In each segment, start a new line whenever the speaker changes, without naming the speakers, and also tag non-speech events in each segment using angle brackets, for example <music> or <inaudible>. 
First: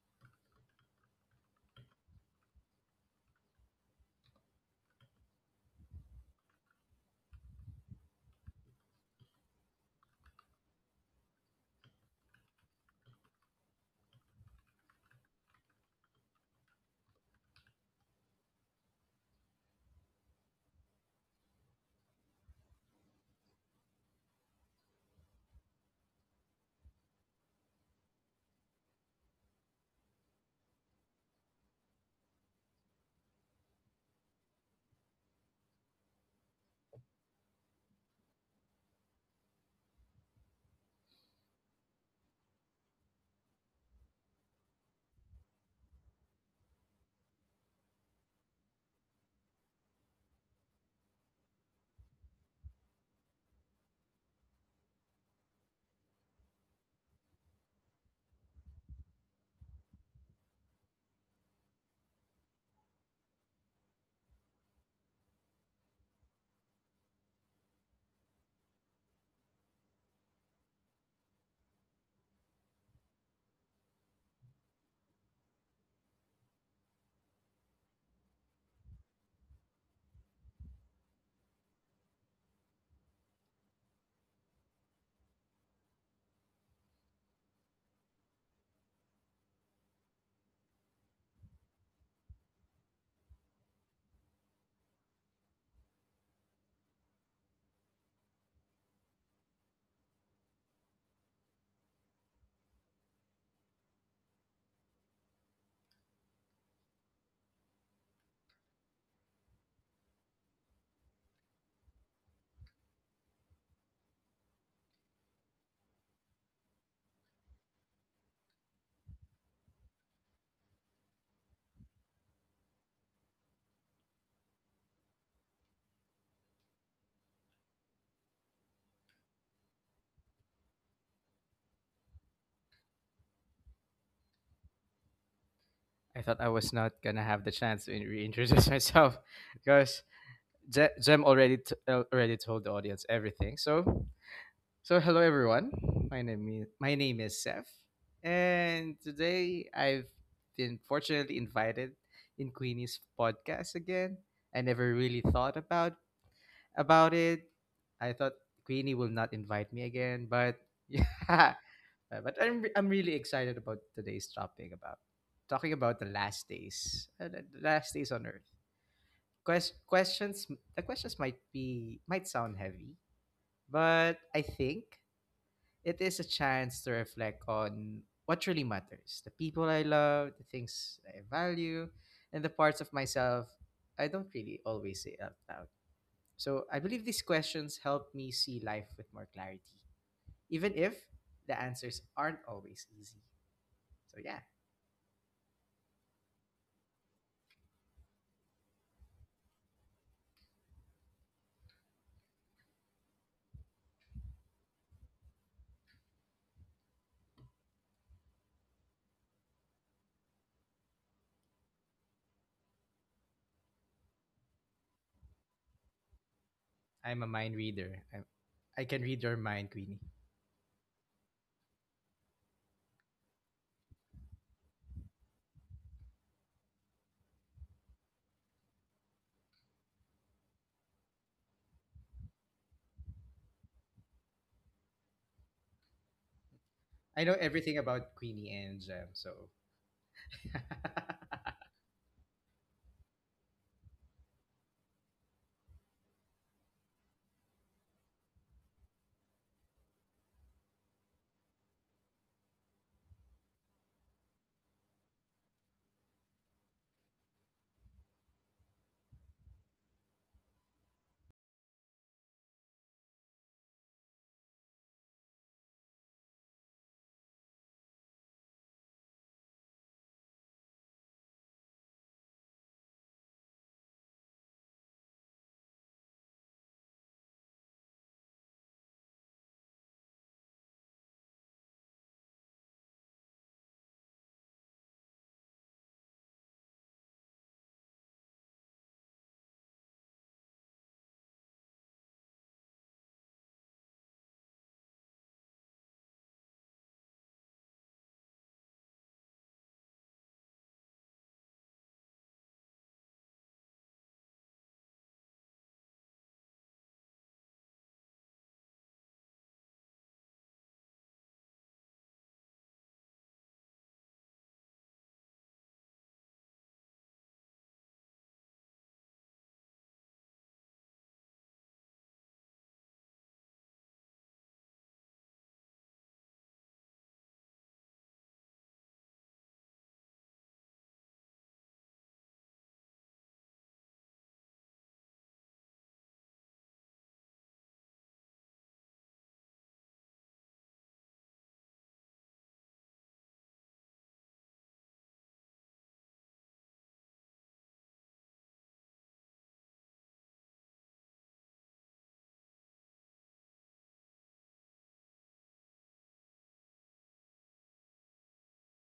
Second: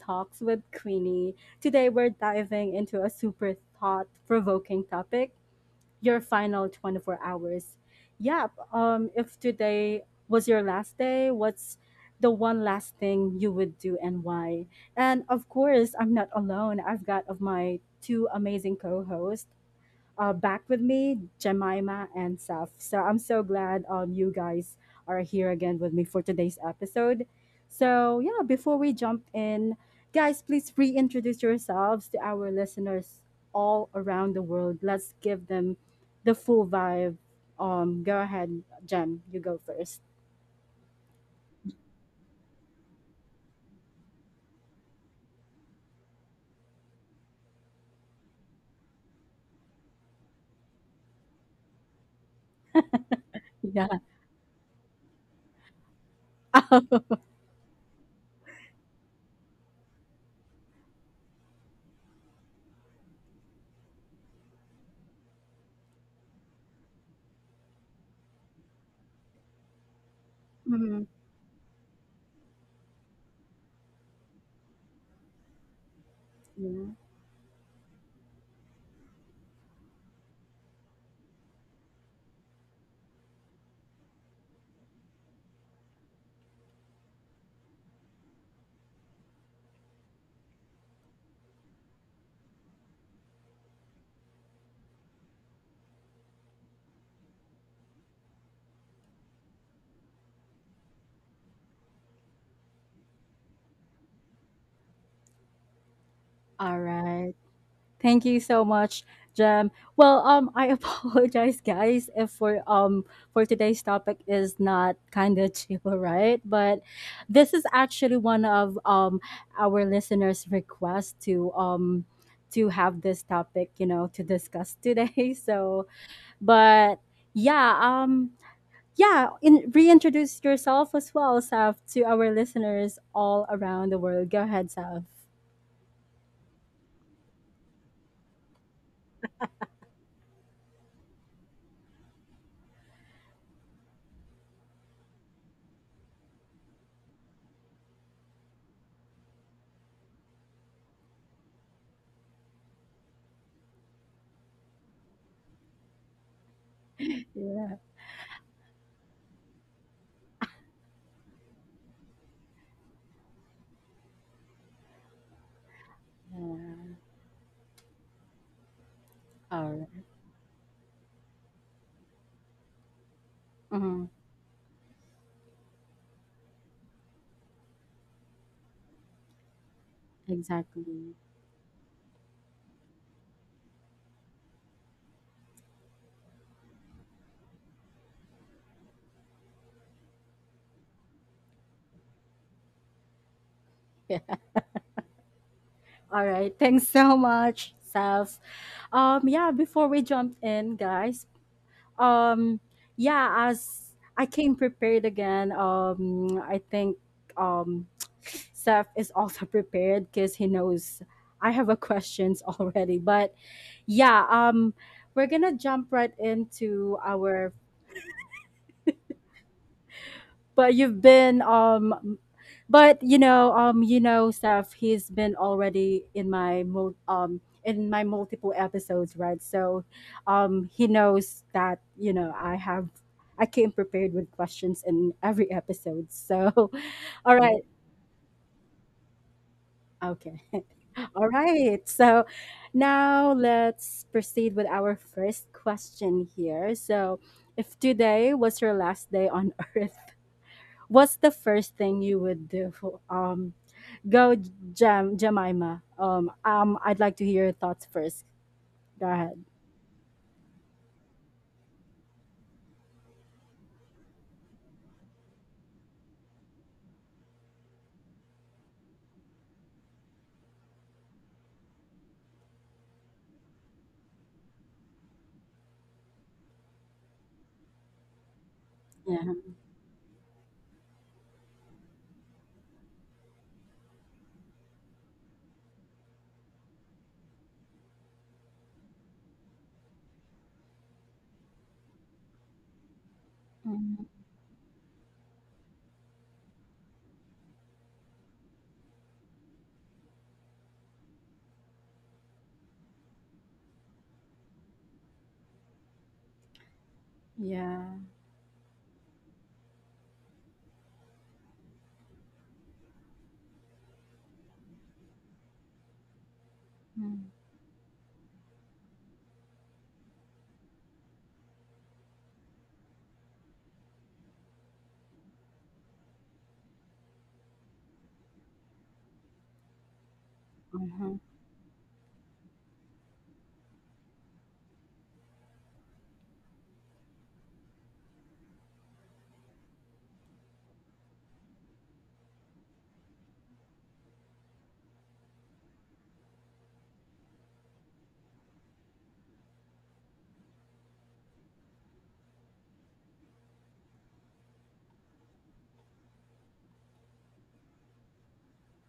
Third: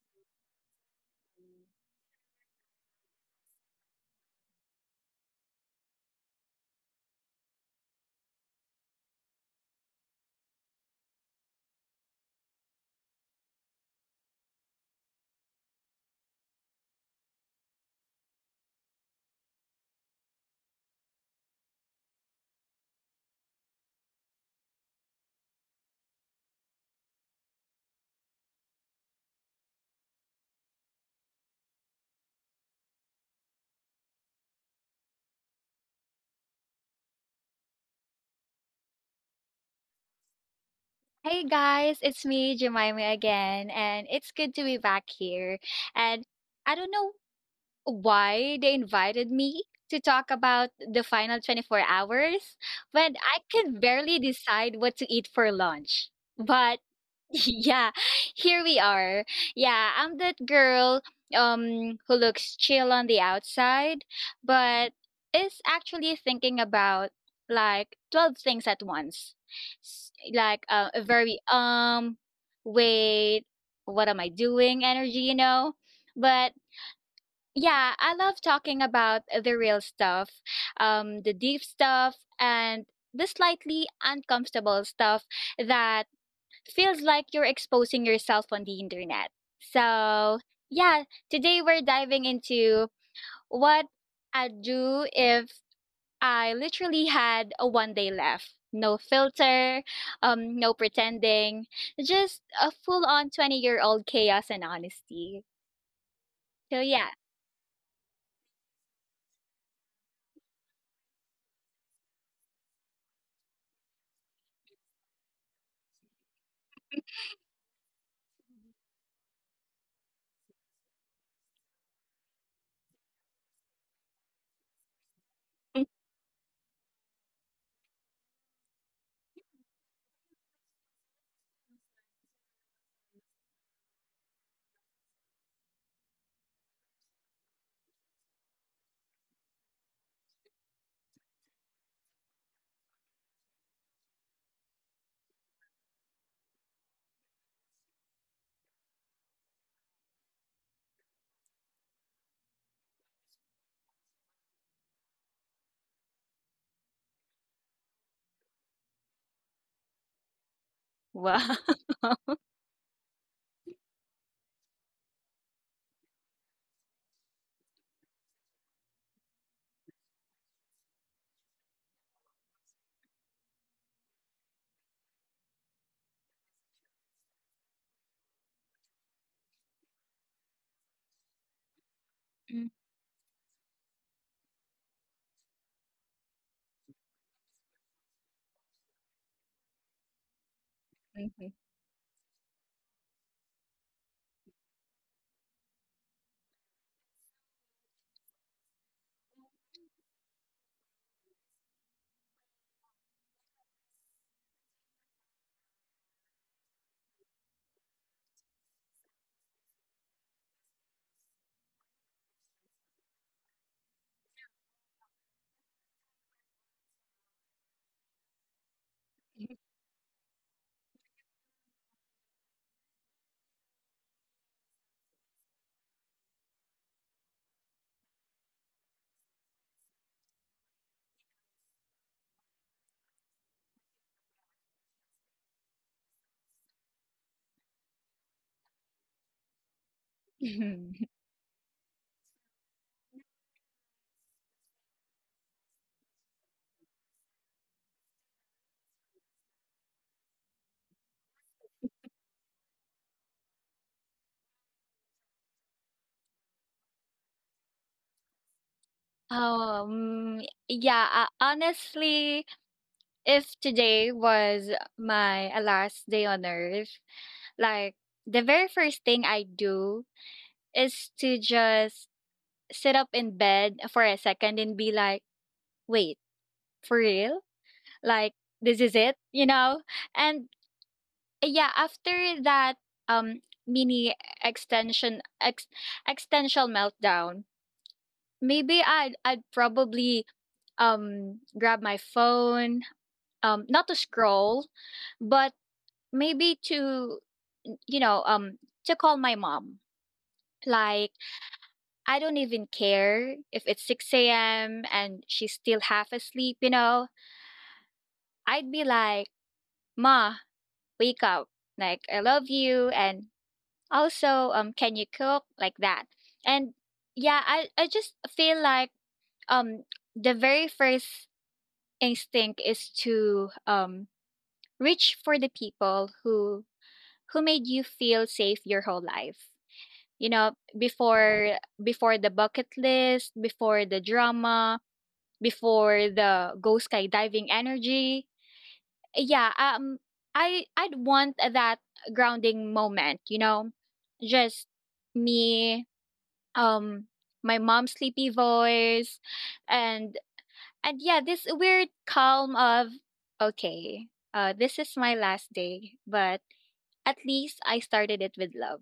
Talks with Queenie. Today we're diving into a super thought provoking topic, your final 24 hours. Yep, if today was your last day, what's the one last thing you would do and why? And of course, I'm not alone. I've got of my two amazing co hosts back with me, Jemima and Saf. So I'm so glad you guys are here again with me for today's episode. Before we jump in, guys, please reintroduce yourselves to our listeners all around the world. Let's give them the full vibe. Go ahead, Jem, you go first.
Hey guys, it's me, Jemima again, and it's good to be back here. And I don't know why they invited me to talk about the final 24 hours when I can
Yeah.
barely decide what to eat for lunch. But <laughs> yeah, here we are. Yeah, I'm that girl who looks chill on the outside but is actually thinking about like 12 things at once.
Mhm.
A very wait, what am I doing energy, you know? But
Yeah.
yeah, I love talking about the real stuff, the deep stuff, and the slightly uncomfortable stuff that feels like you're exposing yourself on the internet. So, yeah, today we're diving into what I'd do if I literally had a 1 day left. No filter, no pretending, just a full on 20-year-old chaos and honesty.
All
So, yeah.
right. Thank you so much, Jem. I <laughs> apologize, guys, if for for today's topic is not kind of chill, <laughs> right? But this is actually one of our listeners' request to have this topic, you know, to discuss today. <laughs> So,
<laughs>
but yeah, yeah, in, Reintroduce yourself as well, Saf, to our listeners all around the world. Go ahead, Saf.
I thought I was not gonna have the chance to reintroduce <laughs> myself because Jem already already told the audience everything. So so hello everyone. My name is Seth, and today I've been fortunately invited in Queenie's podcast again. I never really thought about
<laughs>
it.
Yeah.
I thought Queenie will not invite me again, but <laughs>
Wow.
yeah, but I'm really excited about today's topic about talking about the last
Yeah.
days, the last days on Earth.
All
Questions. The questions might sound heavy,
right.
but I think it is a chance to reflect on what really matters: the people I love, the
Exactly.
things I
<laughs>
value, and the parts
<laughs>
of myself I don't really always say out loud. So I believe these questions help me see life with more clarity, even if
Mhm.
the answers aren't always easy. So
Yeah.
yeah.
All right. Thanks so much, Saf. Yeah, Before we jump in, guys, um, yeah, as I came prepared again, I think, um, <sniffs> <tsk> Saf is also <laughs> prepared because he knows I have a questions <laughs> already. But yeah, um, we're gonna jump right into
I'm a
our
mind reader. I can read your mind, Queenie.
but you've been but you know Steph, he's been already in my multiple episodes, right? So he knows that you know I have, I came prepared with questions in every episode. So <laughs>
I
all
know
right.
everything about Queenie and Jam, so.
Okay. <laughs>
<laughs>
<laughs>
All right. So now let's proceed with our first question here. So if today was your last day on <laughs> earth, what's the first thing you would do? Um, go, Jam Jemima. I'd like to hear your thoughts first. Go ahead.
Oh, um, yeah. Honestly, if today was my last day on earth, like the very first thing I do is to just sit up in bed for a second and be like, wait, for real? Like, this is it,
Yeah.
you know? And yeah, after that um mini extension ex extension meltdown, maybe I'd probably grab my phone, not to
Mhm.
scroll but maybe to you know um to call my mom. Like, I don't even care if it's 6 a.m. and she's still half asleep, you know?
Yeah.
I'd be like, ma, wake up, like I love you. And also, can you cook like that? And yeah, I just feel like um the very first instinct is to reach for the people who made you feel safe your whole life, you know,
Mm-hmm.
before the bucket list, before the drama, before the go skydiving energy. Yeah, I'd want that grounding moment, you know? Just me, um my mom's sleepy voice, and yeah, this weird calm of okay, this is my last day, but at least I started it with love.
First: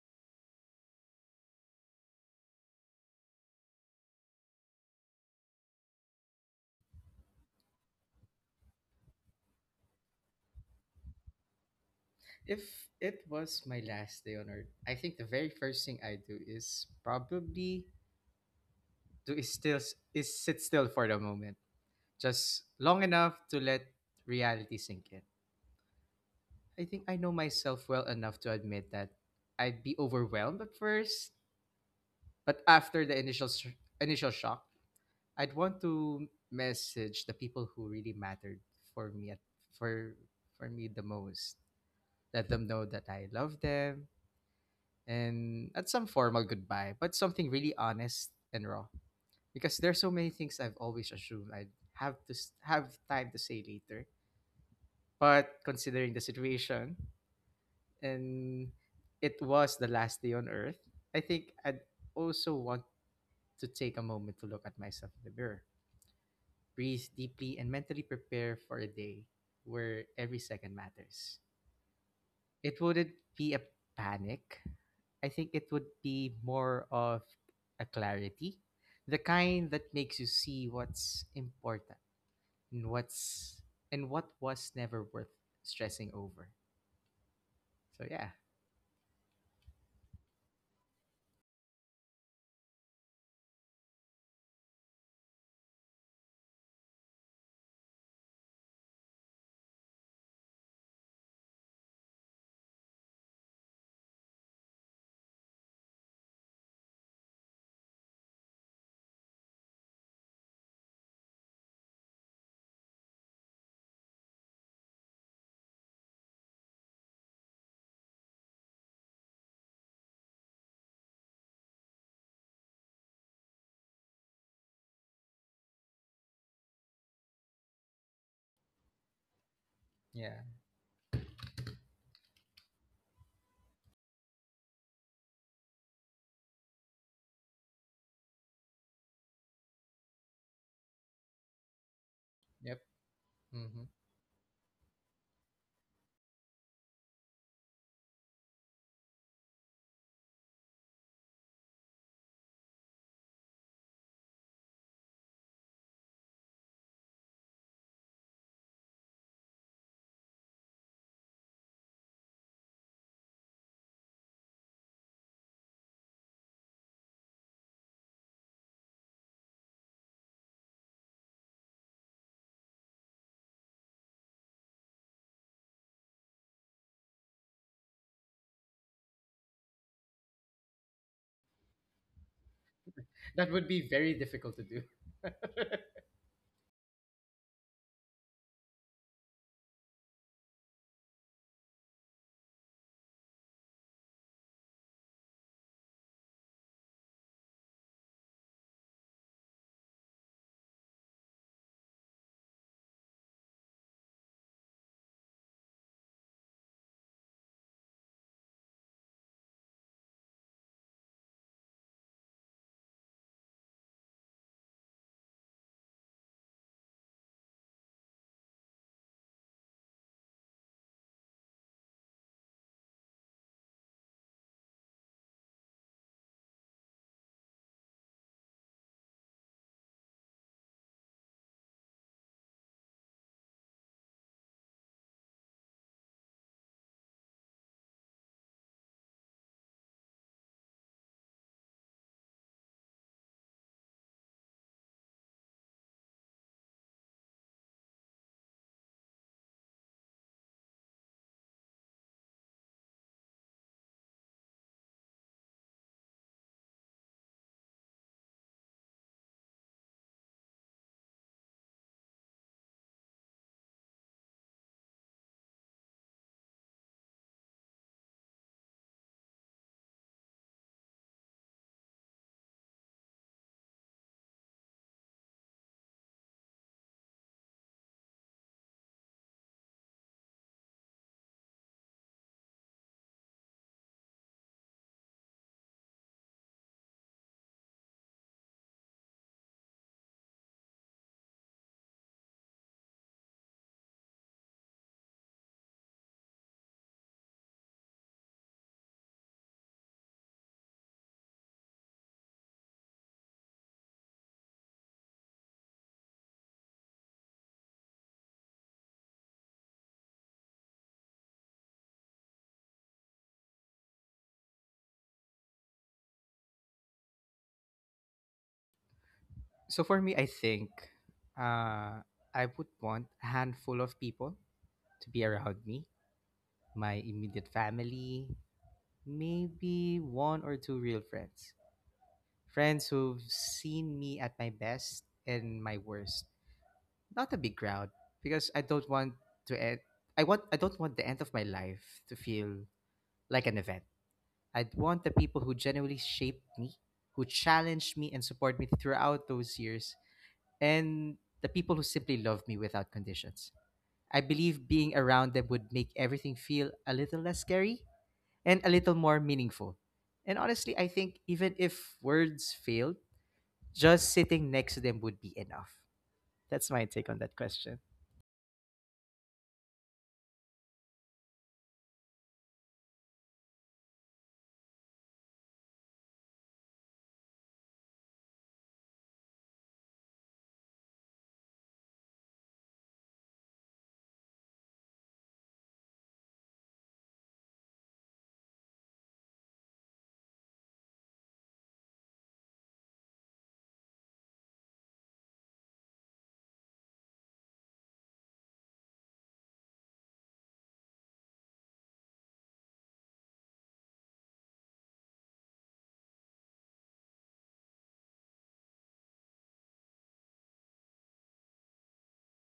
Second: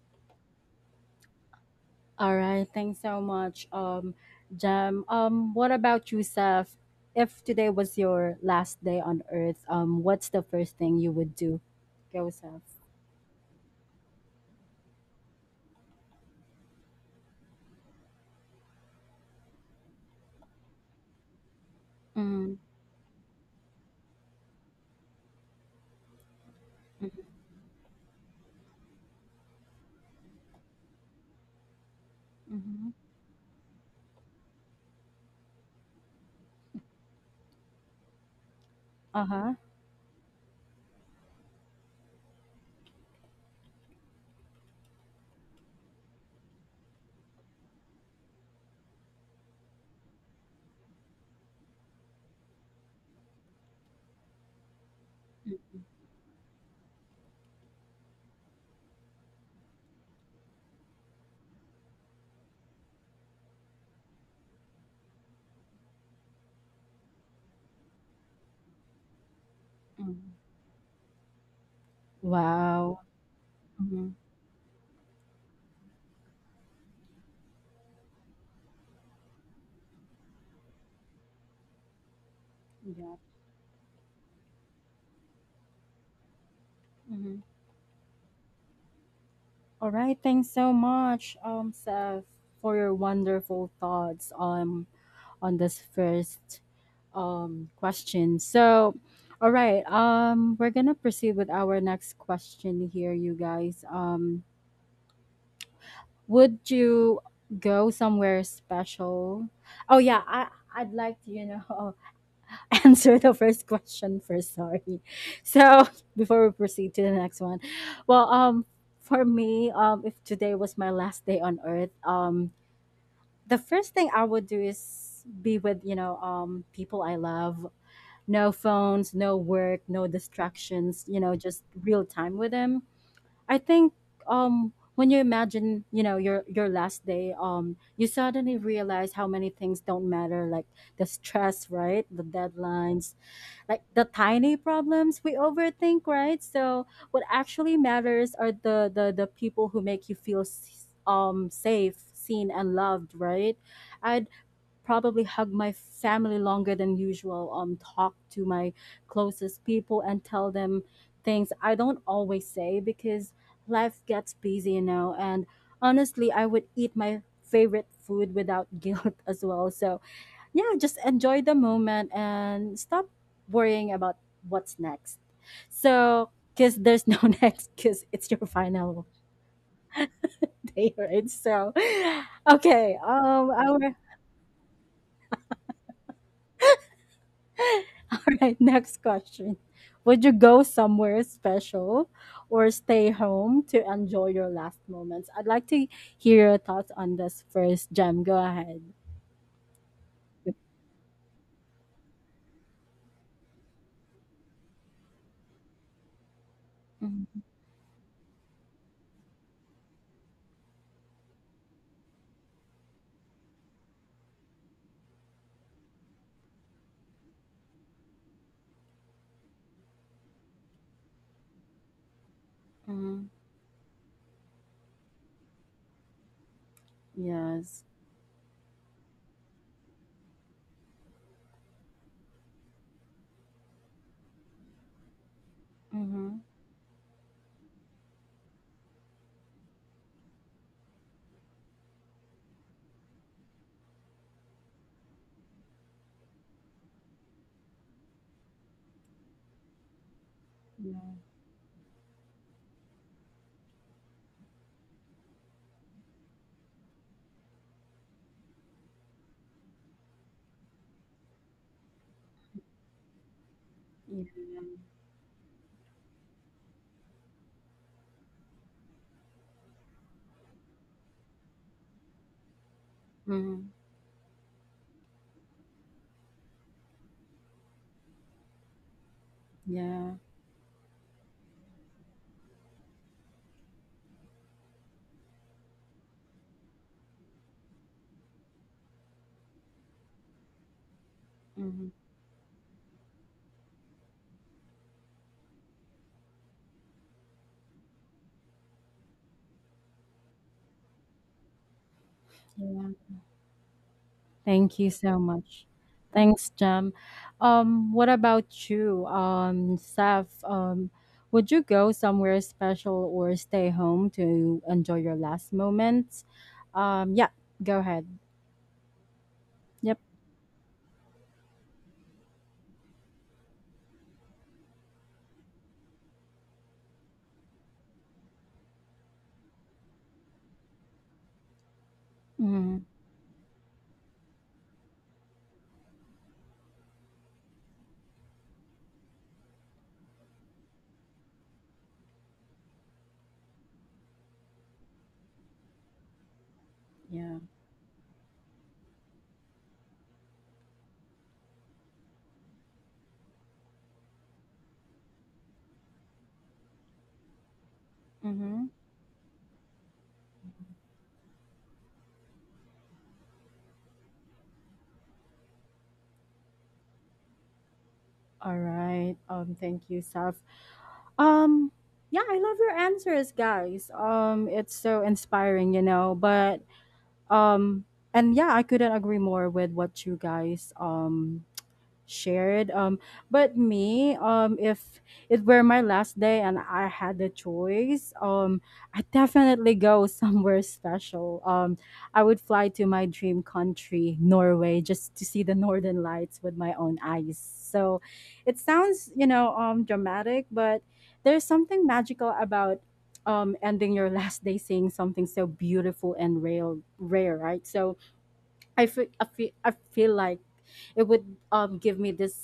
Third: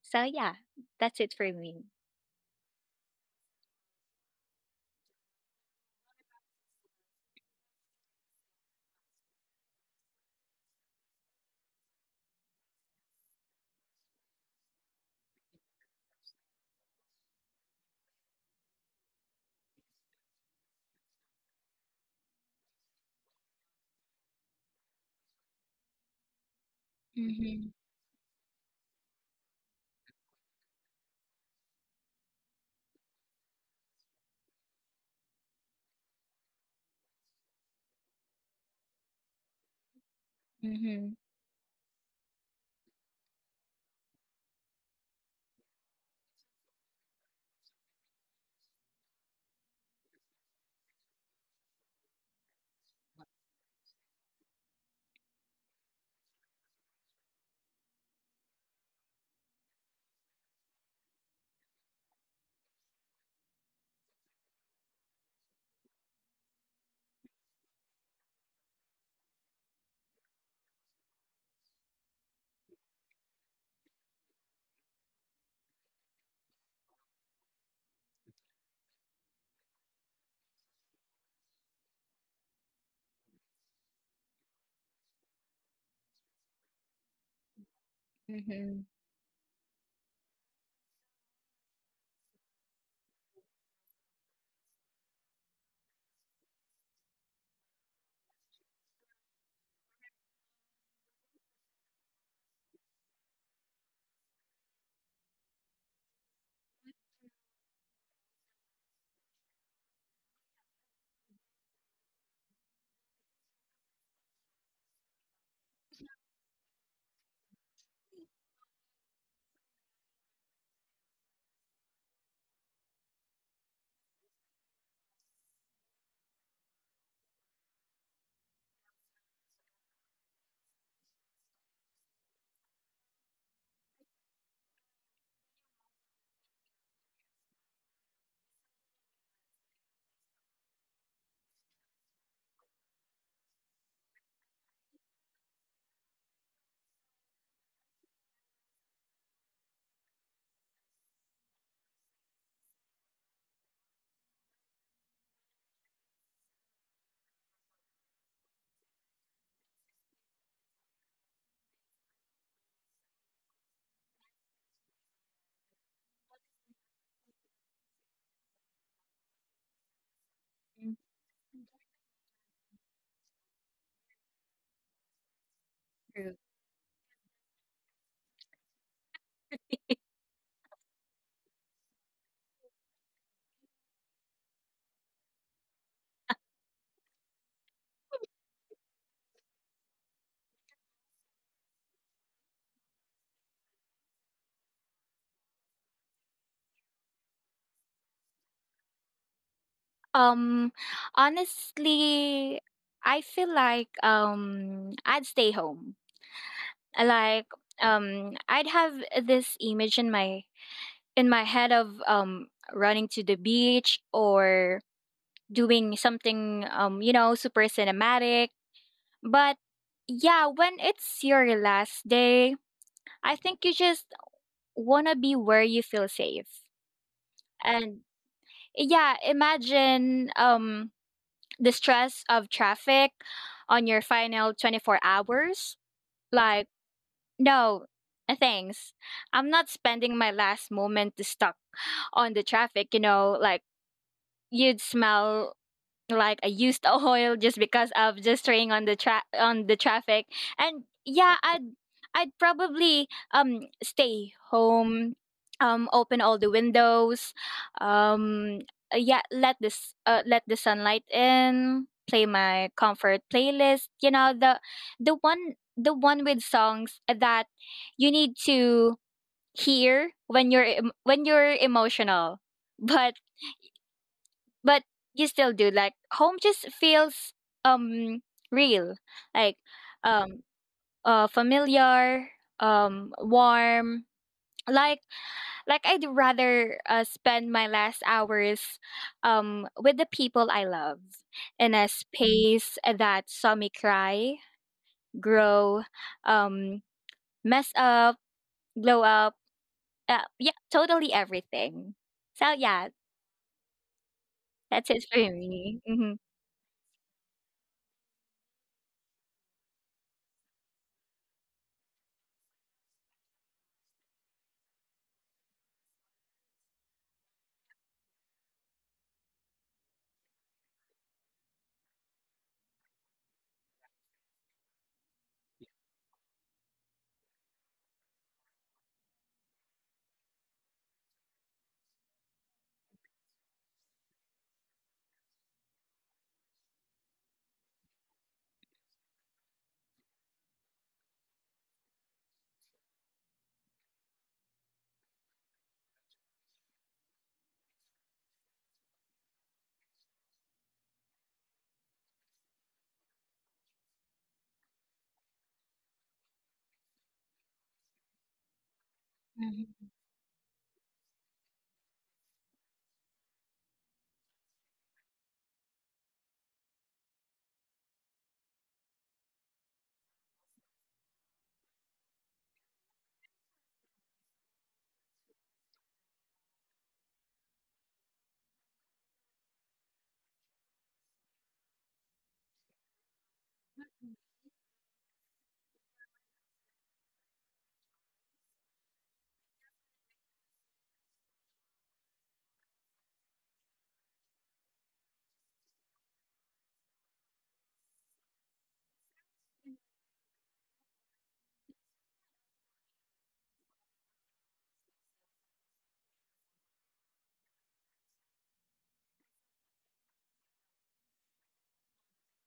So yeah, that's it for me.
All right. Thanks so much, Jam. What about you, Seth? If today was your last day on Earth, what's the first thing you would do? Go, Seth.
If it was my last day on earth, I think the very first thing I do is probably do is still is sit still for the moment,
Mm-hmm.
just long enough to let reality sink in. I think I know
Mhm.
myself well enough to admit that I'd be overwhelmed at first, but
Mm-hmm.
after the initial shock, I'd want to message the people who really mattered for
Uh
me at,
huh.
for for me the
Mhm.
most. Let them know that I love them and at some formal goodbye, but something really honest and raw. Because there's so many things I've always assumed I'd have time to say later. But
Mm-hmm.
considering the situation and it was the last day on earth, I think I'd also want to take a moment to look at myself in the mirror, breathe deeply, and mentally prepare for a day where every second matters. It
Wow.
wouldn't be a
Mm-hmm.
panic. I think it would be more of a clarity, the kind that makes you see what's important and
Yeah.
what's and what was never worth stressing over.
Mm-hmm.
So yeah,
Mhm.
All right, thanks so much, Seth, for your wonderful thoughts on this first question. So, all right, we're gonna proceed with our next question here, you guys. Would you go somewhere special? Oh yeah, I I'd like to, you know, <laughs> <laughs> answer the first question first. Sorry. So, <laughs> before we proceed to the next one, well, um, for me, if today was my last day on earth, the first thing I would do is be with people I love. No phones, no work, no
yeah,
distractions. You know, just real time with them. I think when you imagine, you know, your last day, you suddenly realize how many things don't matter, like the stress, right? The
yep.
deadlines, like
Hmm.
the tiny problems we overthink, right? So what actually matters are the people who make you feel safe, seen and loved, right? I'd probably hug my family longer than usual, talk to my closest people and tell them things I don't always say because life gets busy, you know. And honestly, I would eat my favorite food without <laughs> guilt as well. So, yeah,
Mm.
just enjoy the moment and stop worrying about what's next.
True.
So, because there's no <laughs> next, because it's your final <laughs> day, right? So, okay, um,
That would
our
be very difficult to do. <laughs>
<laughs> all right, next question. Would you go somewhere special or stay home to enjoy your last moments? I'd like to hear your thoughts on this first, Jem. Go ahead.
Um Honestly, I feel like I'd stay home. Like, I'd have this image in my head of running to the beach or doing something, you know, super cinematic, but yeah, when it's your last day,
Mm-hmm.
I think you just wanna be where you feel safe.
Yes.
And yeah, imagine the stress of traffic on your final 24 hours.
Mm-hmm.
Like, no, thanks. I'm not spending my last moment stuck on the traffic, you know, like you'd smell like I used the oil just because of just staying on the traffic. And
Yeah.
yeah, I'd probably stay home, open all the windows, um yeah, let this let the sunlight in, play my comfort playlist, you
Yeah.
know, the one with songs that you need to hear when when you're emotional. <laughs> But
Mm-hmm.
but you still do, like home just feels um real, like,
Yeah.
um familiar, warm. like like I'd rather spend my last hours with the people I love in a
Mm-hmm.
space that saw me cry, grow, um mess up, glow up, yeah, totally everything. So
Yeah.
yeah,
Thank you
that's it
so
for
much.
me. Hmm.
Thanks, Jem. What about you, Seth? Would you go somewhere special or stay home to enjoy your last moments? Um, yeah, Go ahead.
So
Yep.
for me, I think uh, I would want a handful of people to be around me, my immediate family, maybe one or two real friends.
Hmm.
Friends who've seen me at my best and my worst. Not a big crowd because I don't want to end I don't want the end of my life to feel like an event. I'd want the people who genuinely shaped me, who
Yeah.
challenged me and supported me throughout those years, and the people who simply loved me without conditions. I believe being around them would make everything feel a little less scary and
Mm-hmm.
a little more
Mhm.
meaningful. And honestly, I think even if words failed, just sitting next to them would be enough. That's my take on that question.
All right. Thank you, Seth. Um, yeah, I love your answers, guys. It's so inspiring, you know. But um, and yeah, I couldn't agree more with what you guys shared. But me, if it were my last day and I had the choice, I definitely go <laughs> somewhere special. I would fly to my dream country, Norway, just to see the northern lights with my own eyes. So, it sounds, you know, dramatic, but there's something magical about ending your <laughs> last day seeing something so beautiful and real rare, right? So I feel like it would give me this,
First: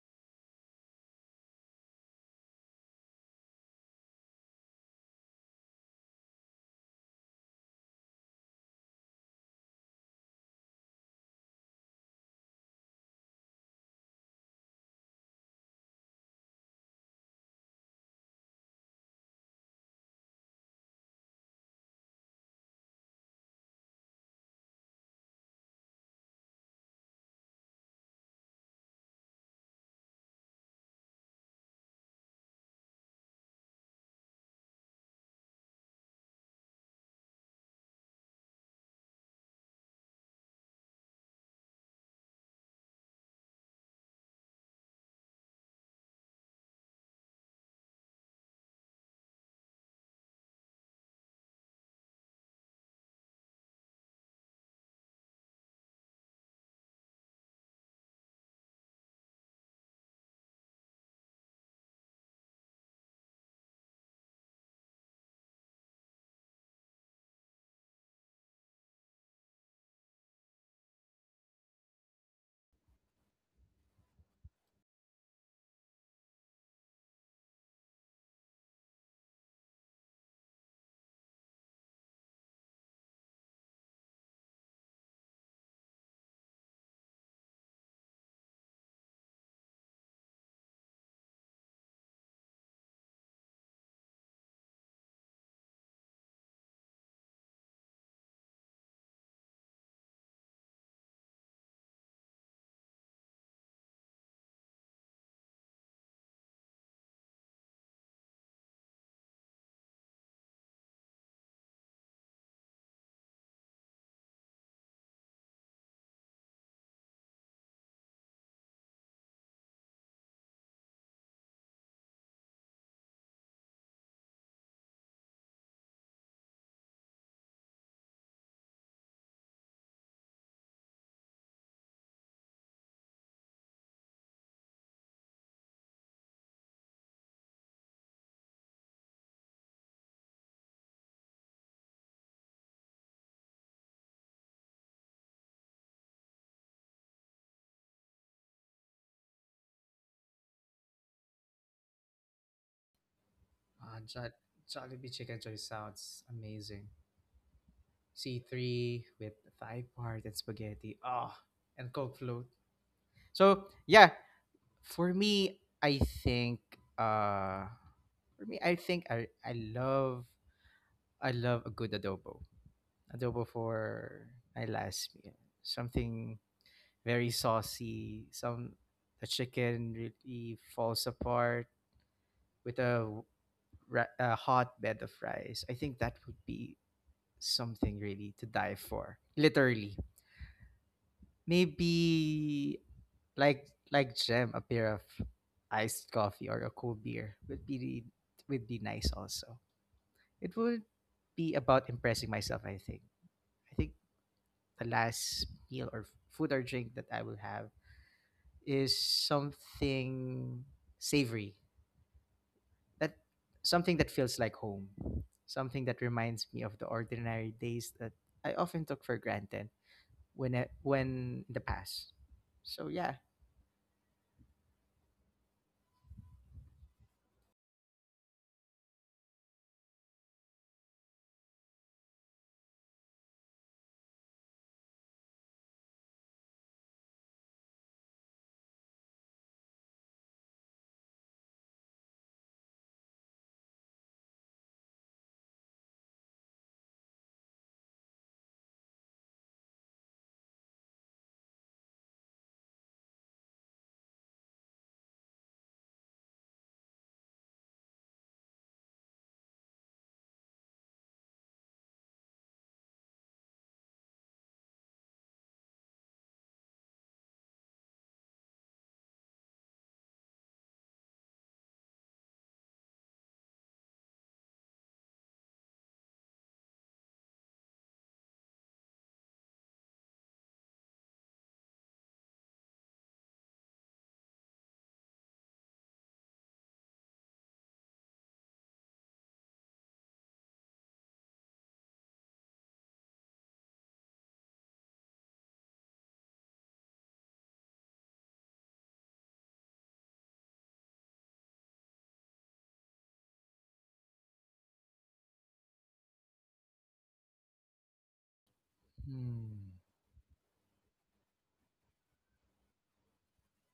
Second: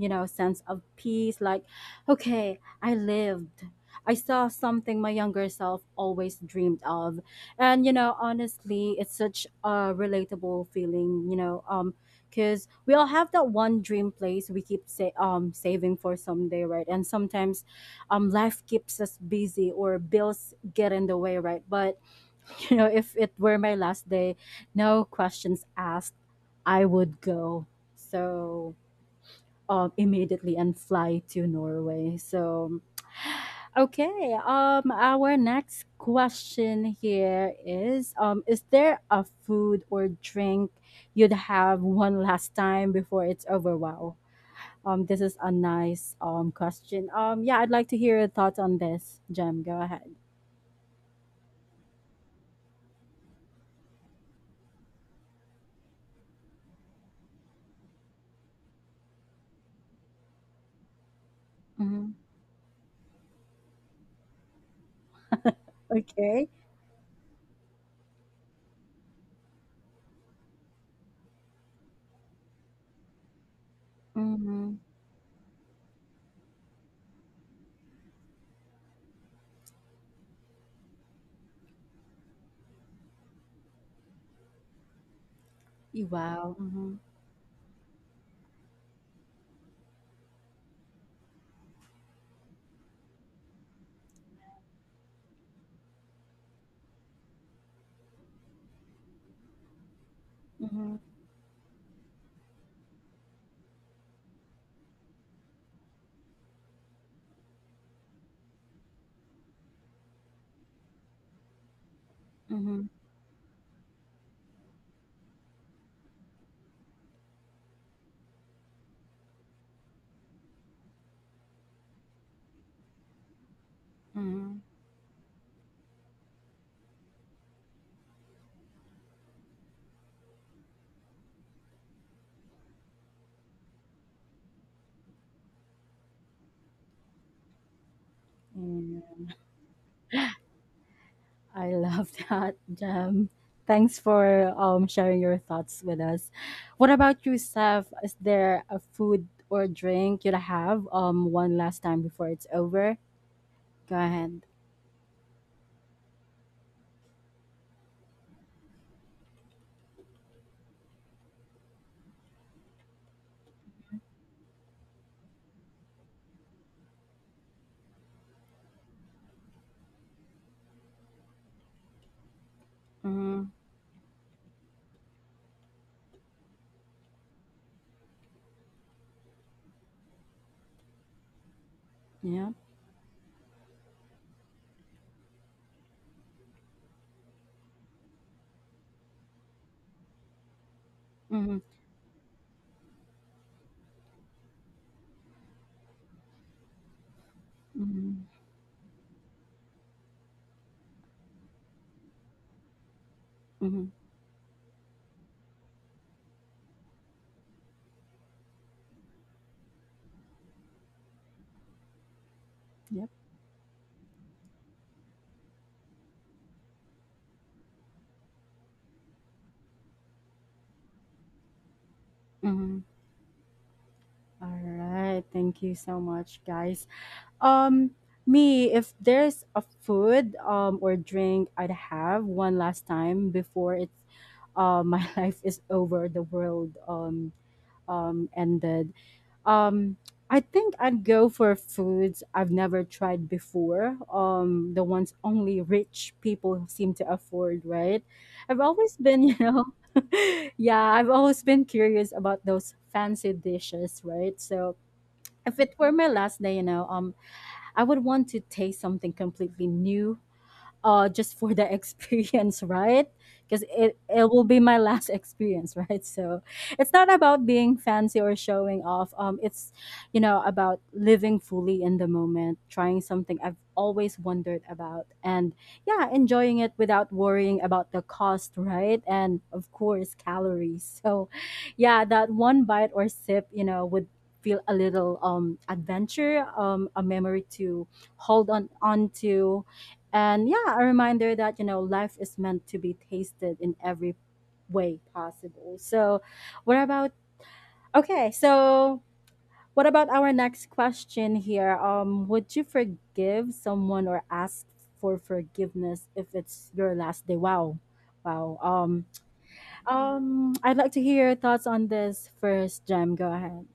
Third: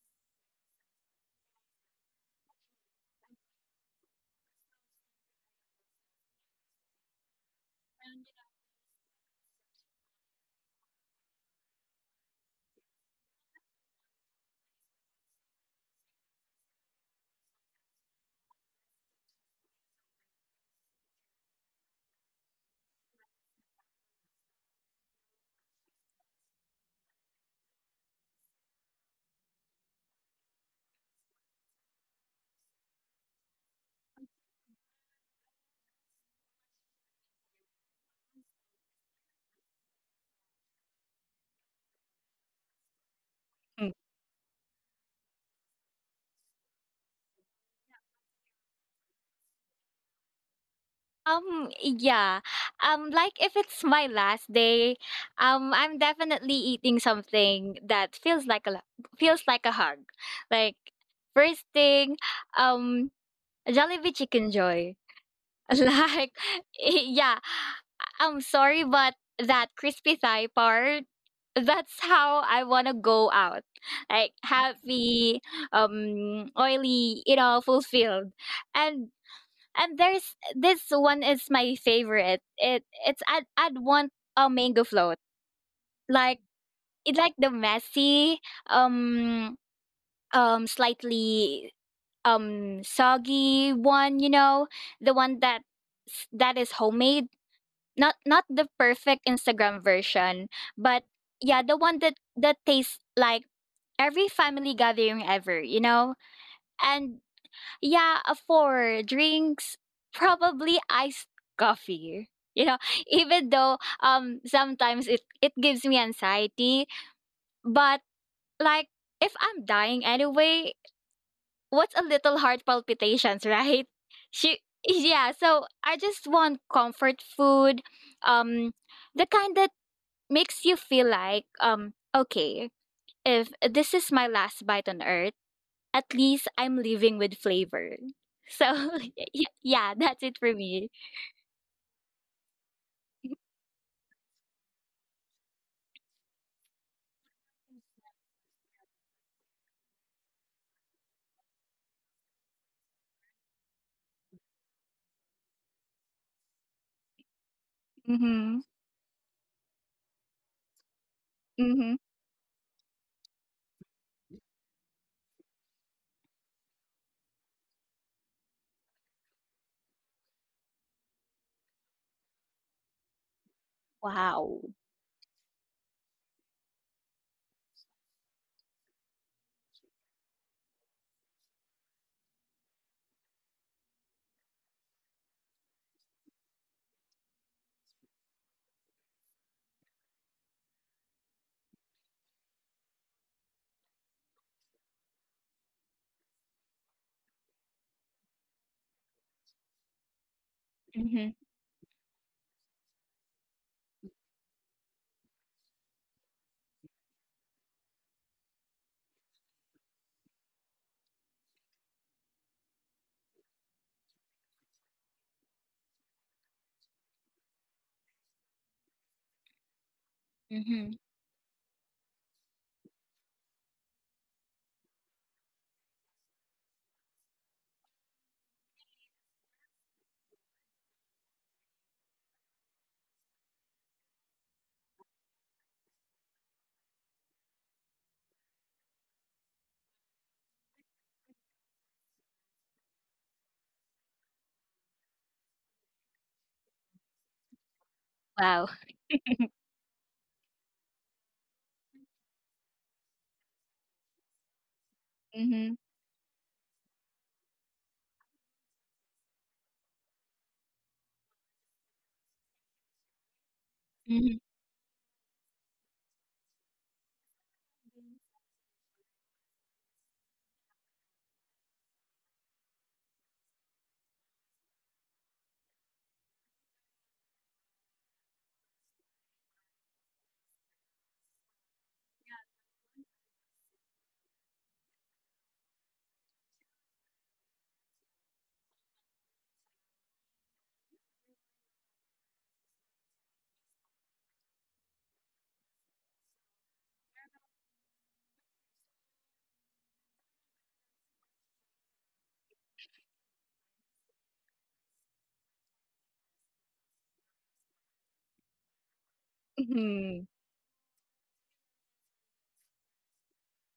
you know, sense of peace, like, okay, I lived, I saw something my younger self always dreamed of. And you know, honestly, it's such a relatable feeling, because we all have that one dream place we keep saving for someday, right? And sometimes life keeps us busy or bills get in the way, right? But <laughs> you know, if it were my last day, no questions asked, I would go. So, immediately and fly to Norway. So, okay. Our next question here is there a food or drink you'd have one last time before it's over? Wow. This is a nice question. Yeah, I'd like to hear your thoughts on this, Jem. Go ahead.
Yeah. Like if it's my last day, I'm definitely eating something that feels like a hug. Like first
Mhm.
thing, um, Jollibee Chicken Joy.
<laughs>
<laughs> Like,
Okay.
yeah. I'm sorry, but that crispy thigh part, that's how I wanna go out. Like
Mhm.
happy, oily, you know, fulfilled. And there's this one is my favorite. It it's I'd want a mango float.
Y
Like
wow, mhm,
it like the messy, um slightly soggy one, you know, the one that that is homemade. Not the perfect Instagram version,
mhm,
but yeah, the one that tastes like every family gathering ever, you know? And yeah, for drinks, probably iced coffee. You know,
mhm,
<laughs> even though sometimes it gives me anxiety, but like if I'm dying anyway, what's a little heart palpitations, <laughs> right? She
mhm,
Yeah, so I just want comfort food, um the kind that makes you feel like okay, if this is my last bite on earth, at least I'm living with flavor. So <laughs>
yeah.
y yeah, that's it for me.
I love <laughs> that, Jam. Thanks for sharing your thoughts with us. What about you, Steph? Is there a food or drink you'd have one last time before it's over? Go
Uh, jo-
ahead.
Jollibee chicken joy sounds amazing.
Mhm,
C3 with thigh part and spaghetti. Oh, and
mhm.
coke float. So yeah, for me, I think uh, I love a good adobo,
Mm-hmm.
for my
Wow.
last meal. Something very saucy. Some The chicken really falls apart
Yeah.
with a hot bed of rice. I think that would be something really to die for. Literally,
Mm-hmm.
maybe like Gem, a pair of iced coffee or a cold beer would be
Mm-hmm.
nice also. It would
Mhm,
be about impressing myself, I think. I
Mm-hmm.
think the last meal or food or drink that I will have is something savory.
Yep.
That Something that feels like home. Something that reminds me of the ordinary days that I often took for granted when I,
mhm.
when in the past.
Mm-hmm.
So yeah.
All right. Thank you so much, guys. Um, if there's a food or drink I'd have one last time before it's my <laughs> life is over, the world ended. Um, I think I'd go for foods I've never tried before. The ones only rich people seem to afford, right? I've
Wow.
always been, <laughs> you know, <laughs> yeah, I've always been curious about those fancy dishes, right? So if
Mhm.
it were my last day, you know, I would want to taste something completely new, uh, just for the <laughs> experience, right? Because it
Mhm.
will be my last <laughs> experience, right? So it's not about being fancy or showing off, it's, you know, about living fully in the moment, trying something I've always wondered about, and yeah, enjoying it without worrying about the cost, right? And of course calories. <laughs> So yeah, that one bite or sip, you know, would feel a little adventure, a memory to hold on to, and yeah, a reminder that, you know, life is meant to be tasted in every way possible. So, what about, okay, so what about our next question here? Would you forgive someone or ask for forgiveness if it's your last day? Wow. Wow.
Hmm.
Mhm.
I'd like to hear your thoughts on this first, Jem. Go ahead.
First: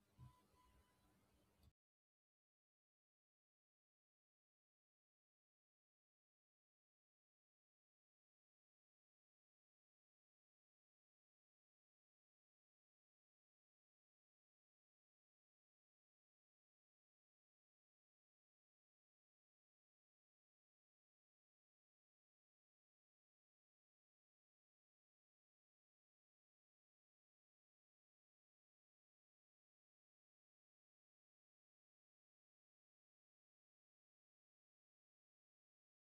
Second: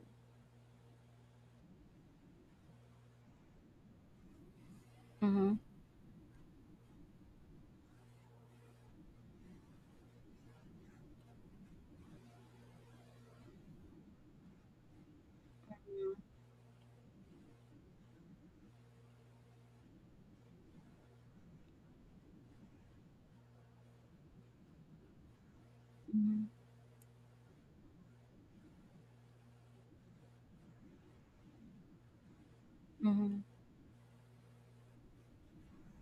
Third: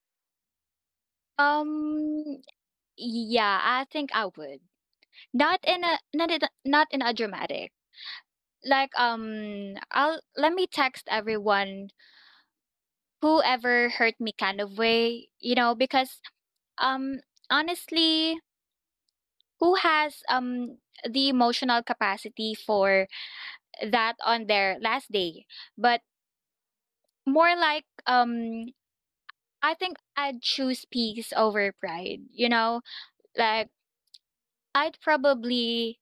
Um, yeah, I think I would.
Mm-hmm.
Not in a dramatic. Like, I'll let me text everyone whoever hurt me kind of way, you know, because um honestly, who has the emotional capacity for that on their last day? But
Mm-hmm.
more like, I think I'd choose peace over pride, you know?
Mm-hmm.
Like, I'd probably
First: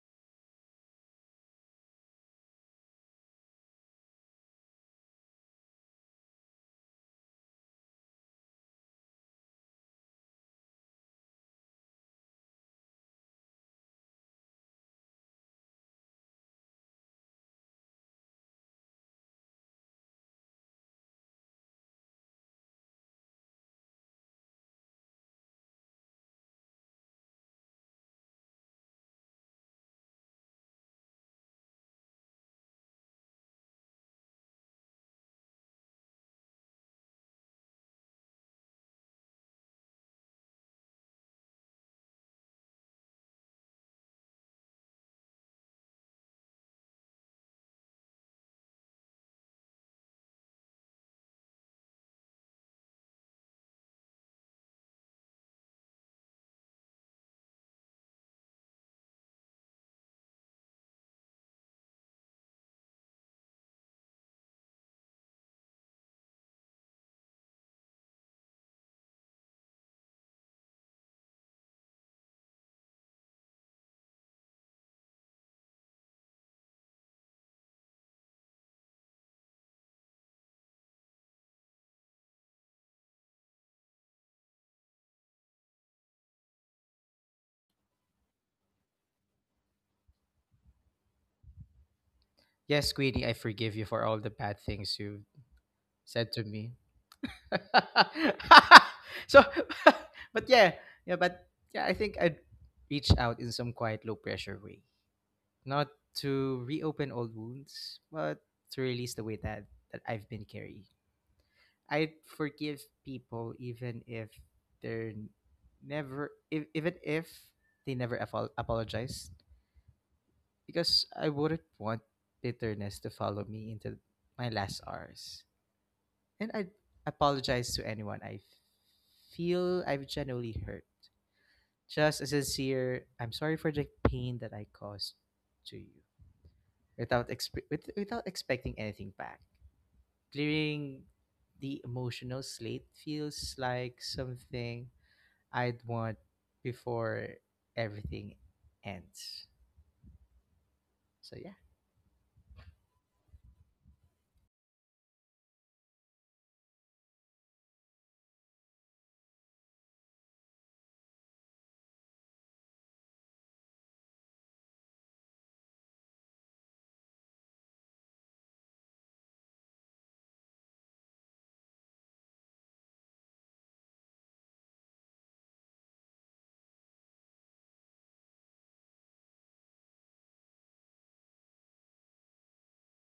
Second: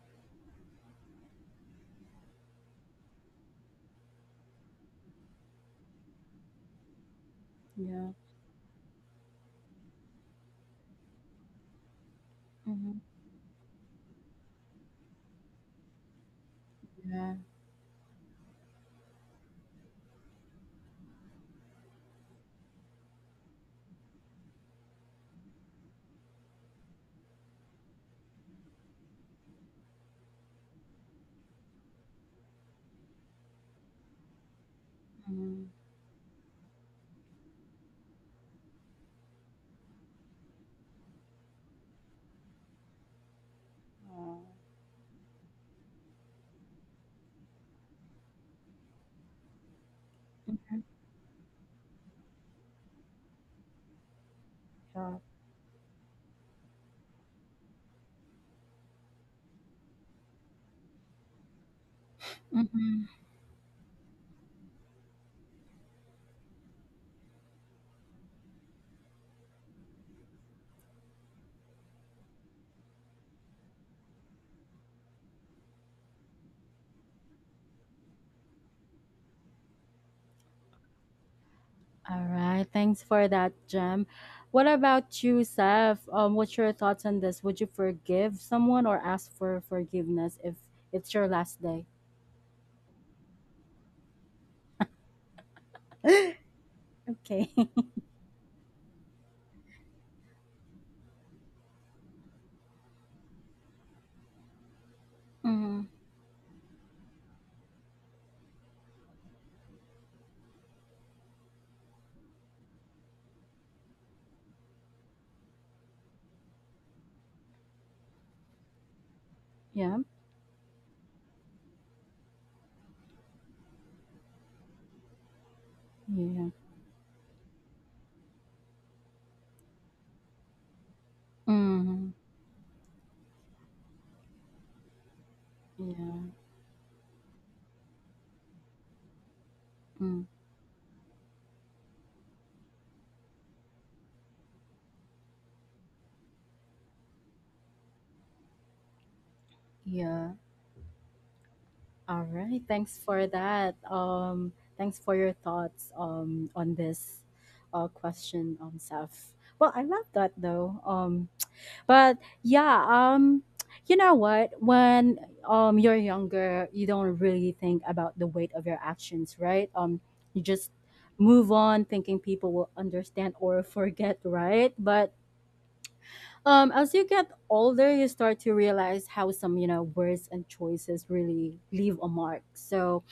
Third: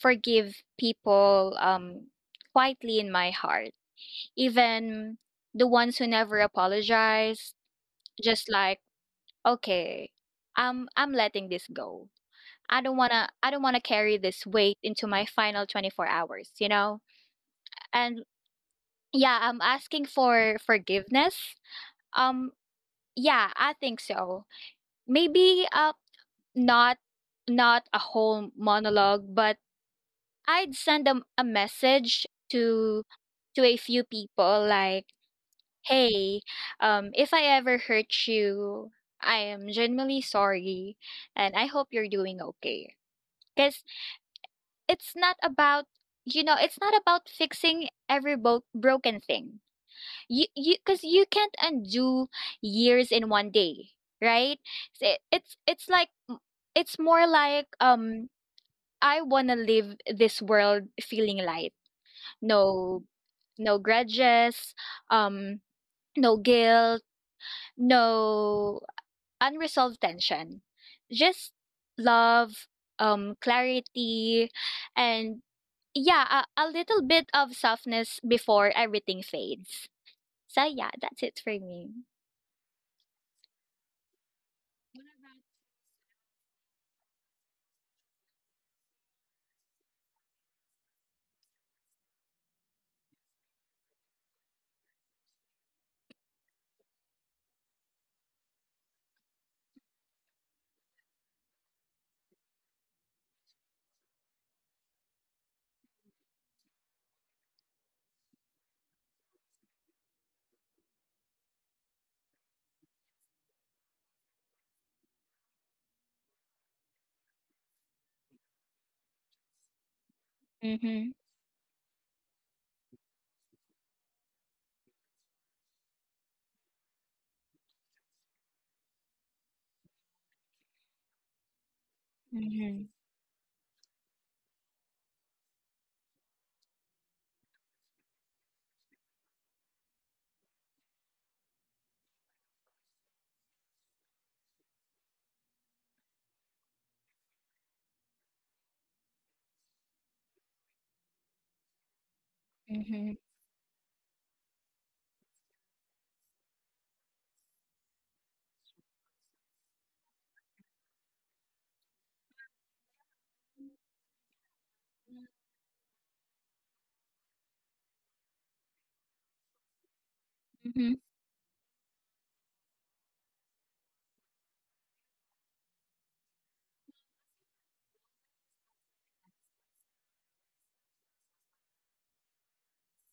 forgive people quietly in my heart. Even the ones who never apologize,
Yeah.
just like, okay, I'm letting this go. I don't
Mm-hmm.
wanna I don't wanna carry this weight into my final 24 hours, you know?
Yeah.
And yeah, I'm asking for forgiveness. Um Yeah, I think so. Maybe not a whole monologue, but I'd send them a message to a few people like,
Mm-hmm.
"Hey, if I ever hurt you, I am genuinely sorry and I hope you're doing okay." Cuz it's not about, it's not about fixing every broken thing. You Because you can't undo years in 1 day, right? So
Yeah.
it's it's like it's more like, I want to live this world feeling light, no
Mm-hmm.
no grudges, um no guilt, no unresolved tension, just love, clarity, and yeah, a little bit of softness before everything fades. So yeah, that's it for me.
All right. Thanks for that, Jem. What about you, Seth? What's your thoughts on this? Would you forgive someone or ask for forgiveness if it's your last day?
Yes, Queenie, I forgive you for all the bad things you've said to me.
<laughs> Okay. <laughs>
<laughs> So, <laughs> but yeah, yeah, but yeah, I think I'd reach out in some quiet, low pressure way,
Mm-hmm.
not to reopen old wounds, but to release the weight that I've been carrying. I forgive people even if they're even if they never apologize,
Yeah.
because
Mm-hmm.
I wouldn't want bitterness to follow me into my last hours. And
Yeah.
I apologize to anyone I feel I've genuinely hurt.
Mm-hmm.
Just a
Mhm,
sincere, I'm sorry for the pain that I caused to you,
Yeah.
without expecting anything back.
Mm.
Clearing the emotional slate feels like something I'd want before everything ends.
Yeah.
So yeah,
All right. Thanks
mhm,
for that. Thanks for your thoughts on this question, Seth. Well, I love that though. But yeah um you know what, when you're younger you don't really think about the weight of your actions, right? You just
mhm,
move on thinking people will understand or forget, right? But as you get older you start to realize how some, you know, words and choices really leave a mark. So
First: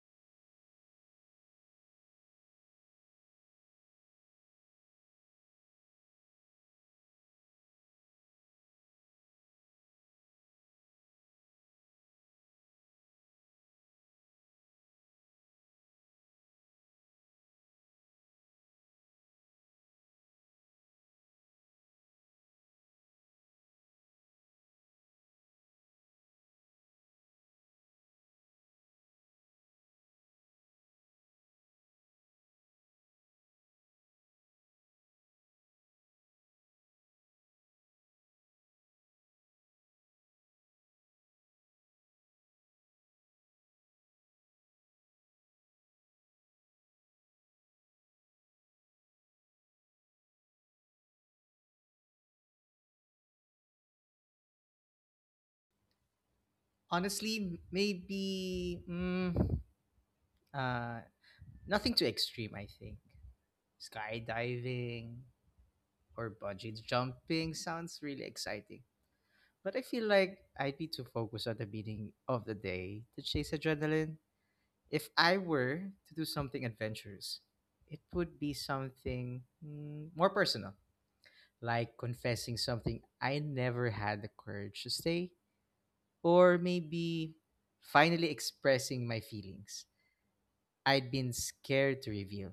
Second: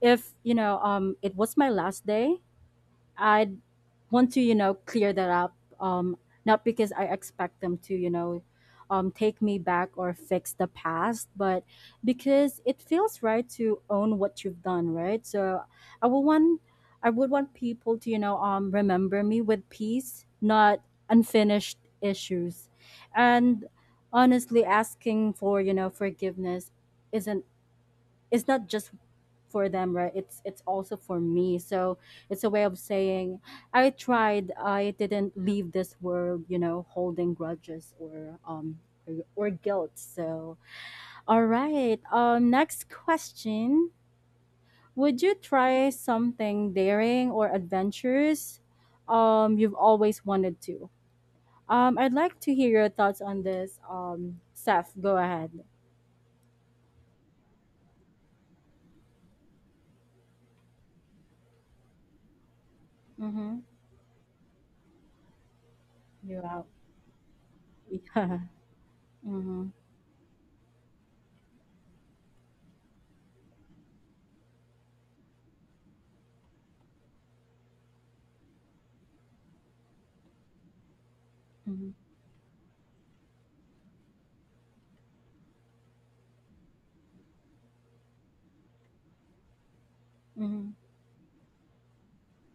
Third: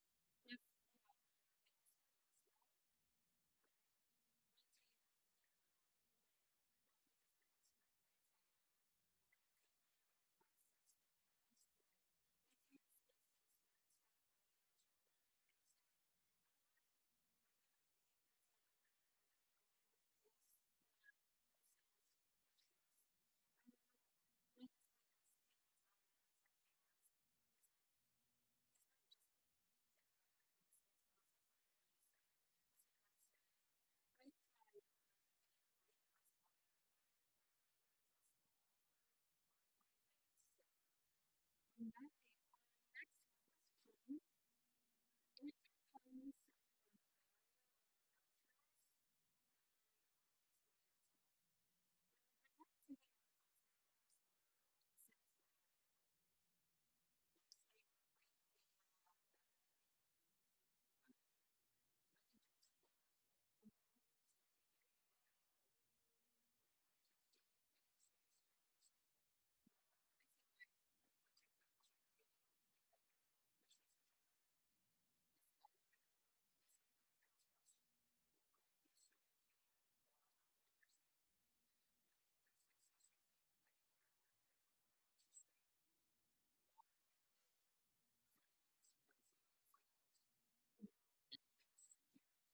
if, you know, it was my last day, I want to, you know, clear that up. Um, Not because I expect them to, you know, take me back or fix the past, but because it feels right to own what you've done, right? So I would want, I would want people to, you know, remember me with peace, not unfinished issues, and honestly, asking for, you know, forgiveness isn't, it's not just for them, right? It's also for me. So it's a way of saying I tried, I didn't leave this world, you know, holding grudges or, or guilt. So all right, next question, would you try something daring or adventurous you've always wanted to? I'd like to hear your thoughts on this, Seth. Go ahead.
honestly, uh, nothing too extreme. I think
Mm-hmm.
skydiving or
You're out.
bungee jumping sounds
<laughs>
really
Yeah.
exciting.
Mm-hmm.
But I feel like I'd be too focused on the meaning of the day to chase adrenaline. If I were to do something adventurous, it would be something more personal, like confessing something I never had the courage to say, or maybe finally expressing my feelings
Mm-hmm.
I'd been scared to reveal.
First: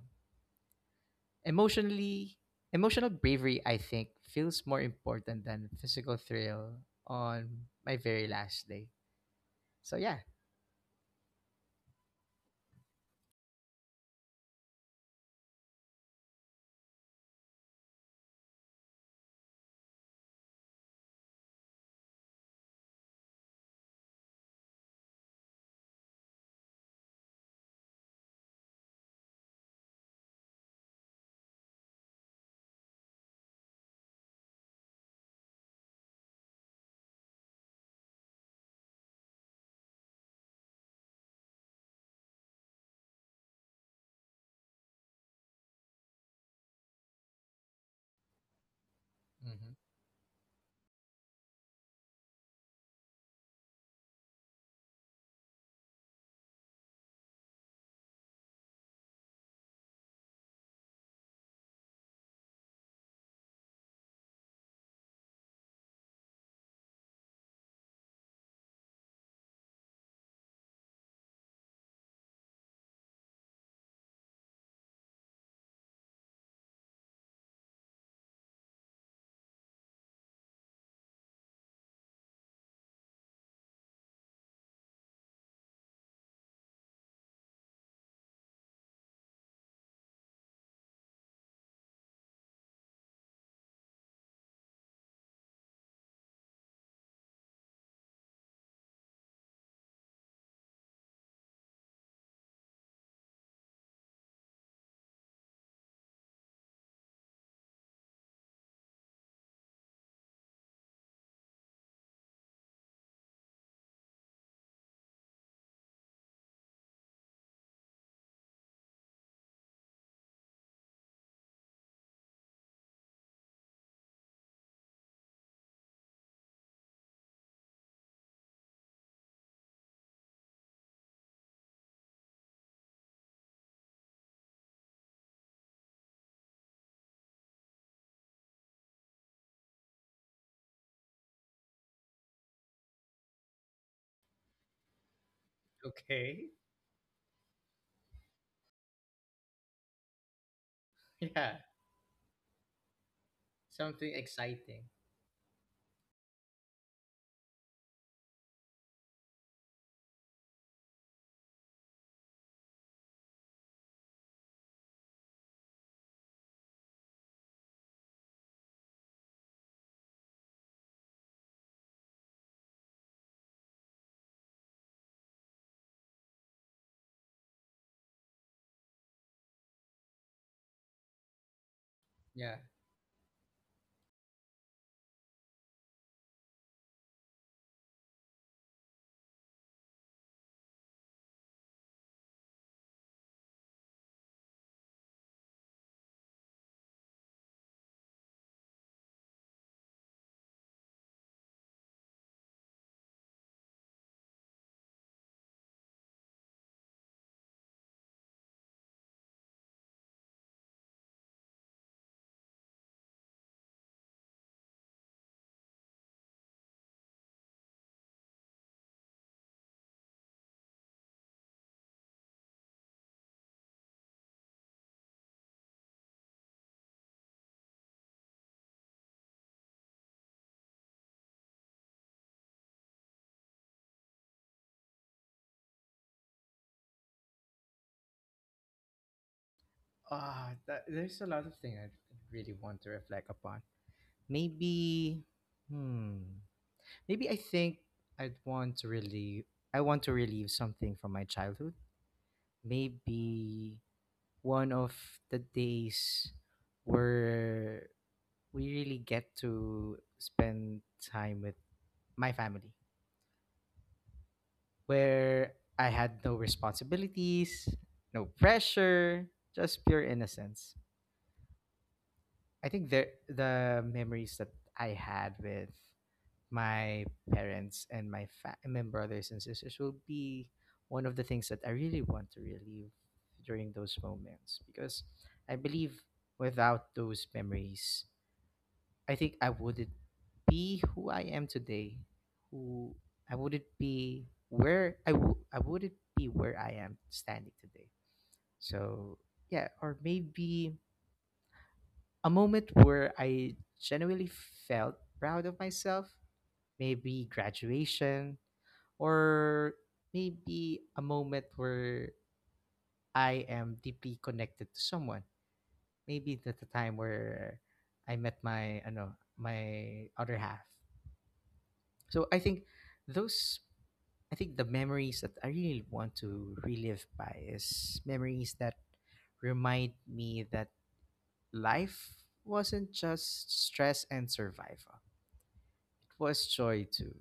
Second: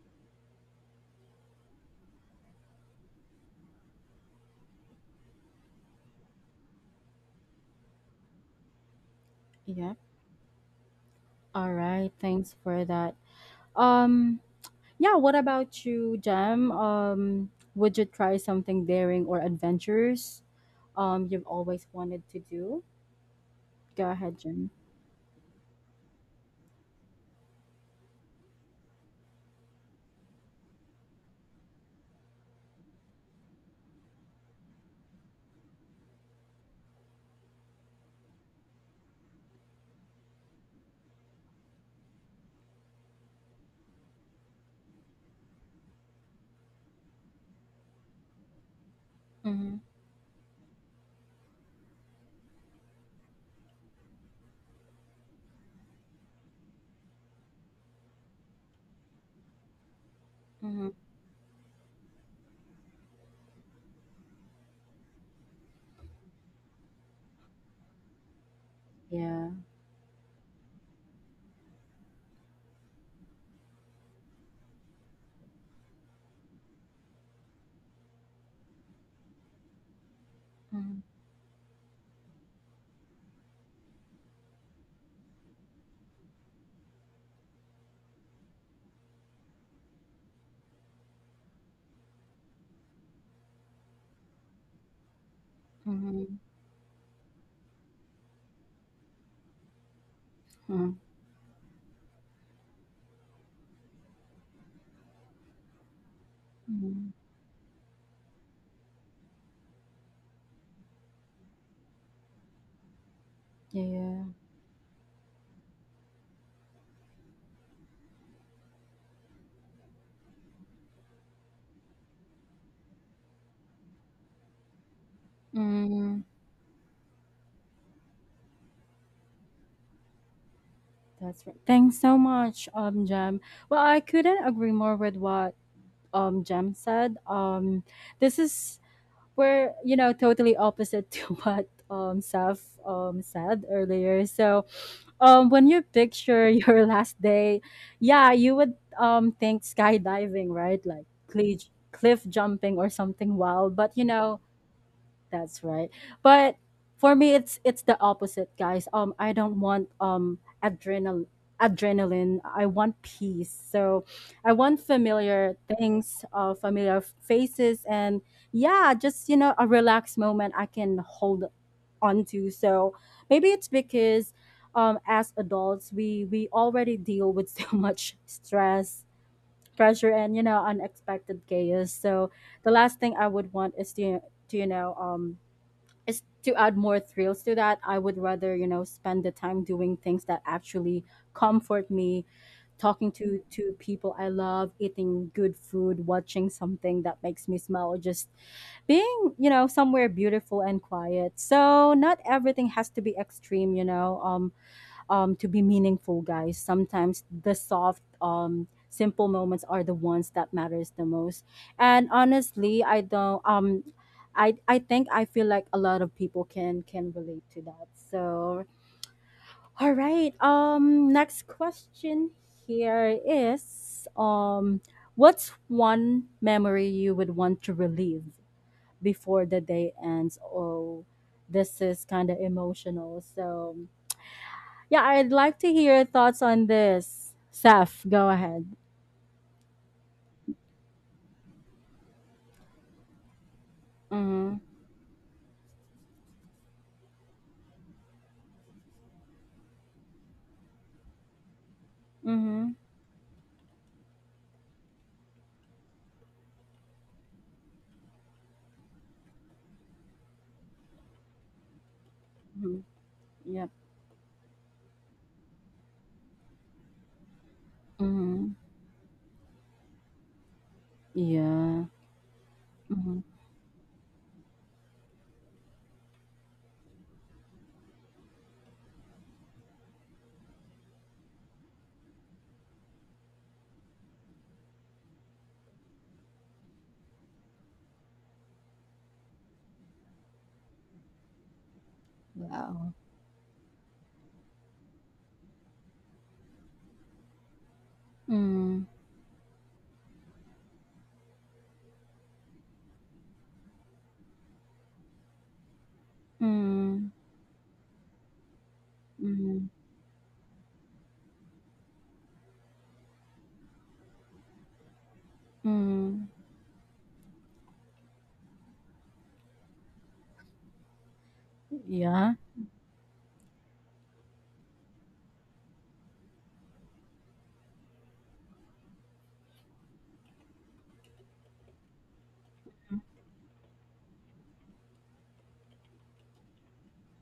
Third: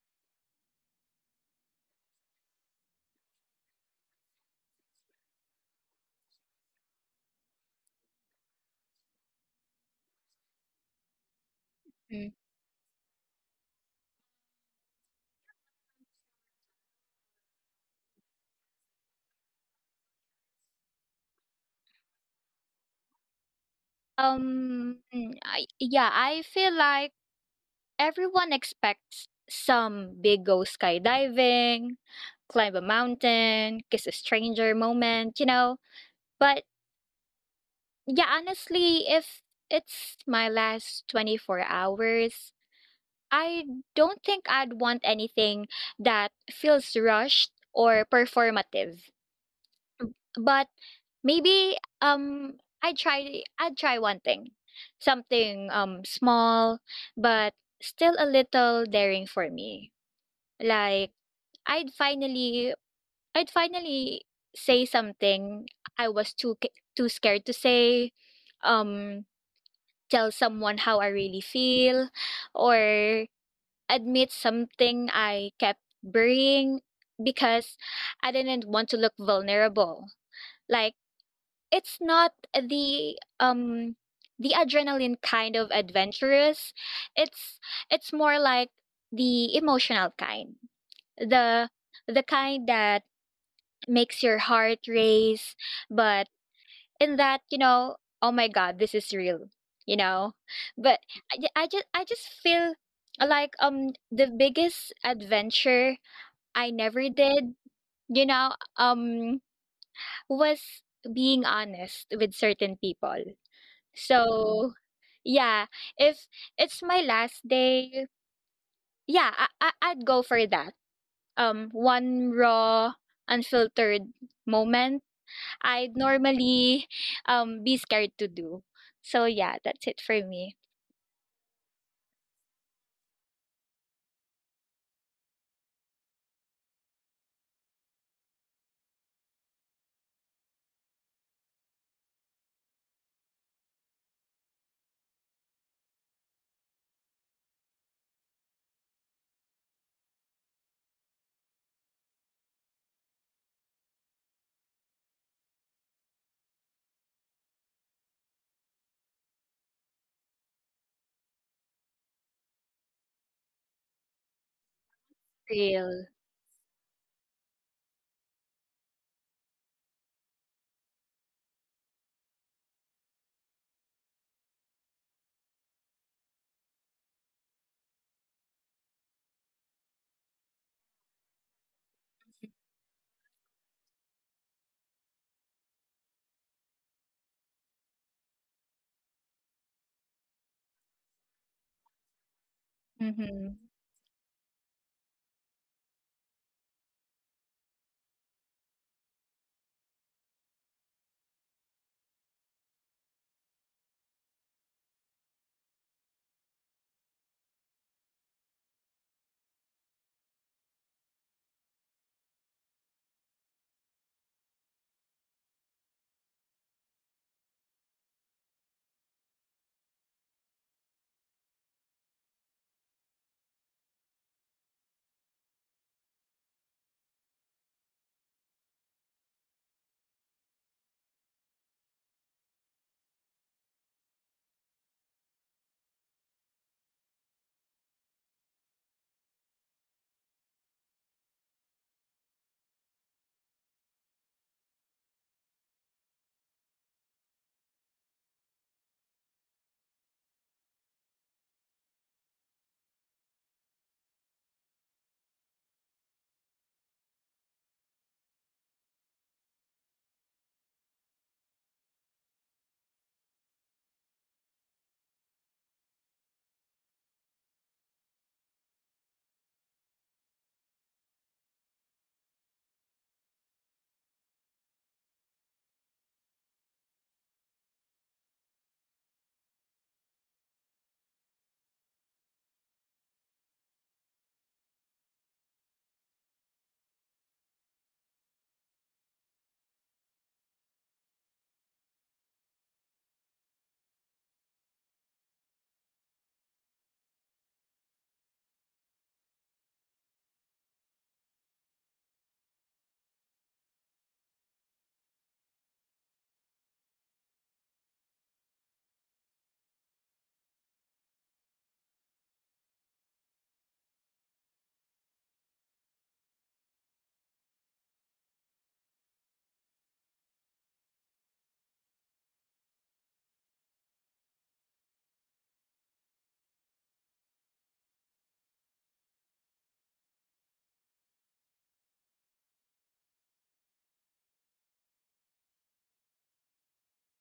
Emotionally, emotional bravery, I think, feels more important than physical thrill on my very last day. So,
Yep.
yeah.
All right.
mhm.
Thanks for that. Um, yeah, what about you, Jem? Would you try something daring or adventurous? You've always wanted to do. Go ahead, Jem.
Yeah, I feel like everyone expects some big go skydiving, climb a mountain, kiss a stranger moment, you know. But yeah, honestly, if it's my last 24 hours, I don't think I'd want anything that feels rushed or performative.
Mm-hmm.
Hmm.
Mm. But maybe, I'd try one thing. Something small but still a little daring for me.
Mm-hmm.
Like, I'd finally I'd finally say something I was too too scared to say. Um
Yeah.
Tell someone how I really feel, or admit something I kept burying because I didn't want to look vulnerable. Like,
Mm-hmm.
it's not the the adrenaline kind of adventurous, it's more like the emotional kind, the kind that makes your heart race, but
Mm-hmm.
in that, you know, oh my god, this is real, you know? But I just feel like the biggest adventure I never
Mm-hmm.
did, you know, was being honest with certain people.
Yeah.
So, yeah, if it's my last day, yeah, I'd go for that. One raw, unfiltered moment I'd
Mm-hmm.
normally be scared to do. So yeah, that's it for me.
That's right. Thanks so much, Jem. Well, I couldn't agree more with what Jem said. This is We're totally opposite <laughs> to what Saf said earlier. So when you
Okay.
picture <laughs>
<laughs>
your last day, yeah, you would think skydiving, right? Like
Yeah.
cliff jumping or something wild. But you
Something
know,
exciting.
that's right. But for me it's the opposite, guys. I don't want adrenaline. I want peace. So I want familiar
Real.
things, familiar faces and yeah, just you know, a relaxed moment I can hold on to. So maybe it's because as adults we already deal with <laughs> so much stress, pressure and you know, unexpected chaos. So
Yeah.
the last thing I would want is to you know is to add more thrills to that. I would rather, you know, spend the time doing things that actually comfort me, talking to
Mm-hmm.
people I love, eating good food, watching something that makes me smile, or just being, you know, somewhere beautiful and quiet. So not everything has to be extreme, you know. To be meaningful, guys. Sometimes the soft, simple moments are the ones that matters the most. And honestly, I don't. I think I feel like a lot of people can relate to that. So all right. Next question here is what's one memory you would want to relive before the day ends? Oh, this is kind of emotional. So yeah, I'd like to hear your thoughts on this. Saf, go ahead.
Ah, there's a lot of things I really want to reflect upon.
Mm-hmm.
Maybe, hmm, maybe I think I'd want to really, I want to relieve something from my childhood.
Mm-hmm.
Maybe one of the days where we really get to spend time with my family,
Mm-hmm. Yep.
where I had no responsibilities, no
Mm-hmm.
pressure, just pure innocence.
Yeah.
I think
Mm-hmm.
the memories that I had with my parents and and my brothers and sisters will be one of the things that I really want to relive during those moments because I believe without those memories, I think I wouldn't be who I am today.
Wow.
Who I wouldn't be where I w- I wouldn't be where I am standing today.
Mm-hmm.
So yeah, or maybe a moment where I genuinely felt proud of myself,
Mm-hmm.
maybe graduation,
Mm-hmm.
or maybe a moment where I am deeply connected to someone.
Hmm.
Maybe at the time where I met my I know my other half. So
Yeah.
I think those the memories that I really want to relive by is memories that remind me that life wasn't just stress and survival, was joy too.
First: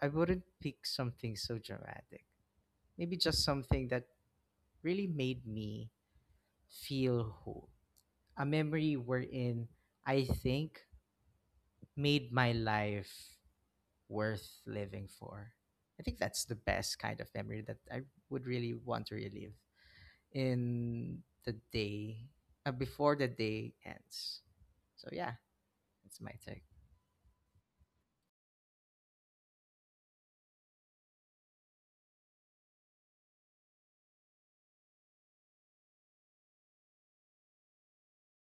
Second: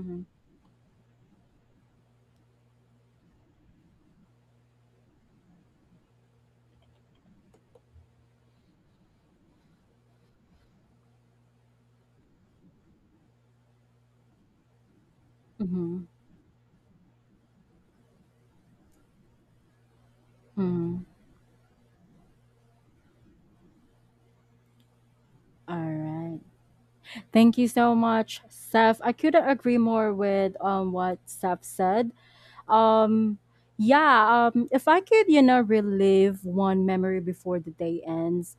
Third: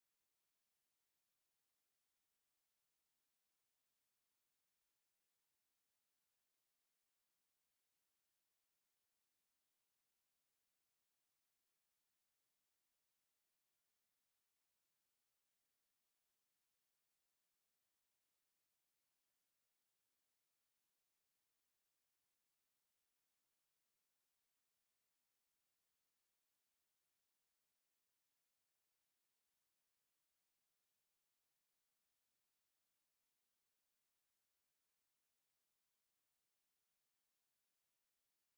I wouldn't pick something so dramatic. Maybe just something that really made me feel whole. A memory wherein I think made my life worth living for. I
Mm-hmm.
think that's the best kind of memory that I would really want to relive
Mm-hmm.
in the day, before the day ends. So, yeah,
All
that's my
right.
take.
Thank you so much, Seth. I couldn't agree more with what Seth said. Um yeah, if I could, you know, relive one memory before the day ends,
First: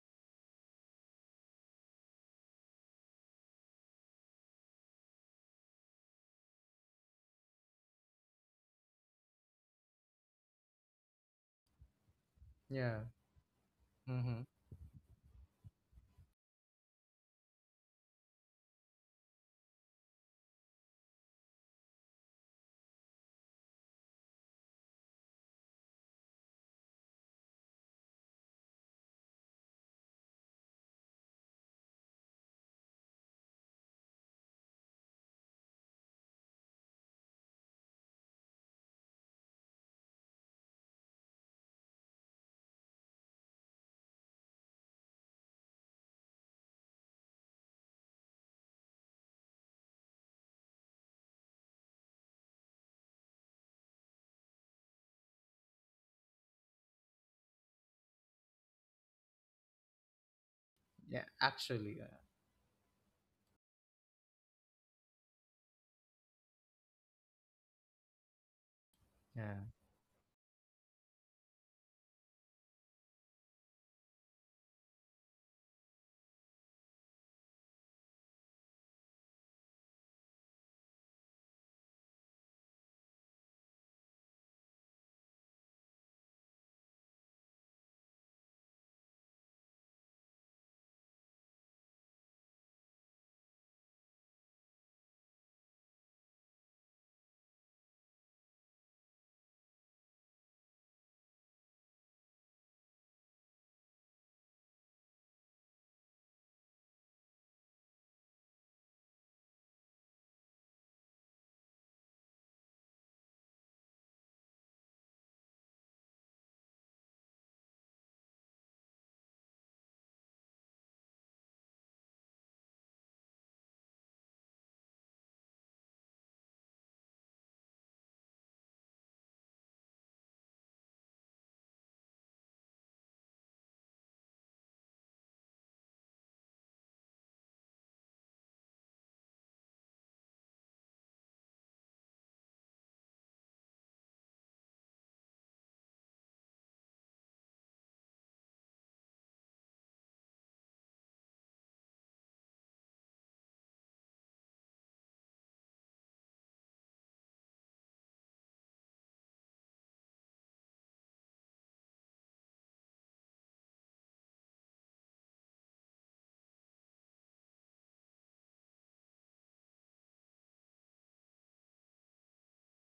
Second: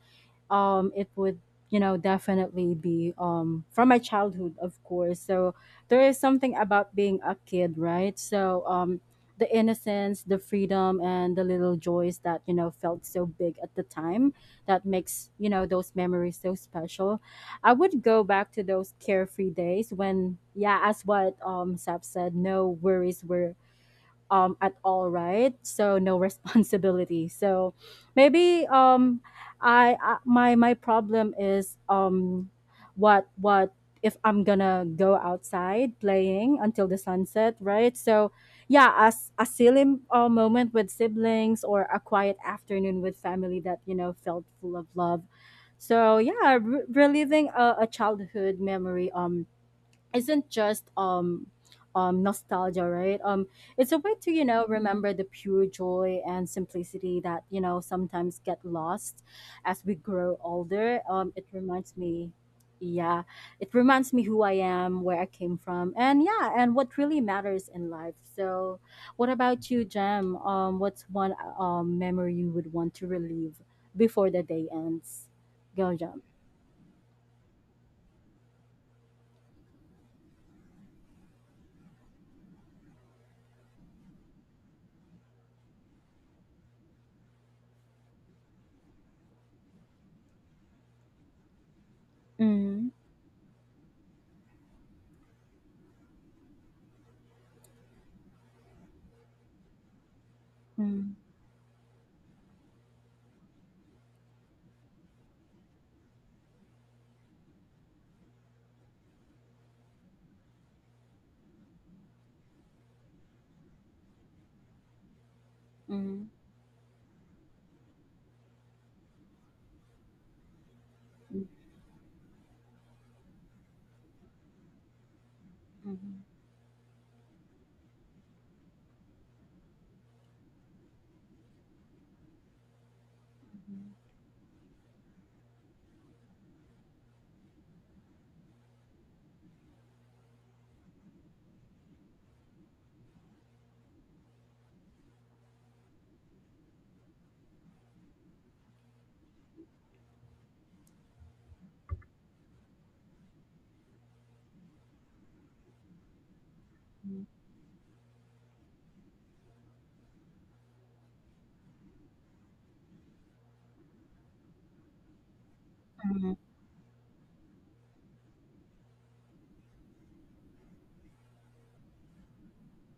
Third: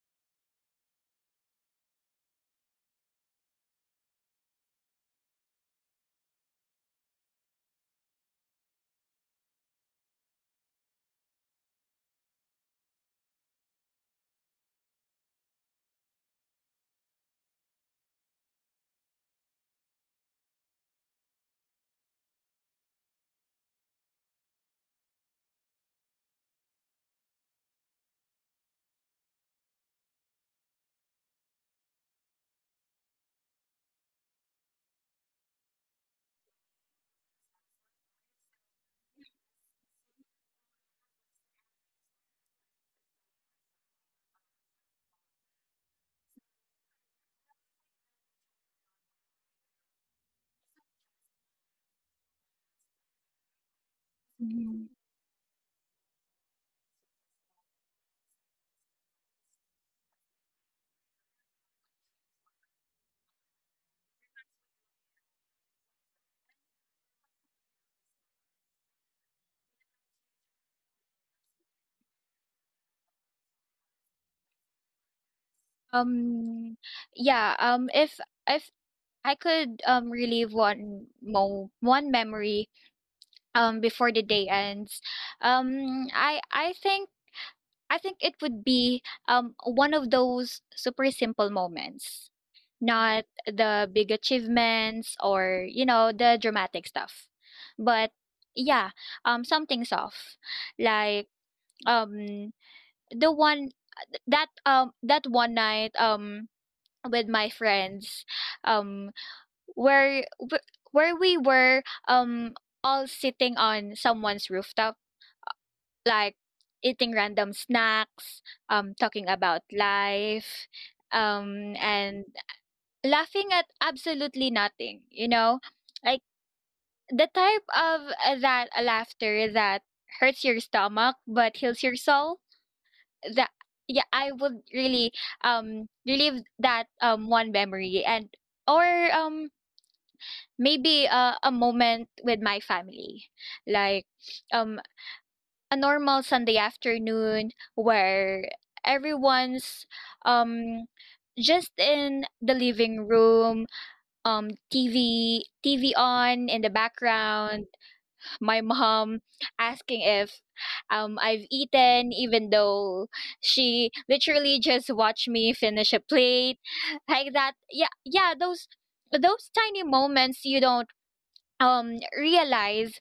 it would you know definitely be from my childhood, of course. So there is something about being a kid, right? So the innocence, the freedom, and the little joys that you know
Yeah.
felt so big at the time,
Mm-hmm.
that makes you know those memories so special. I would go back to those carefree days when, yeah, as what sap said, no worries were at all, right? So no <laughs> responsibility. So maybe I my my problem is what if I'm gonna go outside playing until the sunset, right? So yeah, as a silly moment with siblings or a quiet afternoon with family that you know felt full of love. So yeah, reliving a childhood memory isn't just nostalgia, right? It's a way to you know
Hmm.
remember the pure joy and simplicity that you know sometimes get lost as we grow older.
Yeah,
It reminds
actually, uh,
me, yeah, it reminds me who I am, where I came from, and yeah, and what really matters in life. So what
yeah.
about you, Jam? What's one memory you would want to relive before the day ends? Go, Jam.
Um, yeah. If I could relive one mo one memory before the day ends, um, I I think. I think it would be one of those super simple moments,
Mm-hmm.
not the big achievements or, you know, the dramatic stuff. But yeah, something's off. Like, um, the one that that one night with my friends, um, where wh- where we were all sitting on someone's rooftop,
Mm-hmm.
like eating random snacks, talking about life,
Mm-hmm.
and laughing at absolutely nothing, you know? Like,
Mm-hmm.
the type of that laughter that hurts your stomach but heals your soul. That Yeah, I would really relive that one memory. And or, um maybe a moment with my family. Like, um a normal Sunday afternoon where everyone's um just in the living room, TV on in the
Mm.
background, my mom asking if I've eaten even though she literally just watched me finish a
Mhm.
plate like that. Yeah, yeah, those tiny moments you don't realize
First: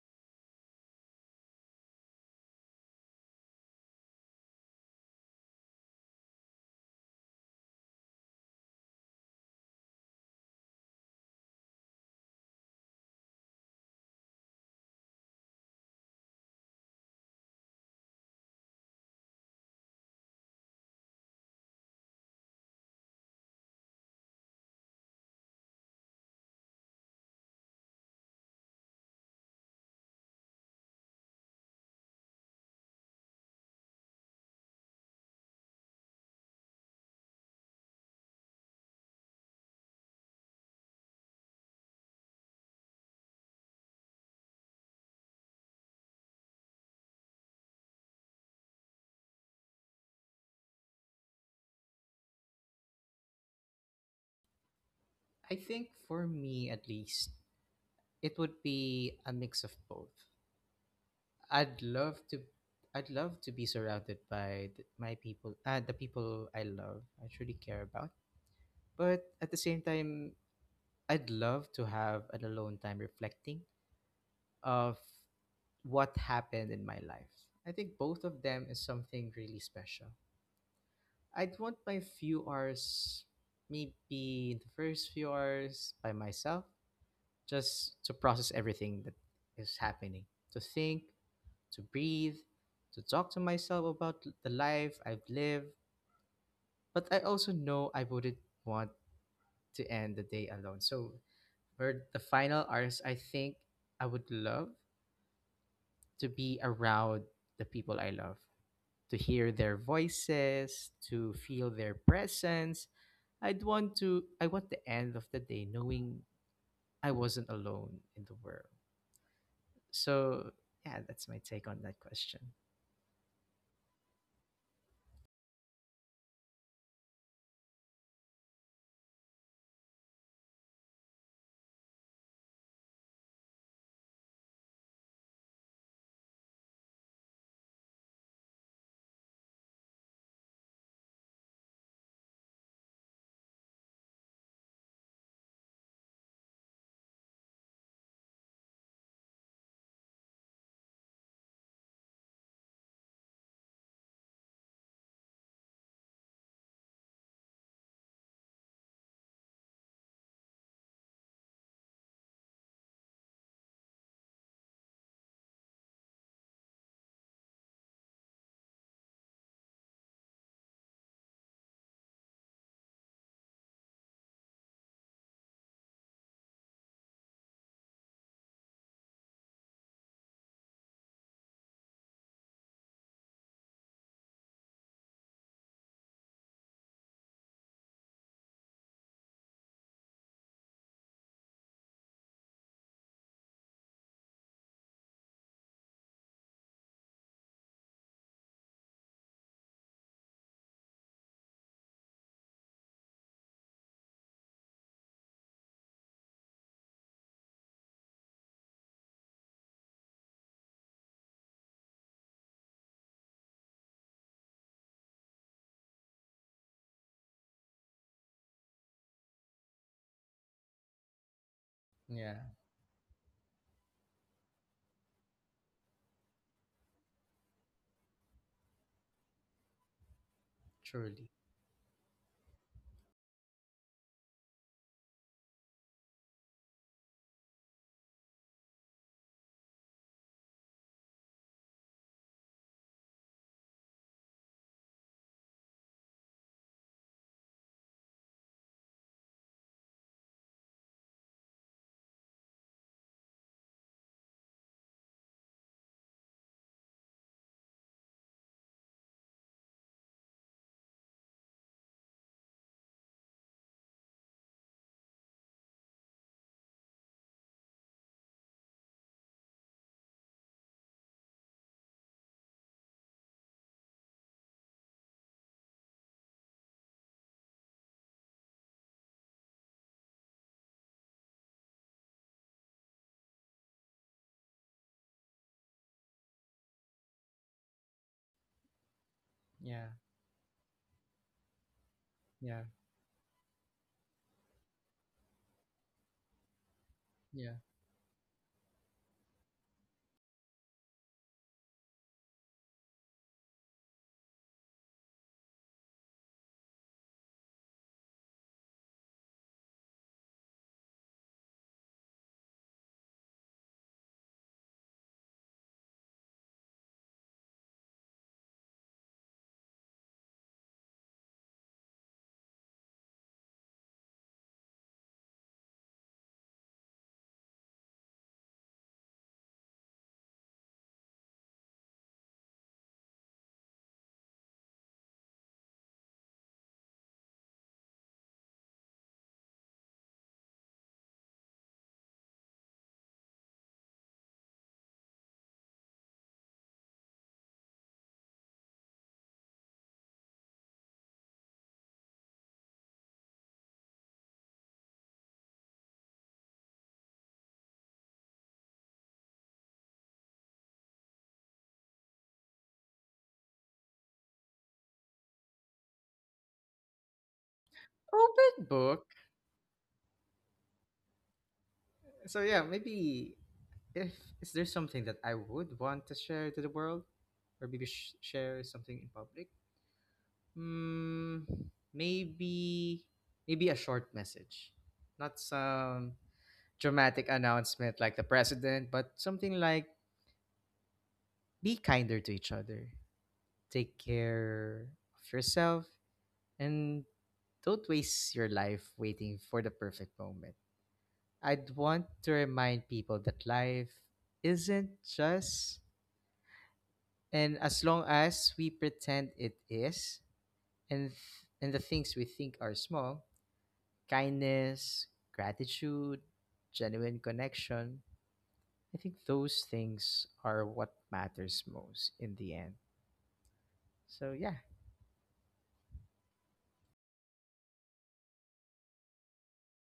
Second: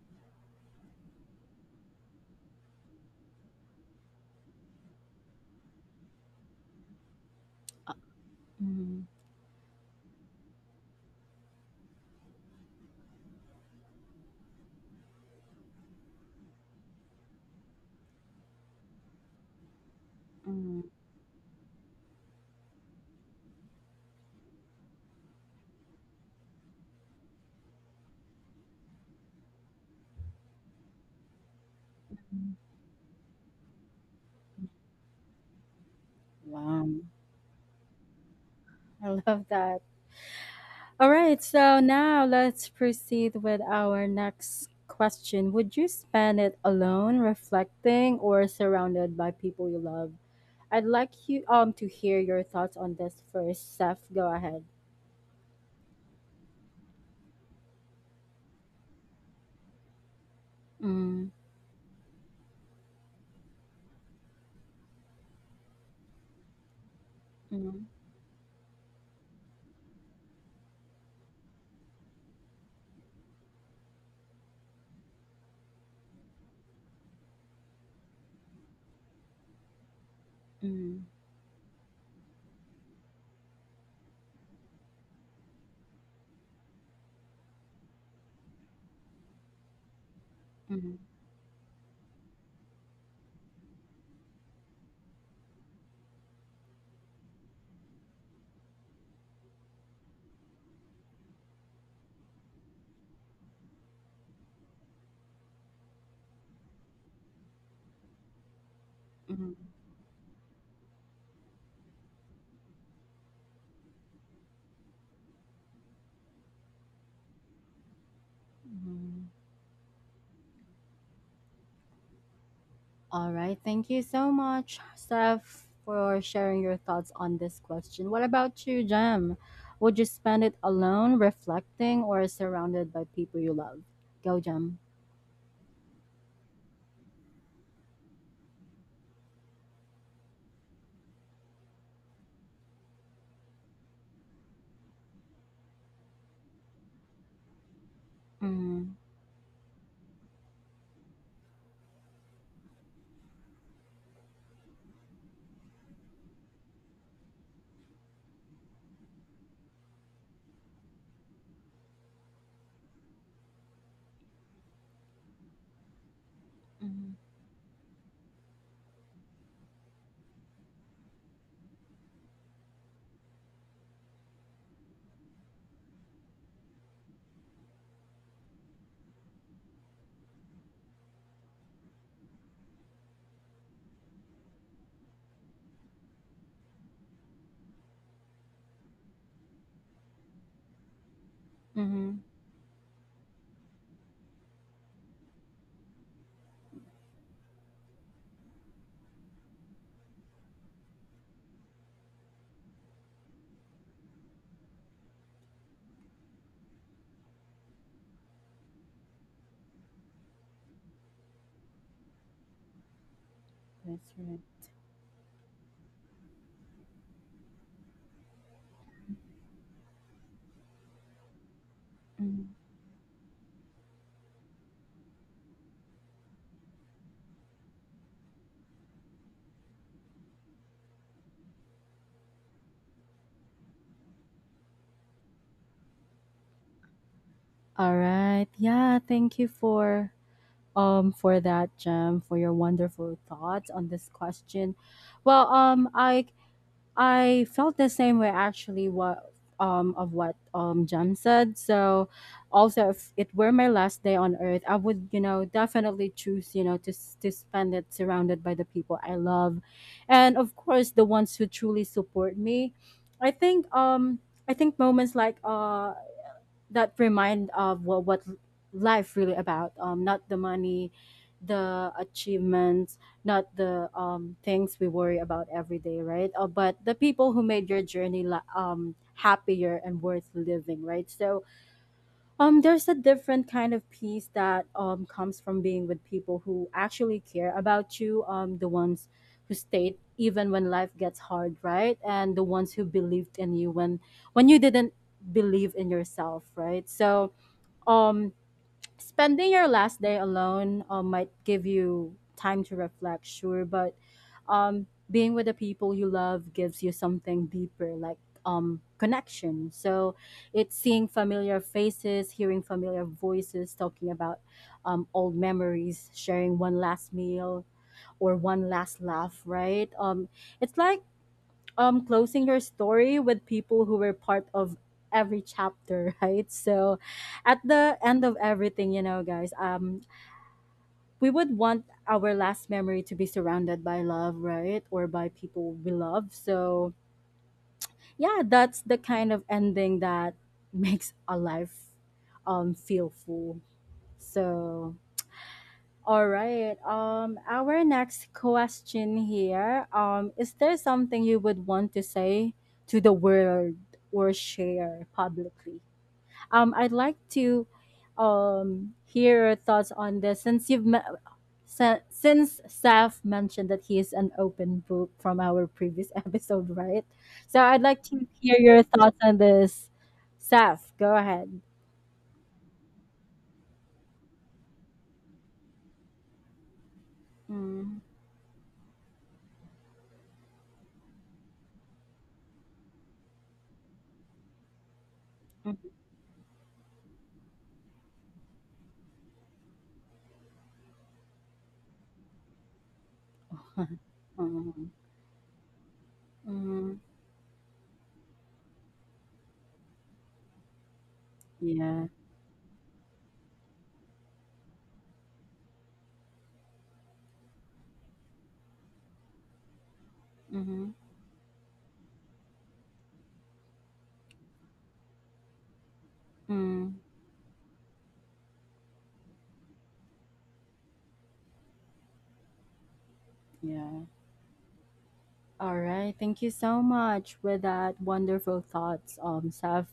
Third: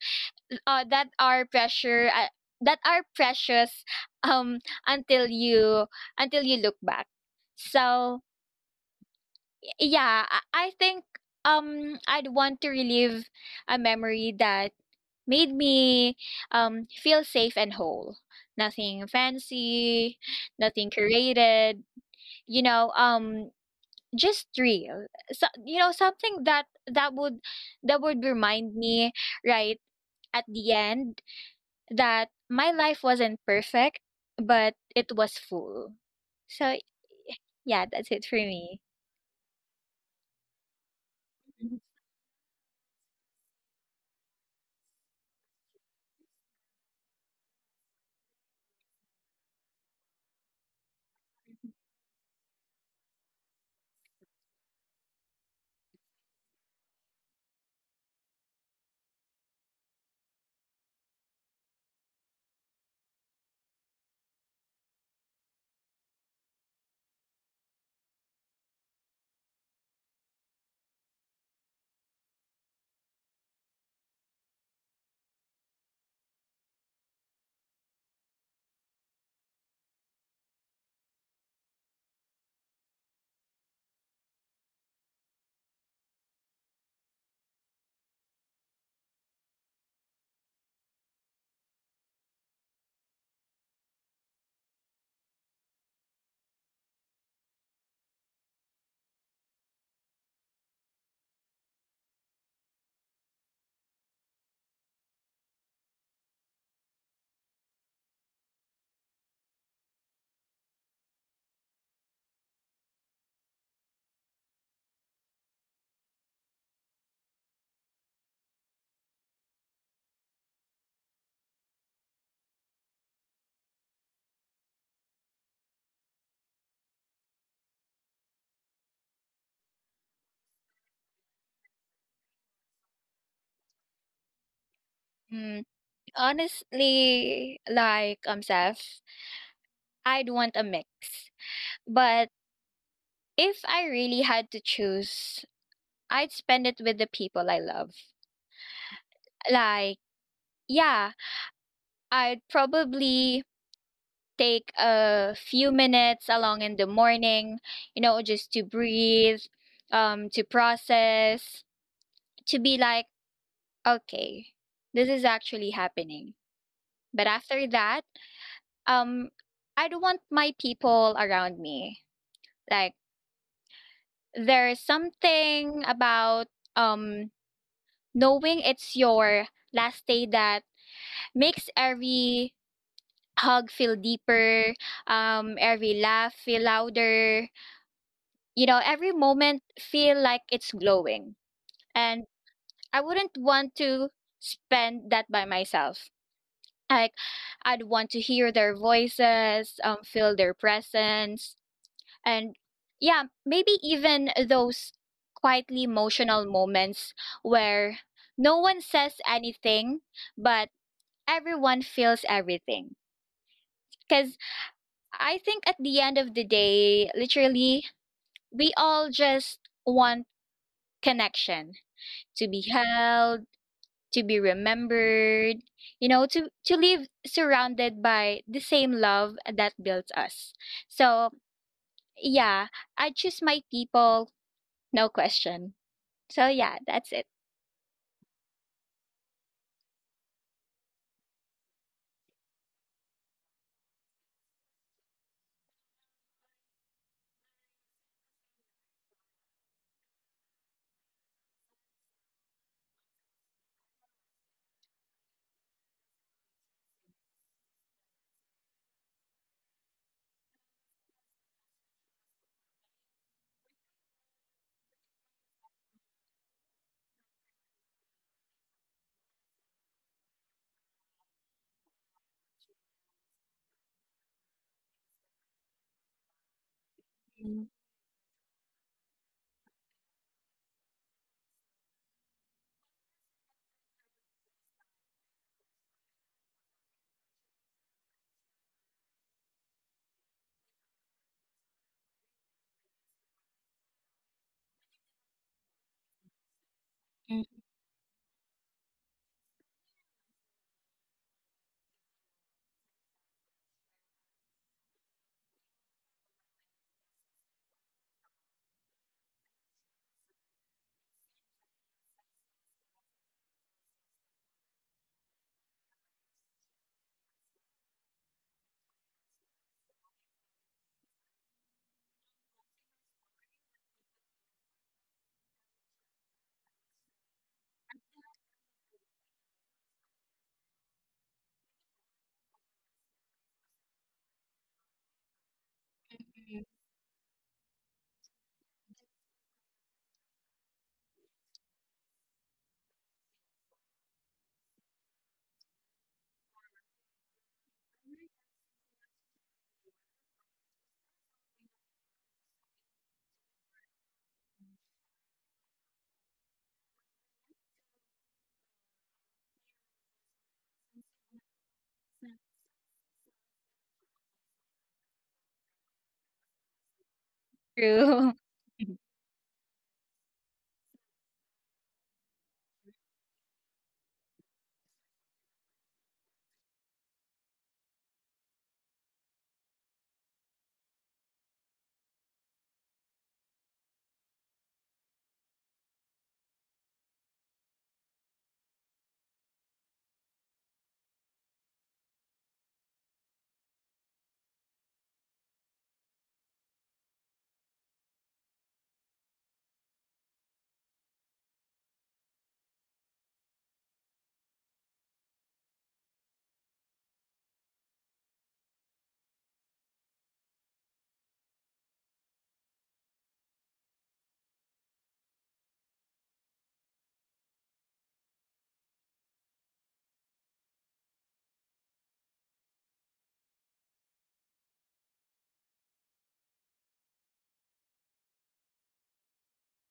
uh, that are pressure uh, that are precious um until you look back.
Uh,
So
mhm,
yeah, I think I'd want to relive a memory that made me feel safe and whole. Nothing fancy,
mhm,
nothing curated, you know, just real. So, you know, something that that would remind me, right, at the end, that
mhm.
my life wasn't perfect, but it was full. So
Wow,
yeah, that's it for me.
I love that. All right,
Mhm.
so now let's proceed with our next question. Would you spend it alone, reflecting, or surrounded by people you love? I'd like you to hear your thoughts on this first, Seth. Go ahead.
I think for me at least, it would be a mix of both.
Mm,
I'd love to I'd love to be surrounded by my people, the people I love, I truly care
mm,
about. But at the same time, I'd love to have an alone time reflecting of what happened in my life. I think both of them is something really special.
mm,
I'd want my few hours, maybe the first few hours by myself, just to process everything that is happening, to
mm,
think, to breathe, to talk to myself about the life I've lived. But I also know I wouldn't want to end the day alone. So, for the final hours, I think I would love to be around the people I love, to hear
mm,
their voices, to feel their presence. I want the end of the day knowing I wasn't alone in the world.
mm.
So yeah, that's my take on that question.
All right. Thank you so much, Steph, for sharing your thoughts on this question. What about you, Jem? Would you spend it alone, reflecting, or surrounded by people you love? Go, Jem.
Mm, honestly, like, Seth, I'd want a mix. But if I really had to choose, I'd spend it with the people I love.
Mm-hmm.
Like, yeah, I'd probably take a few minutes along in the morning, you know, just to breathe, to process, to be like okay, this is actually happening.
Mm-hmm.
But after that, um, I don't want my people around me. Like there's something about um knowing it's your last day that makes every hug feel deeper, every laugh feel louder, you know, every moment feel like it's glowing.
Mm-hmm.
And I wouldn't want to spend that by myself. Like I'd want to hear their voices, feel their presence, and yeah, maybe even those quietly emotional moments where no one says anything, but everyone feels everything.
That's right.
Because I think at the end of the day, literally, we all just want connection,
Yeah,
Mhm.
to be held, to be remembered, to live surrounded by the same love that built us.
truly.
So, yeah, I choose my people, no question. So, yeah, that's it.
All right. Yeah, thank you for that, Jem, for your wonderful thoughts on this question. Well, I I felt the same way actually what of what Jem said. So also if it were my last day on earth, I would, you know, definitely choose, you know, to spend it surrounded by the people I love, and of course the ones who truly support me. I think um I think moments like that remind of what life really about, not the money, the achievements, not the things we worry about every day, right? But the people who made your journey happier and worth living, right? So there's a different kind of peace that comes from being with people who actually care about you, the ones who
Yeah,
stayed even when life gets hard, right, and the
yeah,
ones who believed in you when you didn't believe in yourself, right? So
Mm.
yeah.
um spending your last day alone might give you time to reflect, sure, but being with the people you love gives you something deeper, like connection. So it's seeing familiar faces, hearing familiar voices, talking about old memories, sharing one last meal or one last laugh, right? It's like closing your story with people who were part of every chapter <laughs> right. So at the end of everything, you know, guys, we would want our last memory to be surrounded by love, right, or by people we love. So yeah, that's the kind of ending that <laughs> makes a life feel full. So all right. Our next question here. Is there something you would want to say to the world or share publicly? I'd like to, hear your thoughts on this since you've met. Since Saf mentioned that he is an open book from our previous <laughs> episode, right? So
<laughs>
I'd like to
True.
hear
Open
your
book.
thoughts on this. Saf, go ahead.
So yeah, maybe if is there something that I would want to share to the world, or maybe
Mm,
share something in public? Mm, maybe Maybe a short message, not
mhm.
some dramatic announcement like the president, but something like be kinder to each other, take care
Mhm,
of yourself.
mhm.
And don't waste your life waiting for the perfect moment.
<laughs>
I'd
Yeah.
want to remind people that life isn't just, and as long as we pretend it is,
Mm-hmm.
and and the things we think are small, kindness, gratitude,
Mm,
genuine connection, I think those things are what matters most in the end.
yeah.
So yeah.
All right. Thank you so much with that wonderful thoughts, Saf.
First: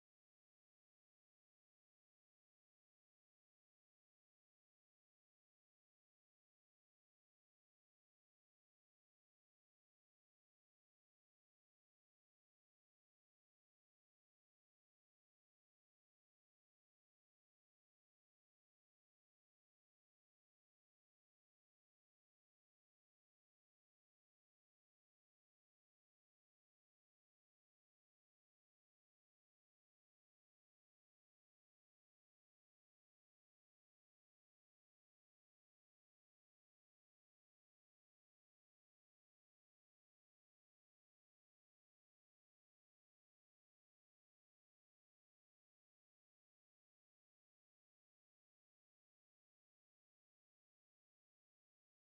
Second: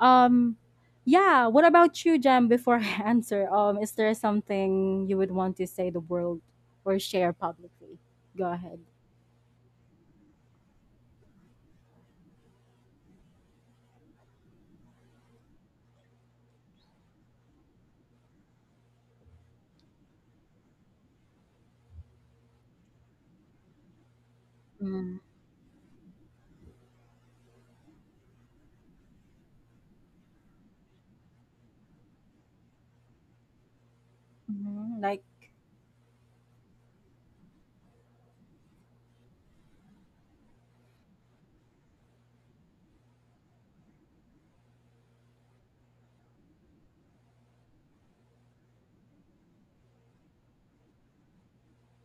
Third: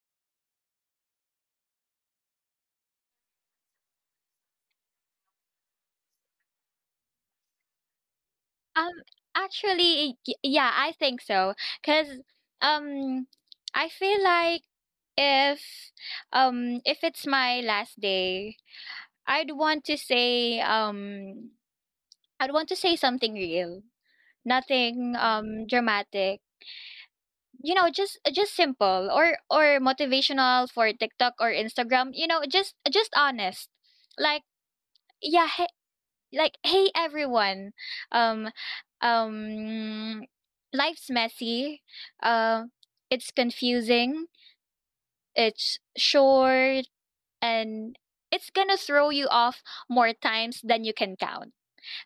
Um, yeah. What about you, Jam? Before I <laughs> answer, is there something you would want to say the world or share publicly? Go ahead.
Um, Actually, y yeah, I think so. Cause, um, I feel like if, if it's my last day, I'd want to say, I'd want to say something real, nothing, dramatic. You know, just simple or motivational for TikTok or Instagram. You know, just honest. Like,
Mm-hmm. Like.
yeah, hey, like hey everyone, um um life's messy, uh it's confusing, it's short, and it's gonna throw you off more times than you can count.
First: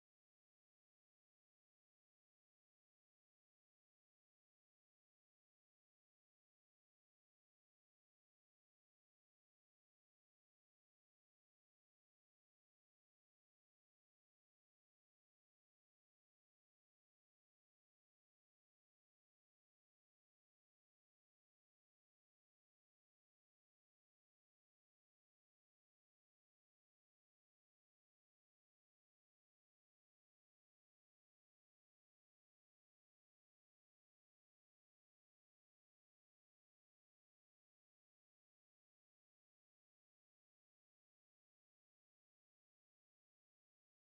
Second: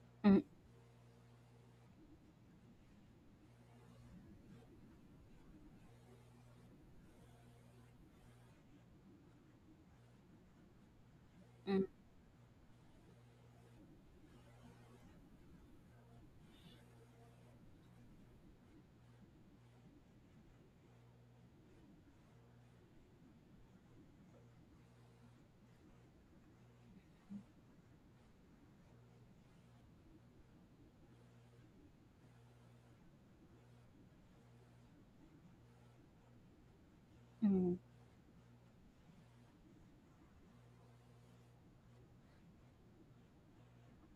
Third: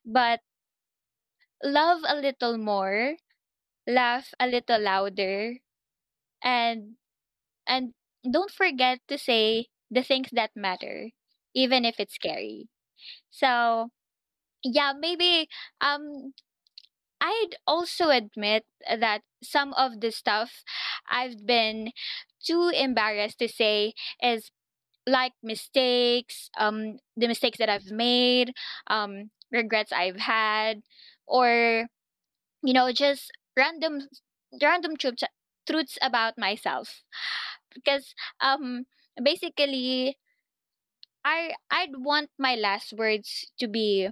But
Mm-mm.
love a little more, laugh a little louder, and and don't forget to say the things that matter, even if it's scary. So yeah, maybe, um I'd also admit that some of the stuff I've been too embarrassed to say is like mistakes, the mistakes that I've made, regrets I've had, or you know, just random random truths about myself. Because um, basically, I'd want my last words to be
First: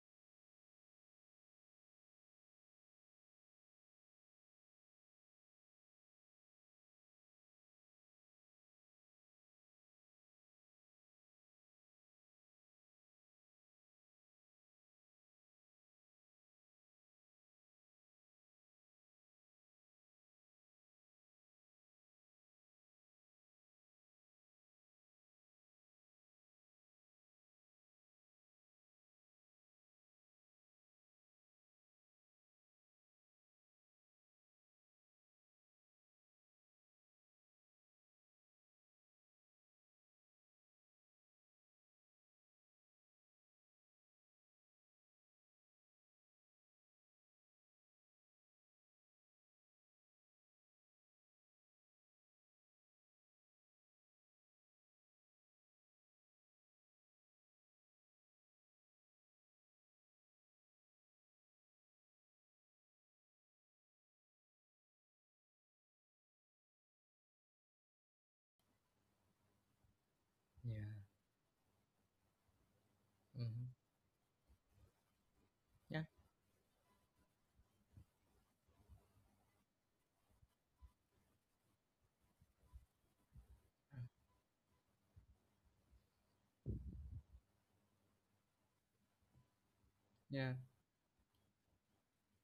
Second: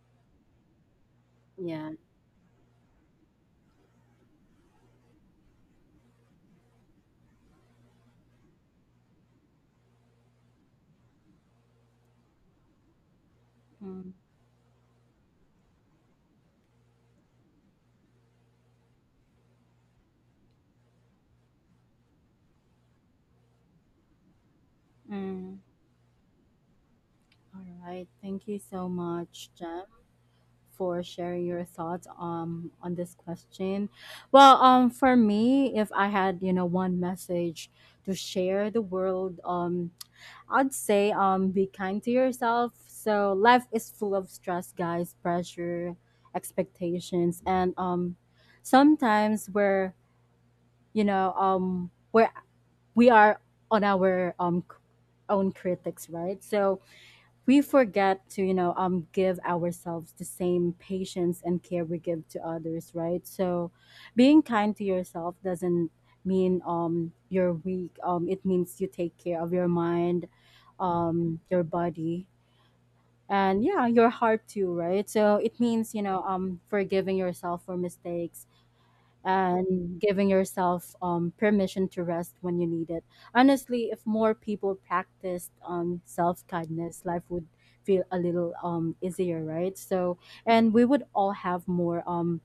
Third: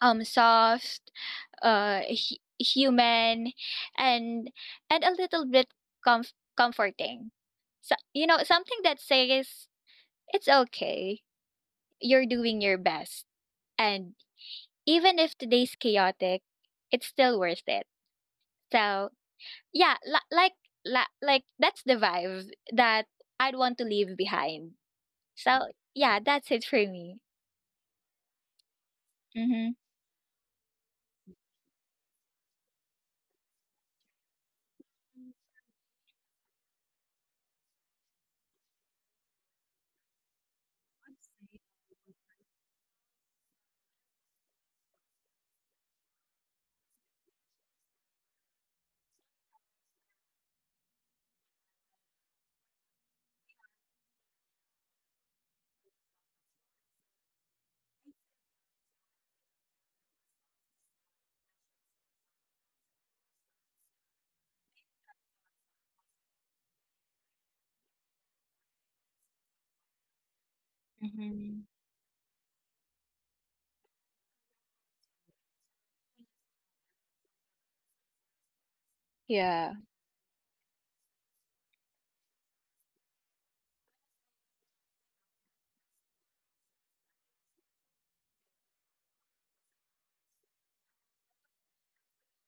soft,
Yeah.
human, and and a little bit comforting. So you know something that says it's okay, you're doing your best, and even if today's chaotic, it's still worth it. So yeah, like like that's the vibe that I'd want to leave behind.
Mm-mm.
So yeah, that's it for me.
All right. Thank you so much,
Mm-hmm.
Jam, for sharing your thoughts on this question. Well, for me, if I had, you know, one message to share the world, I'd say be kind to yourself. So life is full of stress, guys, pressure, expectations, and sometimes we're, you know, we're we are on our own critics, right? So we forget to you know give ourselves the same patience and care we give to others, right? So being kind to yourself doesn't mean you're weak. It means you take care of your mind,
Yeah.
Hmm.
your body, and
Hmm.
yeah, your heart too, right? So it means you
Yeah.
know forgiving yourself for mistakes
Yeah.
and giving yourself permission to rest when you need it. Honestly, if more people practiced self kindness, life would feel a little easier, right? So,
Yeah.
and we would all have more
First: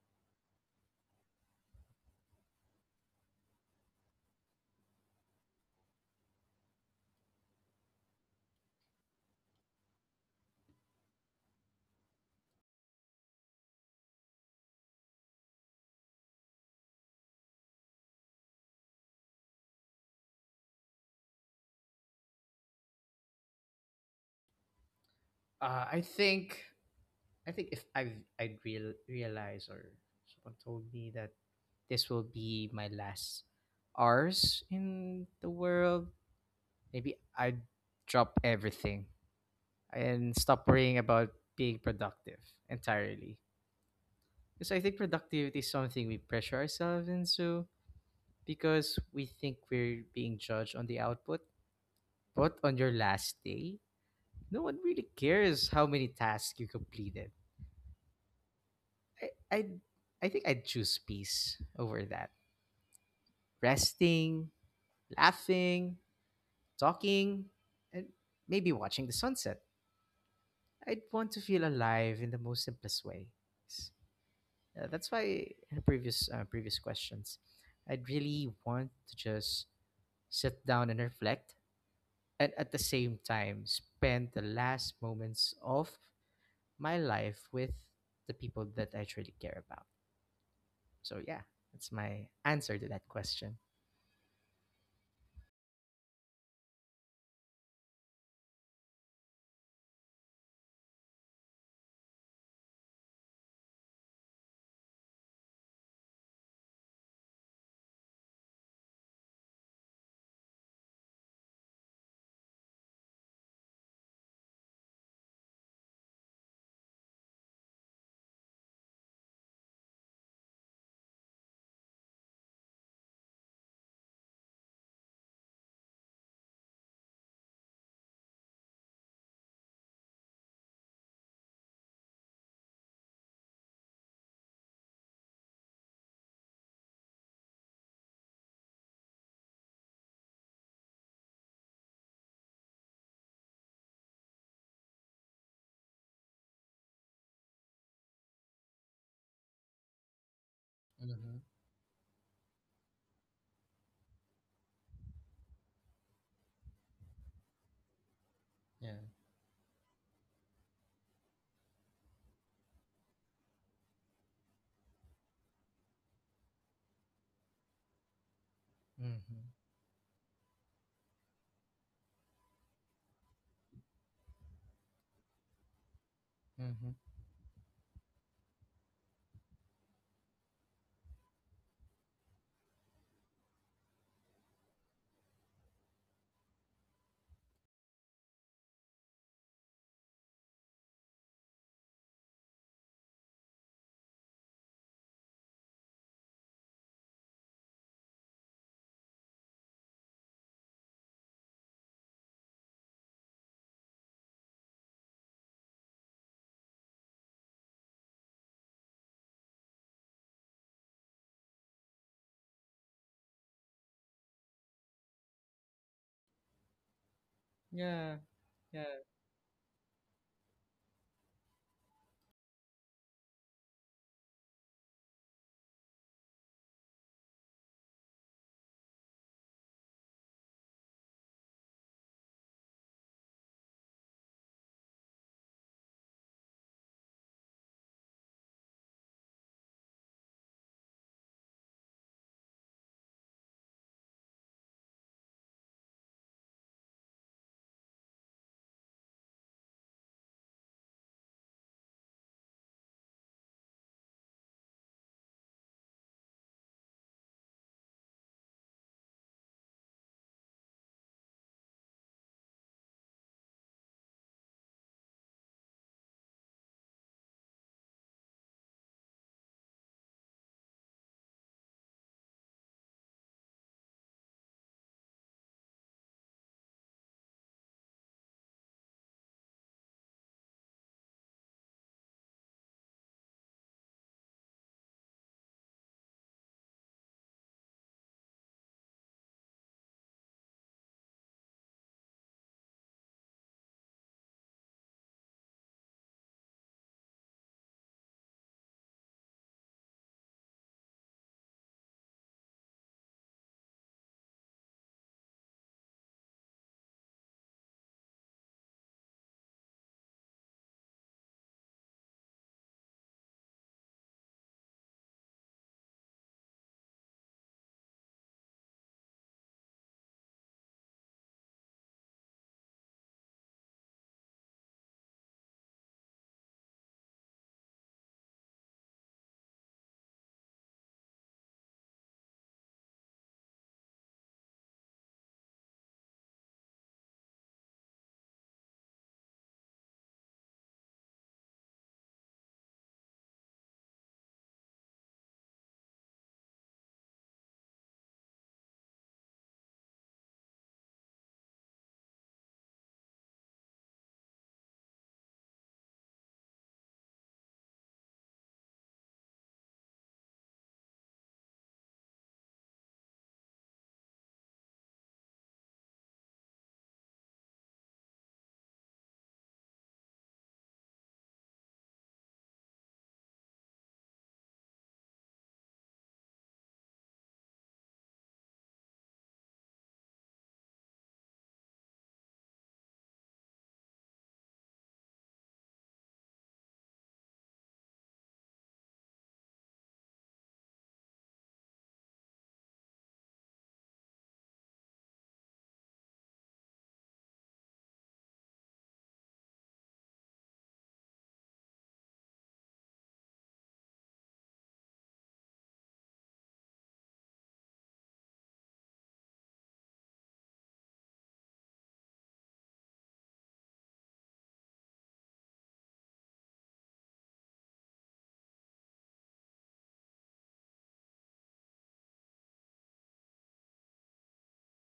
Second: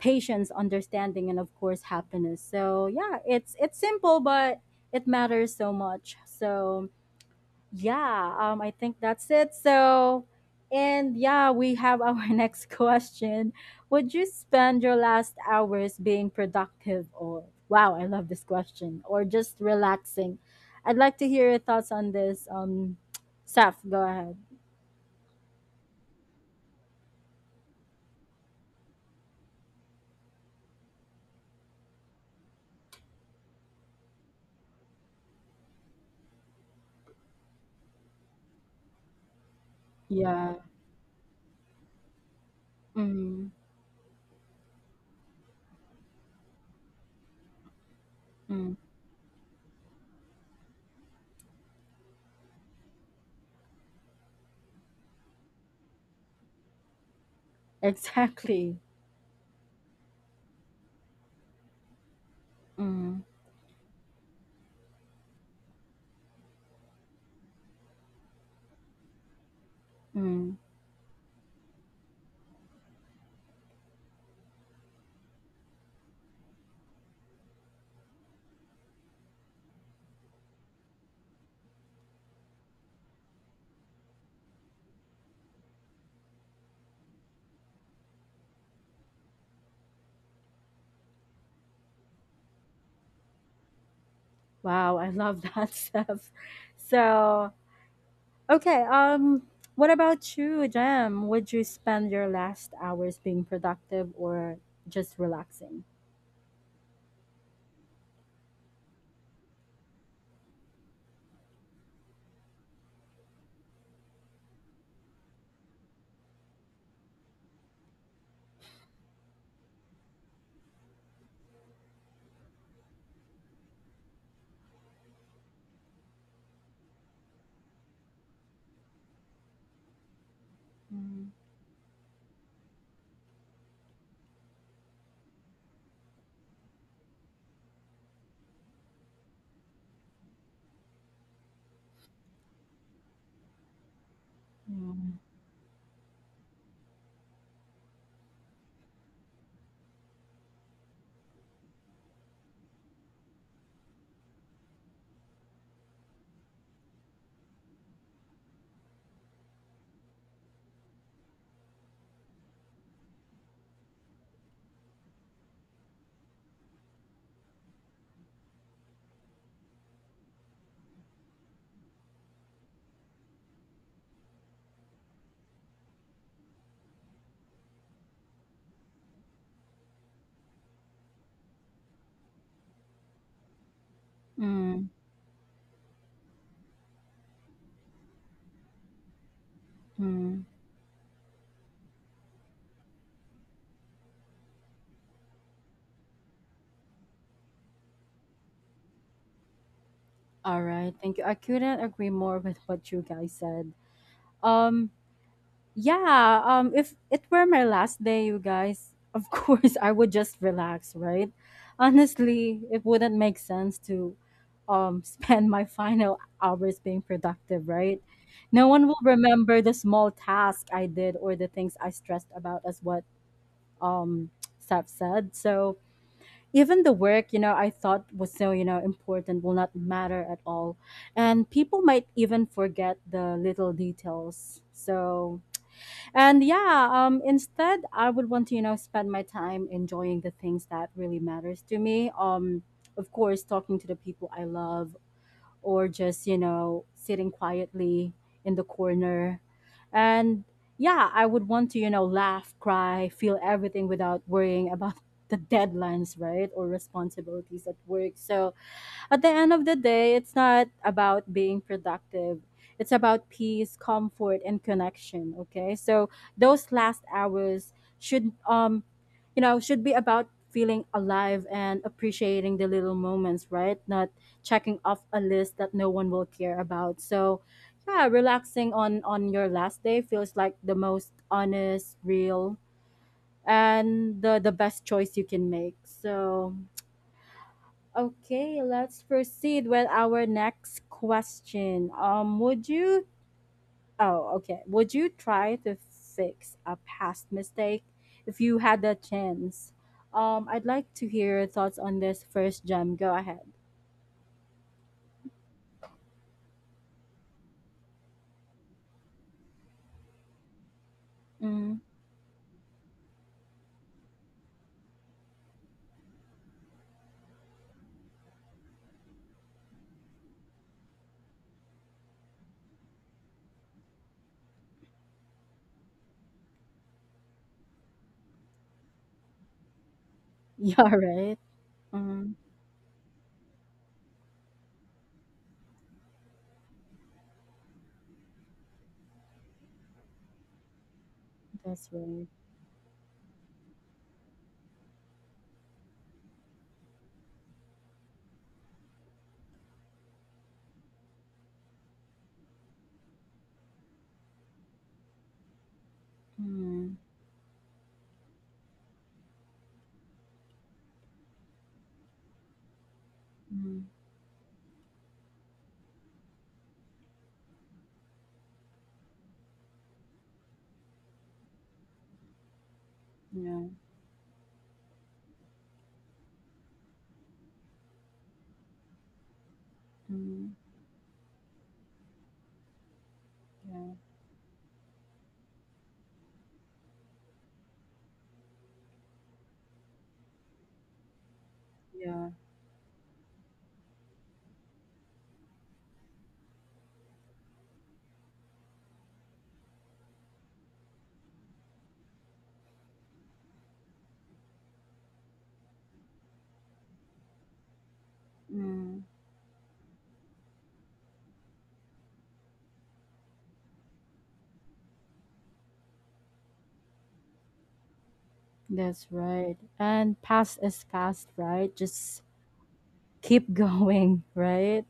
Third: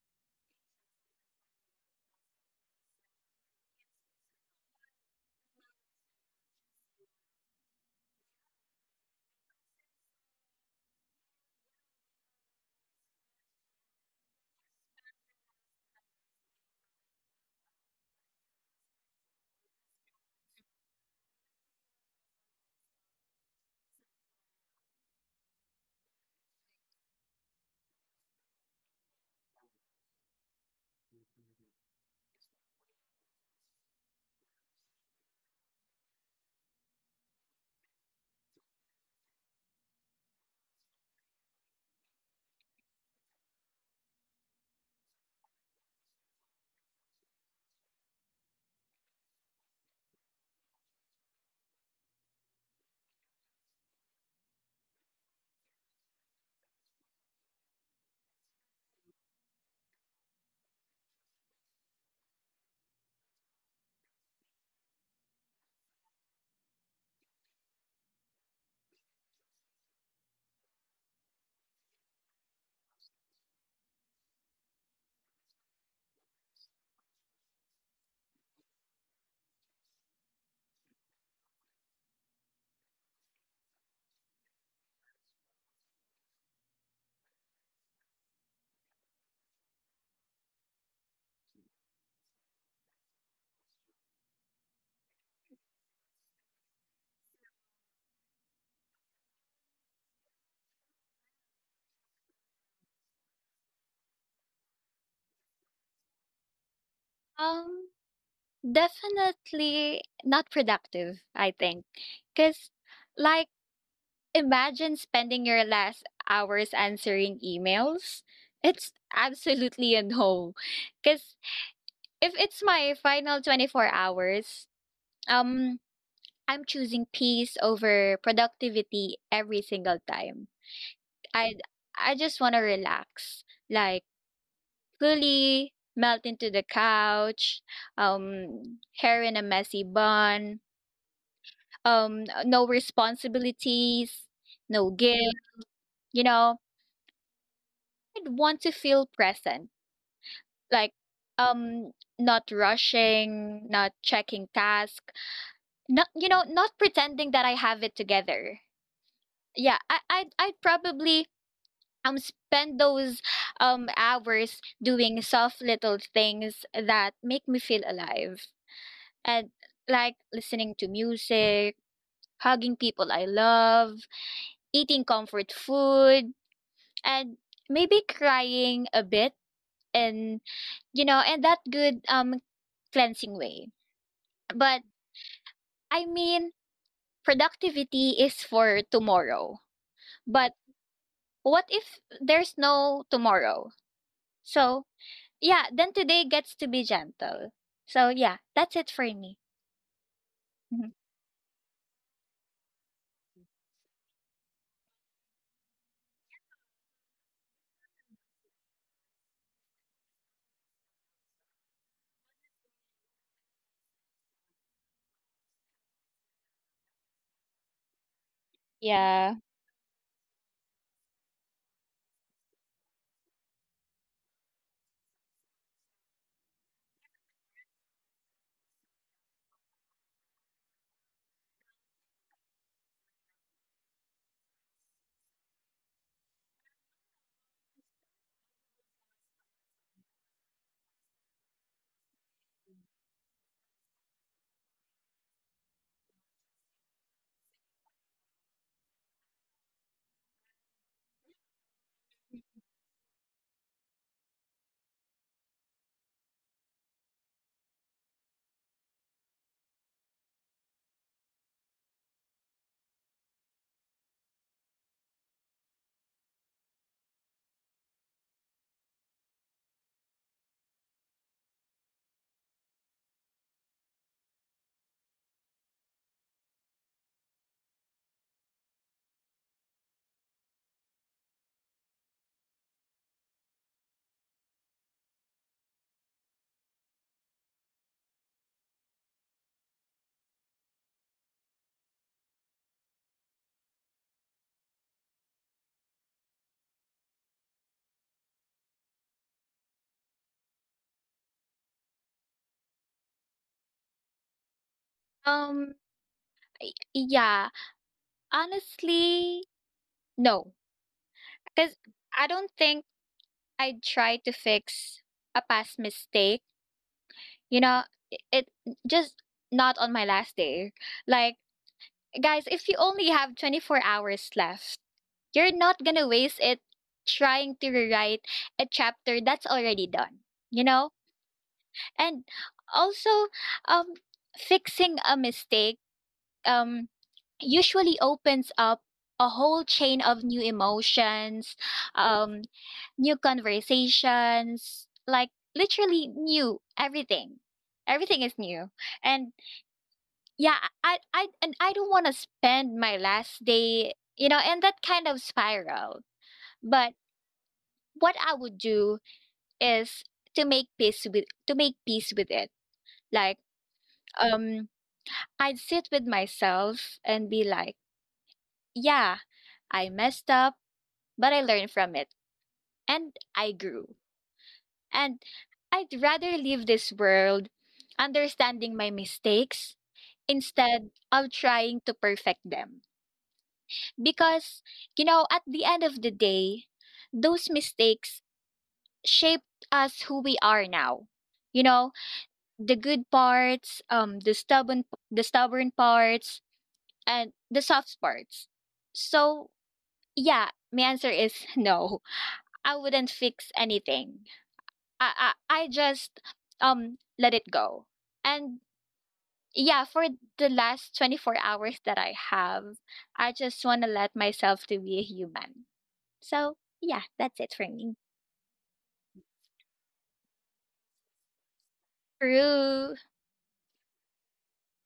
patience, understanding, and of course, happiness. So, yeah, it's simple, but it matters so much. So, yeah, I think that's it. So, and yeah, we have our <laughs> next question. Would you spend your last hours being productive or, wow, I love this question, or just relaxing? I'd like to hear your thoughts on this. <tsk> Saf, go ahead.
Uh, I think I think if I've I'd realize or someone told me that this will be my last hours in the world, maybe I'd drop everything and
Yeah.
stop worrying about being productive entirely.
Mm,
Because I think productivity is something we pressure ourselves into
mm,
because we think we're being judged on the output. But on your last day, no one really cares how many tasks you completed.
<laughs> exactly.
I I I think I'd choose peace over that.
Mm,
Resting, laughing, talking, and maybe watching the sunset.
mm.
I'd want to feel alive in the most simplest way. S- that's why in the previous questions, I'd really want to just sit down and reflect, and at the same time spend the last moments of my life with the people that I truly care about. So yeah, that's my answer to that question.
Wow, I love that, <laughs> Saf. So, okay, what about you, Jam? Would you spend your last hours being productive or just relaxing?
um Definitely not productive, I think. Because, like, imagine spending your last hours answering emails. It's absolutely a no. Because if it's my final 24 hours, um, I'm choosing peace over productivity every single time.
Mm,
I I just want to relax, like fully melt into the couch, hair in a messy bun, no responsibilities, no
mm,
guilt, you know. I'd want to feel present. Like
Mm-hmm.
um not rushing, not checking task, not you know, not pretending that I have it together.
Yeah.
Yeah, I'd probably spend those hours doing soft little things that make me feel alive.
Hmm.
And like listening to music, hugging people I love, eating comfort food, and maybe crying a bit and you know, and that good, cleansing way. But
mm,
I mean, productivity is for tomorrow.
mm.
But what if there's no tomorrow? So yeah, then today gets to be gentle. So yeah, that's it for me.
All
Mhm.
right, thank you. I couldn't agree more with what you guys said. Um Yeah, if it were my last day, you guys, <laughs> of course I would just relax, right? Honestly, it wouldn't make sense to <laughs> spend my final hours being productive, right?
Yeah.
No one
Yeah.
will
Yeah.
remember the small task I did or the things I stressed about as what um <tsk> Seth said. So even the work, you know, I thought was so, you know, important will not matter at all. And people might even forget the little details. So and yeah, instead, I would want to, you know, spend my time enjoying the things that really matters to me. Of course, talking to the people I love, or just, you know, sitting quietly in the corner. And yeah, I would want to, you know, laugh, cry, feel everything without worrying about <laughs> the deadlines, right? Or responsibilities at work. So, at the end of the day, it's not about being productive. It's about peace, comfort, and connection. Okay. So those last hours should you know should be about feeling alive and appreciating the little moments, right? Not checking off a list that no one will care about. So yeah, relaxing on your last day feels like the most honest, real, and the best choice you can make. So okay, let's proceed with our next question. Would you? Oh, okay. Would you try to fix a past mistake if you had the chance? I'd like to hear your thoughts on this first, Gem. Go ahead.
um yeah, honestly, no. Because
Mm,
I don't think I'd try to fix a past mistake. You know, it just not on my last day. Like, guys, if you only have 24 hours left, you're not going to waste it trying to rewrite a chapter that's already done,
<laughs>
you
yeah,
know?
right.
And
Mm,
also, um, fixing a mistake, um, usually opens up a whole chain of new emotions,
that's right.
um, new conversations, like literally new everything. Everything is new. And yeah, I don't want to spend my last day, you know, in that kind of spiral. But
Mm,
what I would do is to make peace with it. Like
mm,
um I'd sit with myself and be like, yeah, I messed up, but I learned from it and I
yeah.
grew. And I'd rather leave this world understanding my mistakes
Mm,
instead of trying to perfect them.
yeah.
Because, you know, at the end of the day, those mistakes shaped us who we are now. You know,
Yeah.
the good parts, the stubborn parts and the soft parts. So yeah, my answer is <laughs> no. I wouldn't fix anything. I just let it go. And
Mm,
yeah, for the last 24 hours that I have, I just want to let myself to be a human. So, yeah, that's it for me.
that's right. And past is past, right? Just
True.
keep <laughs> going, right?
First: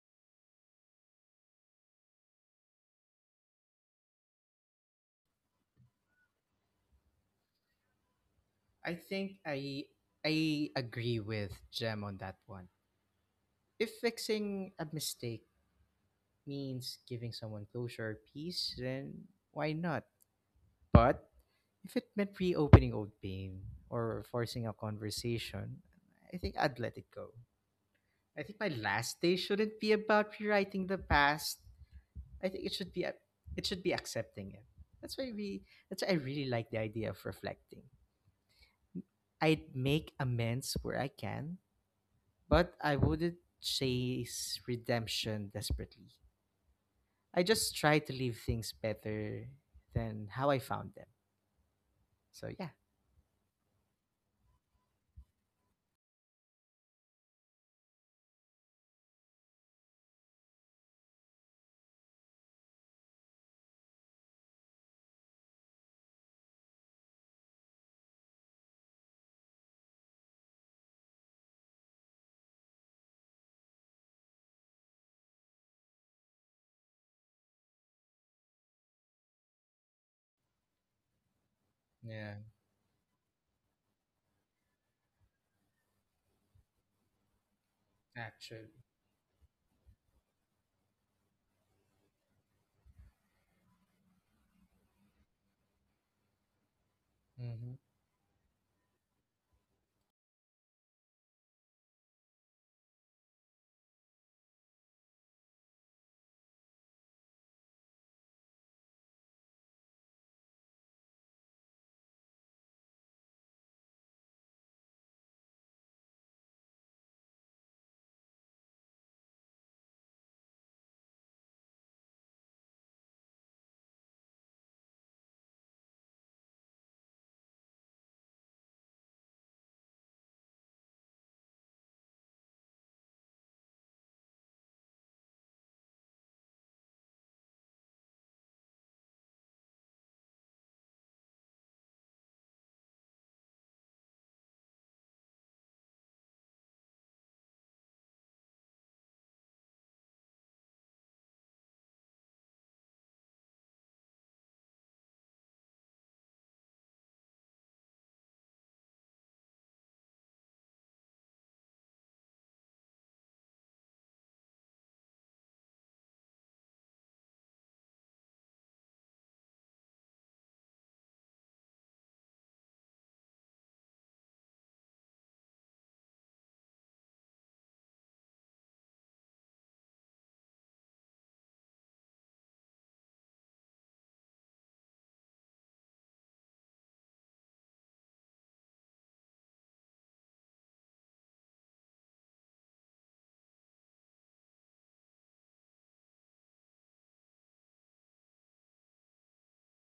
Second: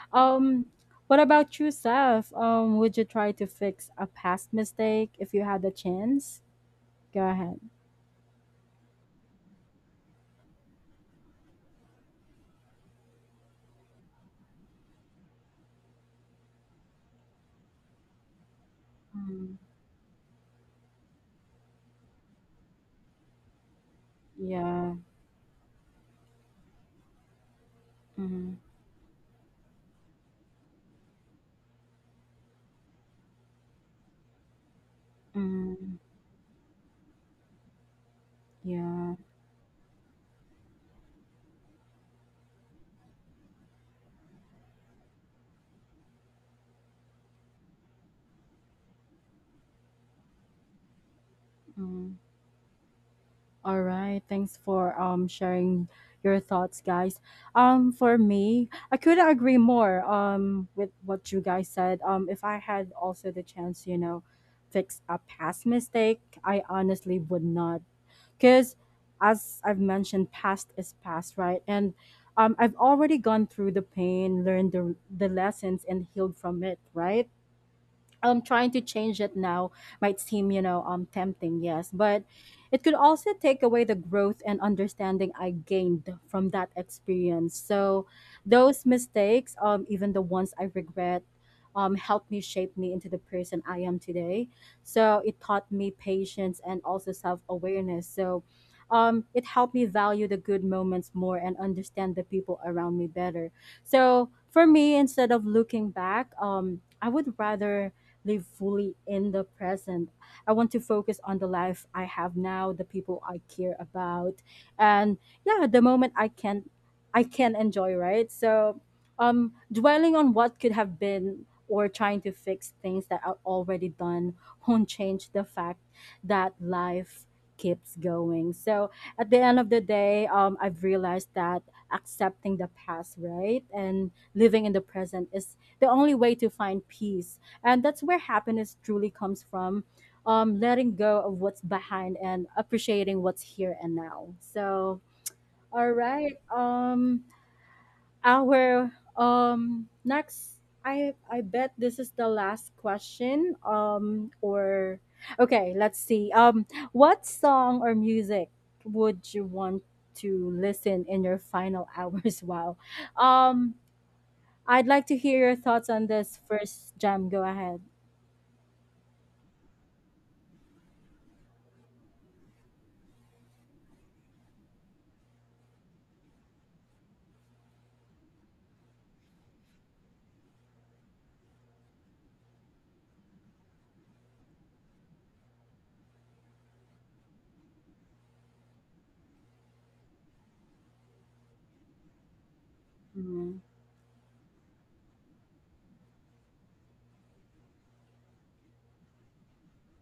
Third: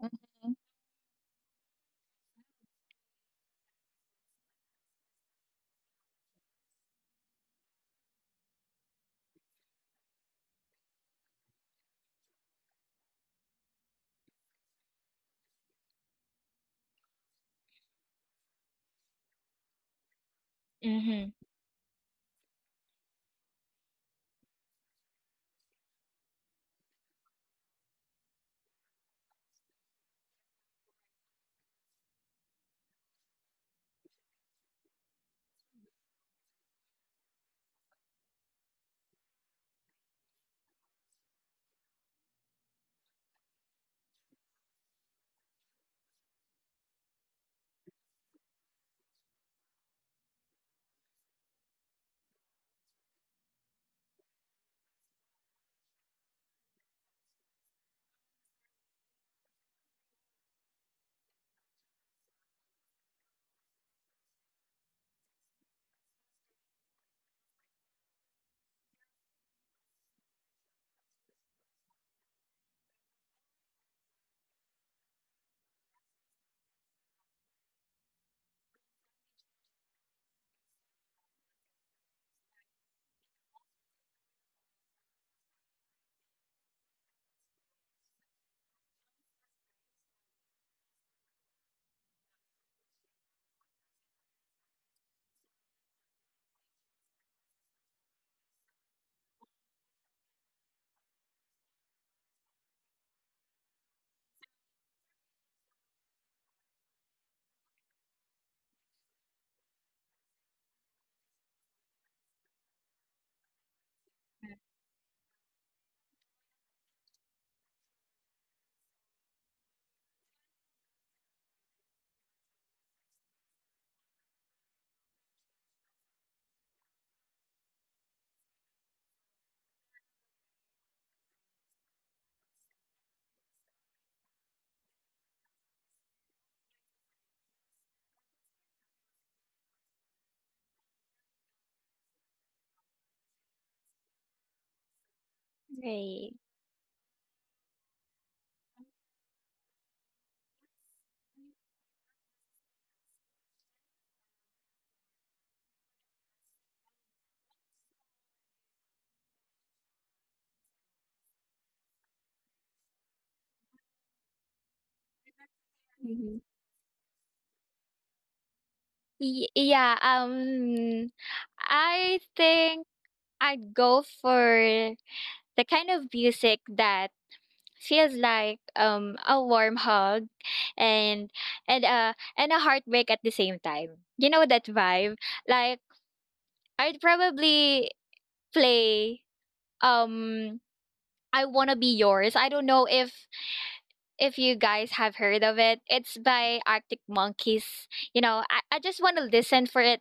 Mhm.
Um, what about you, Seth? Would you try to fix a past mistake if you had the chance? Go ahead.
I think I I agree with Jem on that one. If fixing a mistake means giving someone closure or peace, then
Mm,
why not? But
Mhm.
if it meant reopening old pain or forcing a
yeah.
conversation, I think I'd let it go. I
Mm,
think my last day shouldn't be about rewriting the past. I think it should be accepting it. That's why we
mm,
that's why I really like the idea of reflecting.
yeah.
I'd make amends where I can, but I wouldn't chase redemption desperately. I just try to leave things better than how I found them.
Mm.
So yeah.
All right. Thanks for sharing your thoughts, guys. For me, I couldn't agree more with what you guys said. If I had also the chance, you know, fix a past mistake, I honestly would not because as I've mentioned, past is past, right? And I've already gone through the pain, learned the lessons, and healed from it, right? Trying to change it now might seem tempting, yes, but
Yeah,
it could also take away the growth and understanding I gained from that experience. So
actually.
those mistakes, even the ones I regret, helped me shape me into the person I am today, so it taught me patience and also
Mm-hmm.
self-awareness. So it helped me value the good moments more and understand the people around me better. So for me, instead of looking back, I would rather live fully in the present. I want to focus on the life I have now, the people I care about, and yeah, the moment I can enjoy, right? So dwelling on what could have been or trying to fix things that are already done won't change the fact that life keeps going. So at the end of the day, I've realized that accepting the past, right, and living in the present is the only way to find peace, and that's where happiness truly comes from, letting go of what's behind and appreciating what's here and now. So, all
Right.
right. Our next, I bet this is the last question. Okay, let's see. What song or music would you want to listen in your final hours? <laughs> Wow. Um, I'd like to hear your thoughts on this
Mhm.
first, Jam. Go ahead.
Yeah, I think I'd go for the kind of music that feels like a warm hug, and and uh and a heartbreak at the same time. You know that vibe? Like I'd probably play, um I Wanna Be Yours. I don't know
Mhm.
if you guys have heard of it. It's by Arctic Monkeys. You know, I just want to listen for it.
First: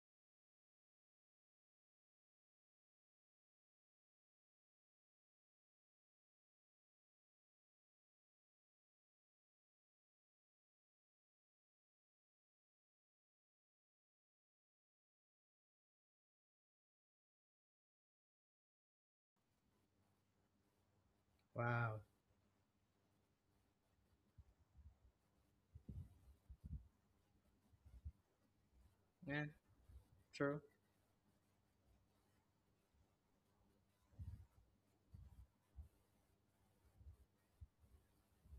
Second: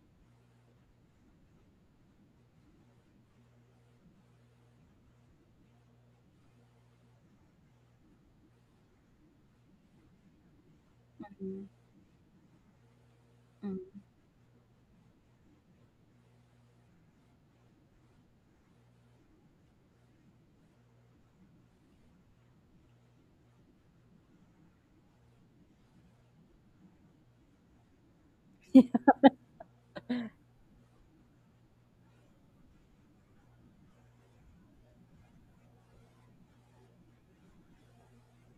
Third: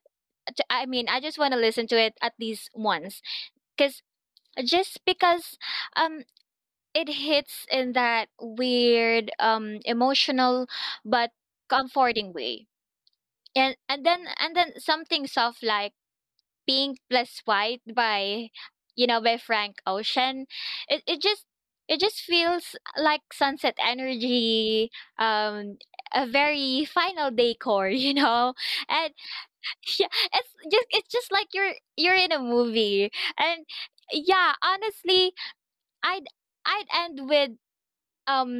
I mean, I just want to listen to it at least once. Cause Just because um it hits in that weird, emotional but comforting way. And
Mm.
then something soft like Pink Plus White by, you know, by Frank Ocean. It it
Wow.
just feels like sunset energy, um, a very final decor, <laughs> you know,
<laughs>
and
Yeah,
yeah, it's
true.
just, it's just like you're in a movie, and yeah, honestly, I'd I'd end with um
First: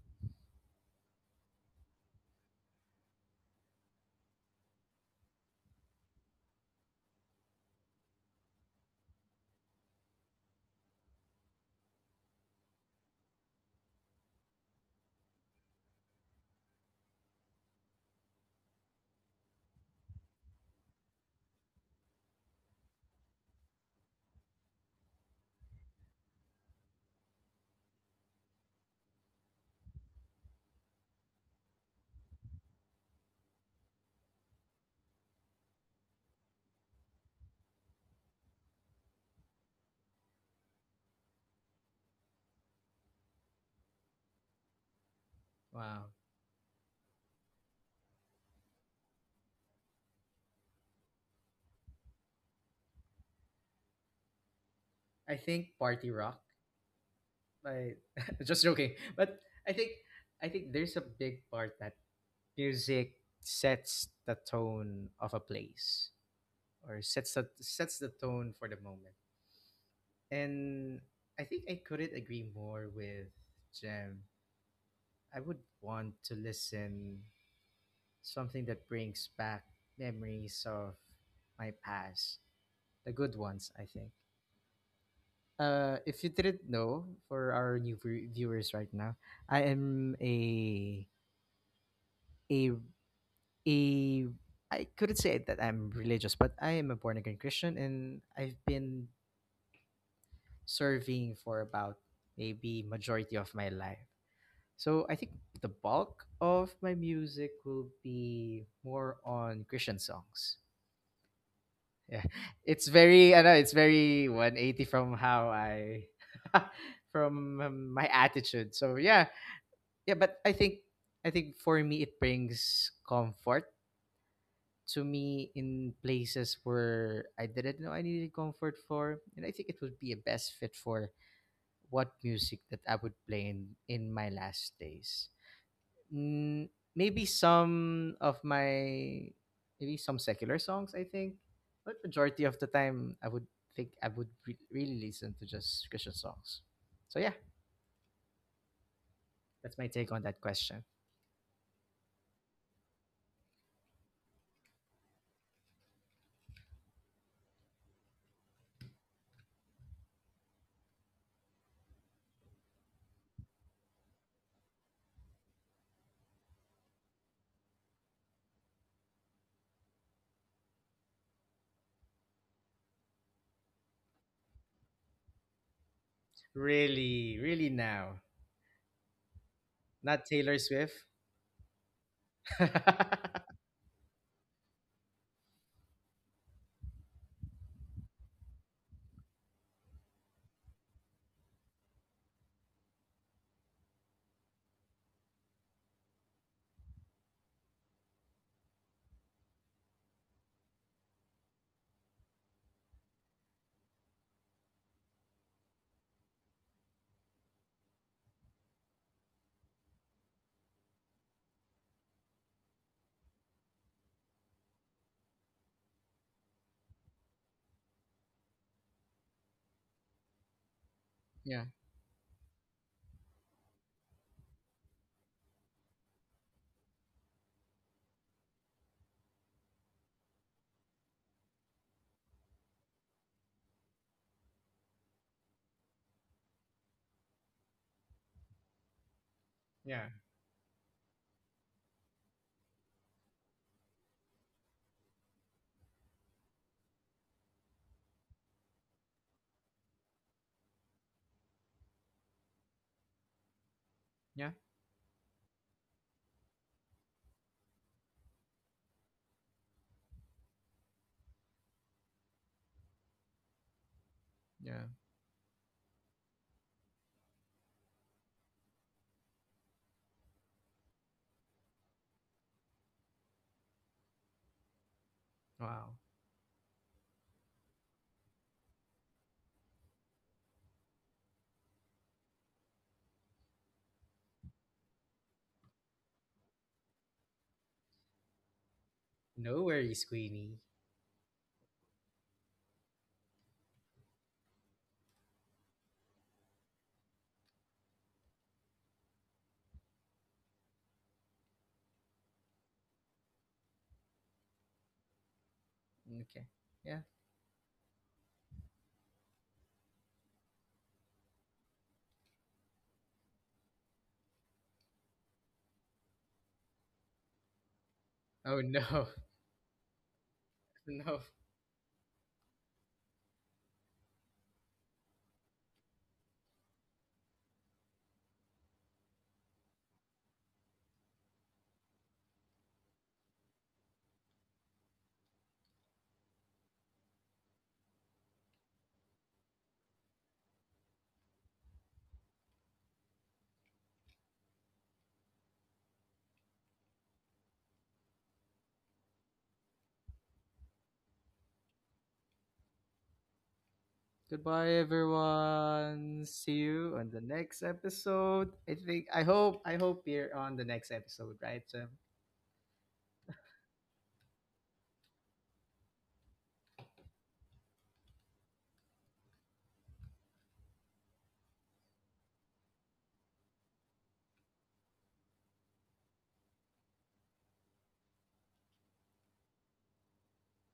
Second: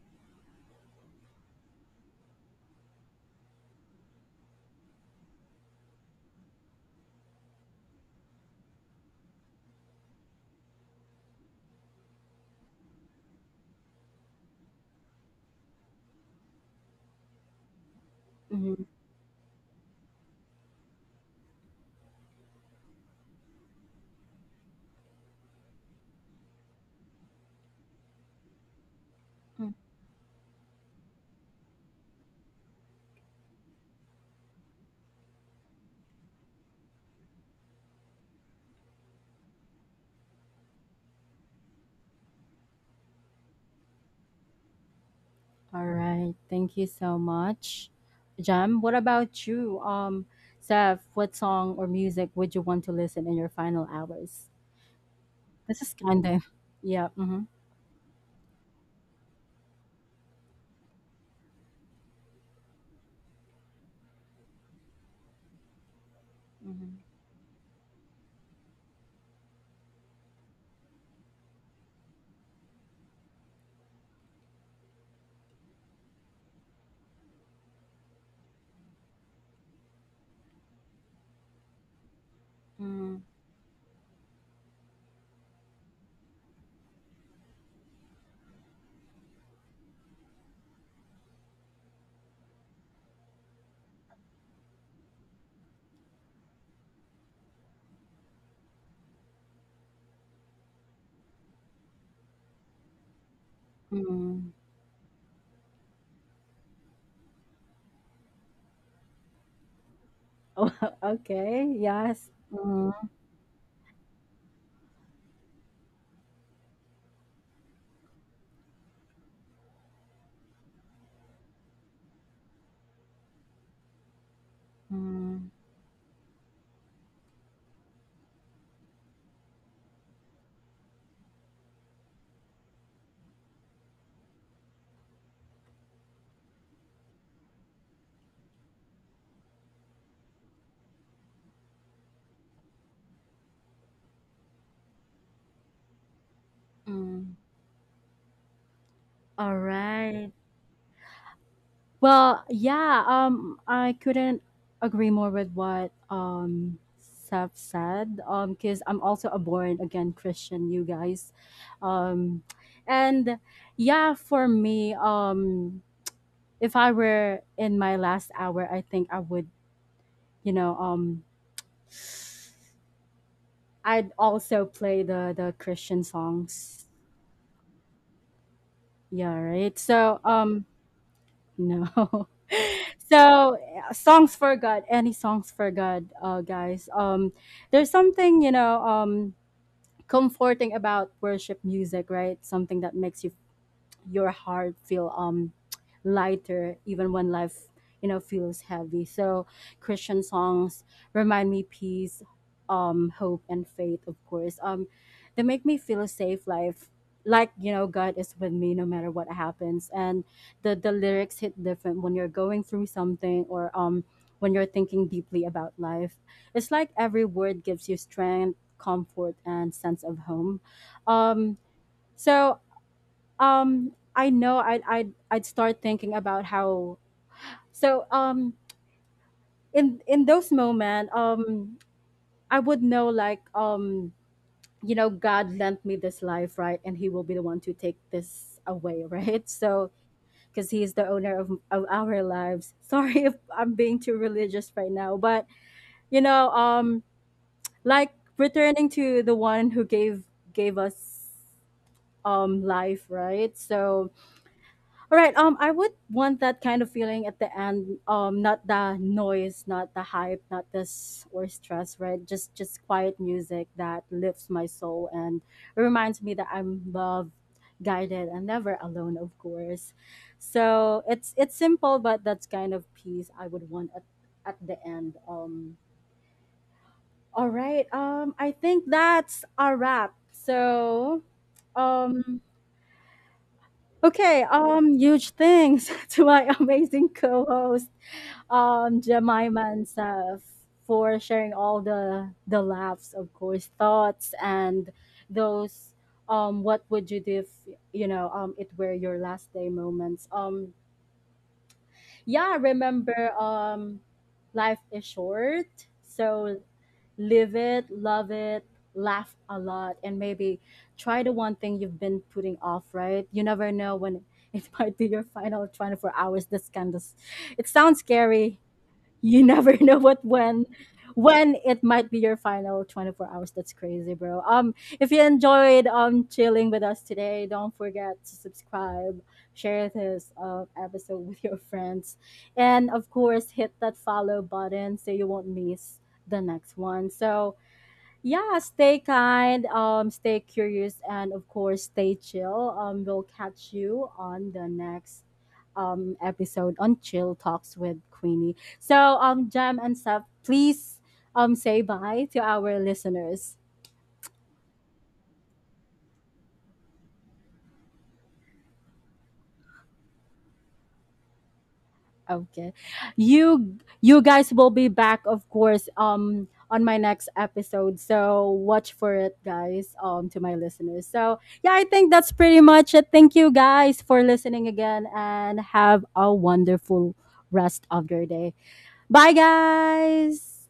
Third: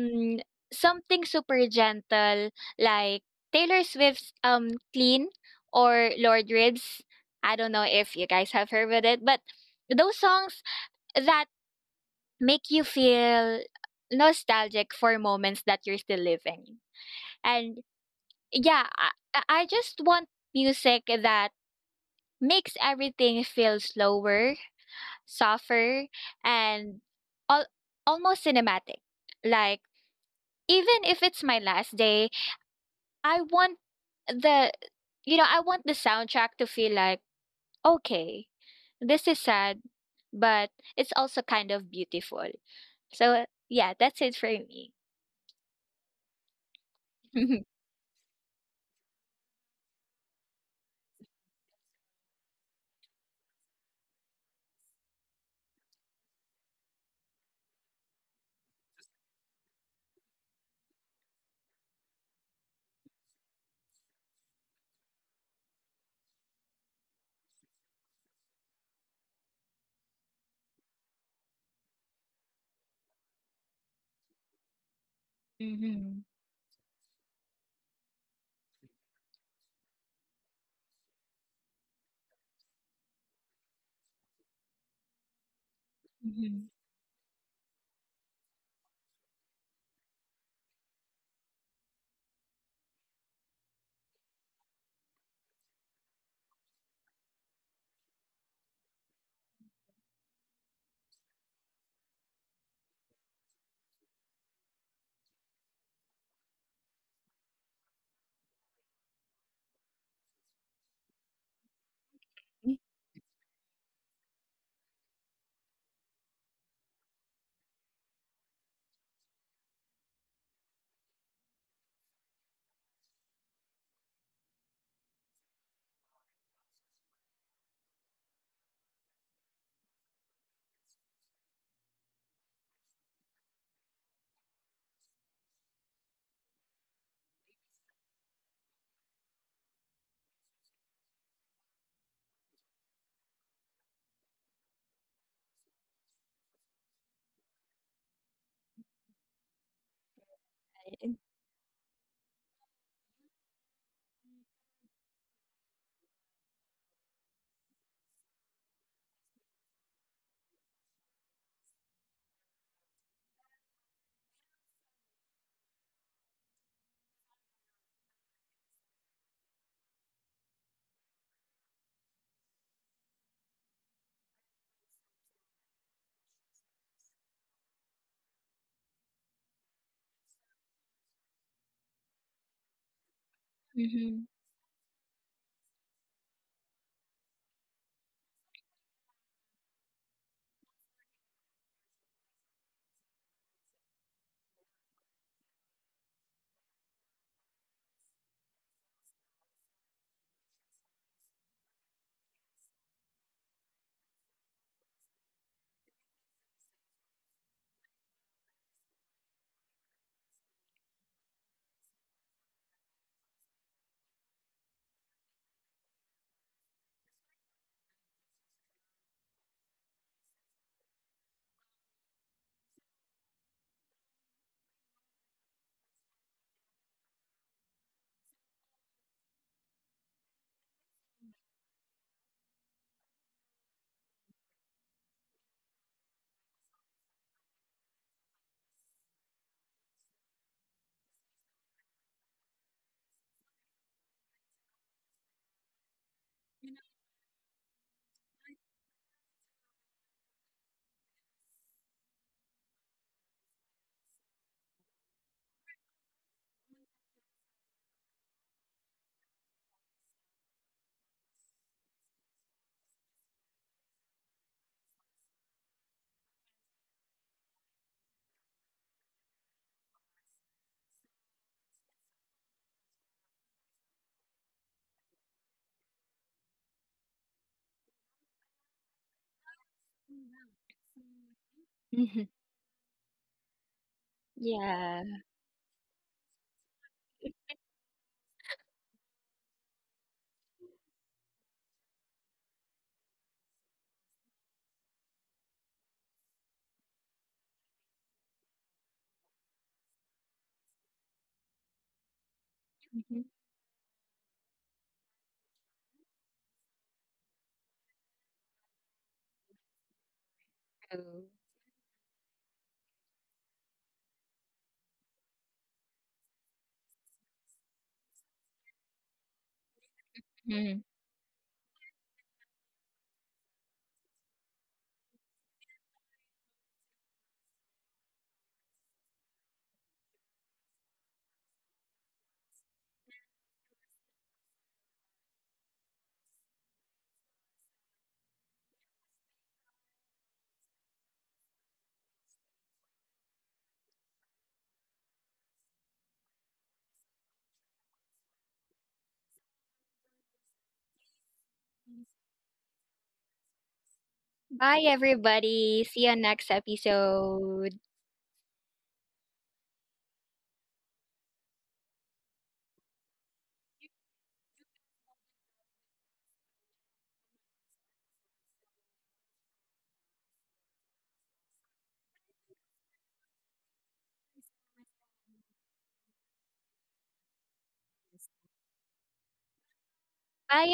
something super gentle like Taylor Swift's, Clean, or Lord Ribs. I don't know if you guys have heard of it, but those songs that make you feel nostalgic for moments that you're still living. And
Mhm.
yeah, I just want music that makes everything feel slower, softer, and al- almost cinematic.
Mm.
Like even if it's my last day, I want the, you know, I want the soundtrack to feel like, okay, this is sad, but it's also kind of beautiful. So yeah, that's it for me.
All
Wow.
right. Thank you so
<laughs>
much, Jam. What about you, Seth? What song or music would you want to listen in your final hours?
I think
This is
party
kind
rock.
of, yeah. Mm-hmm.
Like, <laughs> just joking. But I think I think there's a big part that music sets the tone of a place or sets the tone for the moment. And I think I couldn't agree more with Jem. I would want
Mm-hmm.
to listen something that brings back memories of my past, the
Mm-hmm.
good ones, I think. If you
Mm-hmm.
didn't know, for our new viewers right now, I am a a I couldn't say that I'm religious, but I am a born again Christian, and I've been serving for about maybe majority of my life.
Mm-hmm.
So I think the bulk of my music will be more on Christian songs.
<laughs> Oh, okay.
Yeah.
Yes.
<laughs> It's
Mm-hmm.
very I know it's very 180 from how I <laughs> from my attitude. So yeah. Yeah, but I think for me it brings comfort to me
Mm-hmm.
in places where I didn't know I needed comfort for, and I think it would be a best fit for what music that I would play in my last days. Mm, Maybe some of my maybe some secular songs I think, but majority of the time I would really listen to just Christian songs. So yeah,
Mm-hmm. All
that's my take on
right.
that question.
Well, yeah, I couldn't agree more with what Seth said. Because I'm also a born again Christian, you guys. Um, and yeah, for me, if I were in my last hour, I think I would, you know, I'd also play the Christian songs.
Really, really now,
Yeah, right.
not
So,
Taylor Swift.
No. <laughs>
<laughs>
So, yeah,
Mm-hmm.
songs for God, any songs for God, guys. There's something, you know, comforting about worship music, right? Something that makes you your heart feel lighter even when life feels heavy. So christian songs remind me peace, hope and faith, of course. They make me feel a safe life, like god is with me no matter what happens. And the lyrics hit different when you're going through something, or when you're thinking deeply about life, it's like every word gives you strength, comfort and sense of home. um
Yeah,
so um i know I'd start thinking about how, so um in those moments, I would know, like, you know god lent me this life, right, and he will be the one to take this away <laughs> right. So
yeah,
because he is the owner of our lives, sorry <laughs> if I'm being too religious right now, but you know, like returning to the one who gave us life, right? So
yeah,
All right. I would want that kind of feeling at the end. Not the noise, not the hype, not this or stress. Right. Just quiet music that lifts my
yeah.
soul and reminds me that I'm loved, guided, and never alone. Of course. So it's simple, but that's kind of peace I would want at the end.
Wow.
All right. I think that's a wrap. So,
Mm-hmm.
um. Okay,
Yeah.
huge thanks <laughs> to my amazing co-host,
No
Jemima and
worries,
Seth,
Queenie.
for sharing all the laughs, of course, thoughts and those what would you do if it were your last day moments. Yeah,
Mm-hmm.
remember life is short.
Okay.
So
Yeah.
live it, love it, laugh a lot, and maybe
True.
try the one thing you've been putting off, right? You never know when it <laughs> might be your final 24 hours. This kind of, it sounds
Oh
scary,
no,
you never <laughs> know what
Mhm.
<laughs> no.
when it might be your final 24 hours. That's crazy bro. If you enjoyed chilling with us today, don't forget to subscribe, share this episode with your friends, and of course hit that follow button so you won't miss the next one. So yeah, stay kind, stay curious, and of course, stay chill. We'll catch you on the next episode on Chill Talks with Queenie. So, Jam and Seth, please say bye to our listeners.
Goodbye,
Bye, everybody. See you
everyone.
next
See you on the next
episode.
episode. I hope you're on the next episode, right? So
Okay. You guys will be back of course on my next episode. So watch for it guys, to my listeners. So yeah, I think that's pretty much it. Thank you guys for listening again and have a wonderful rest of your day. Bye
Bye
guys.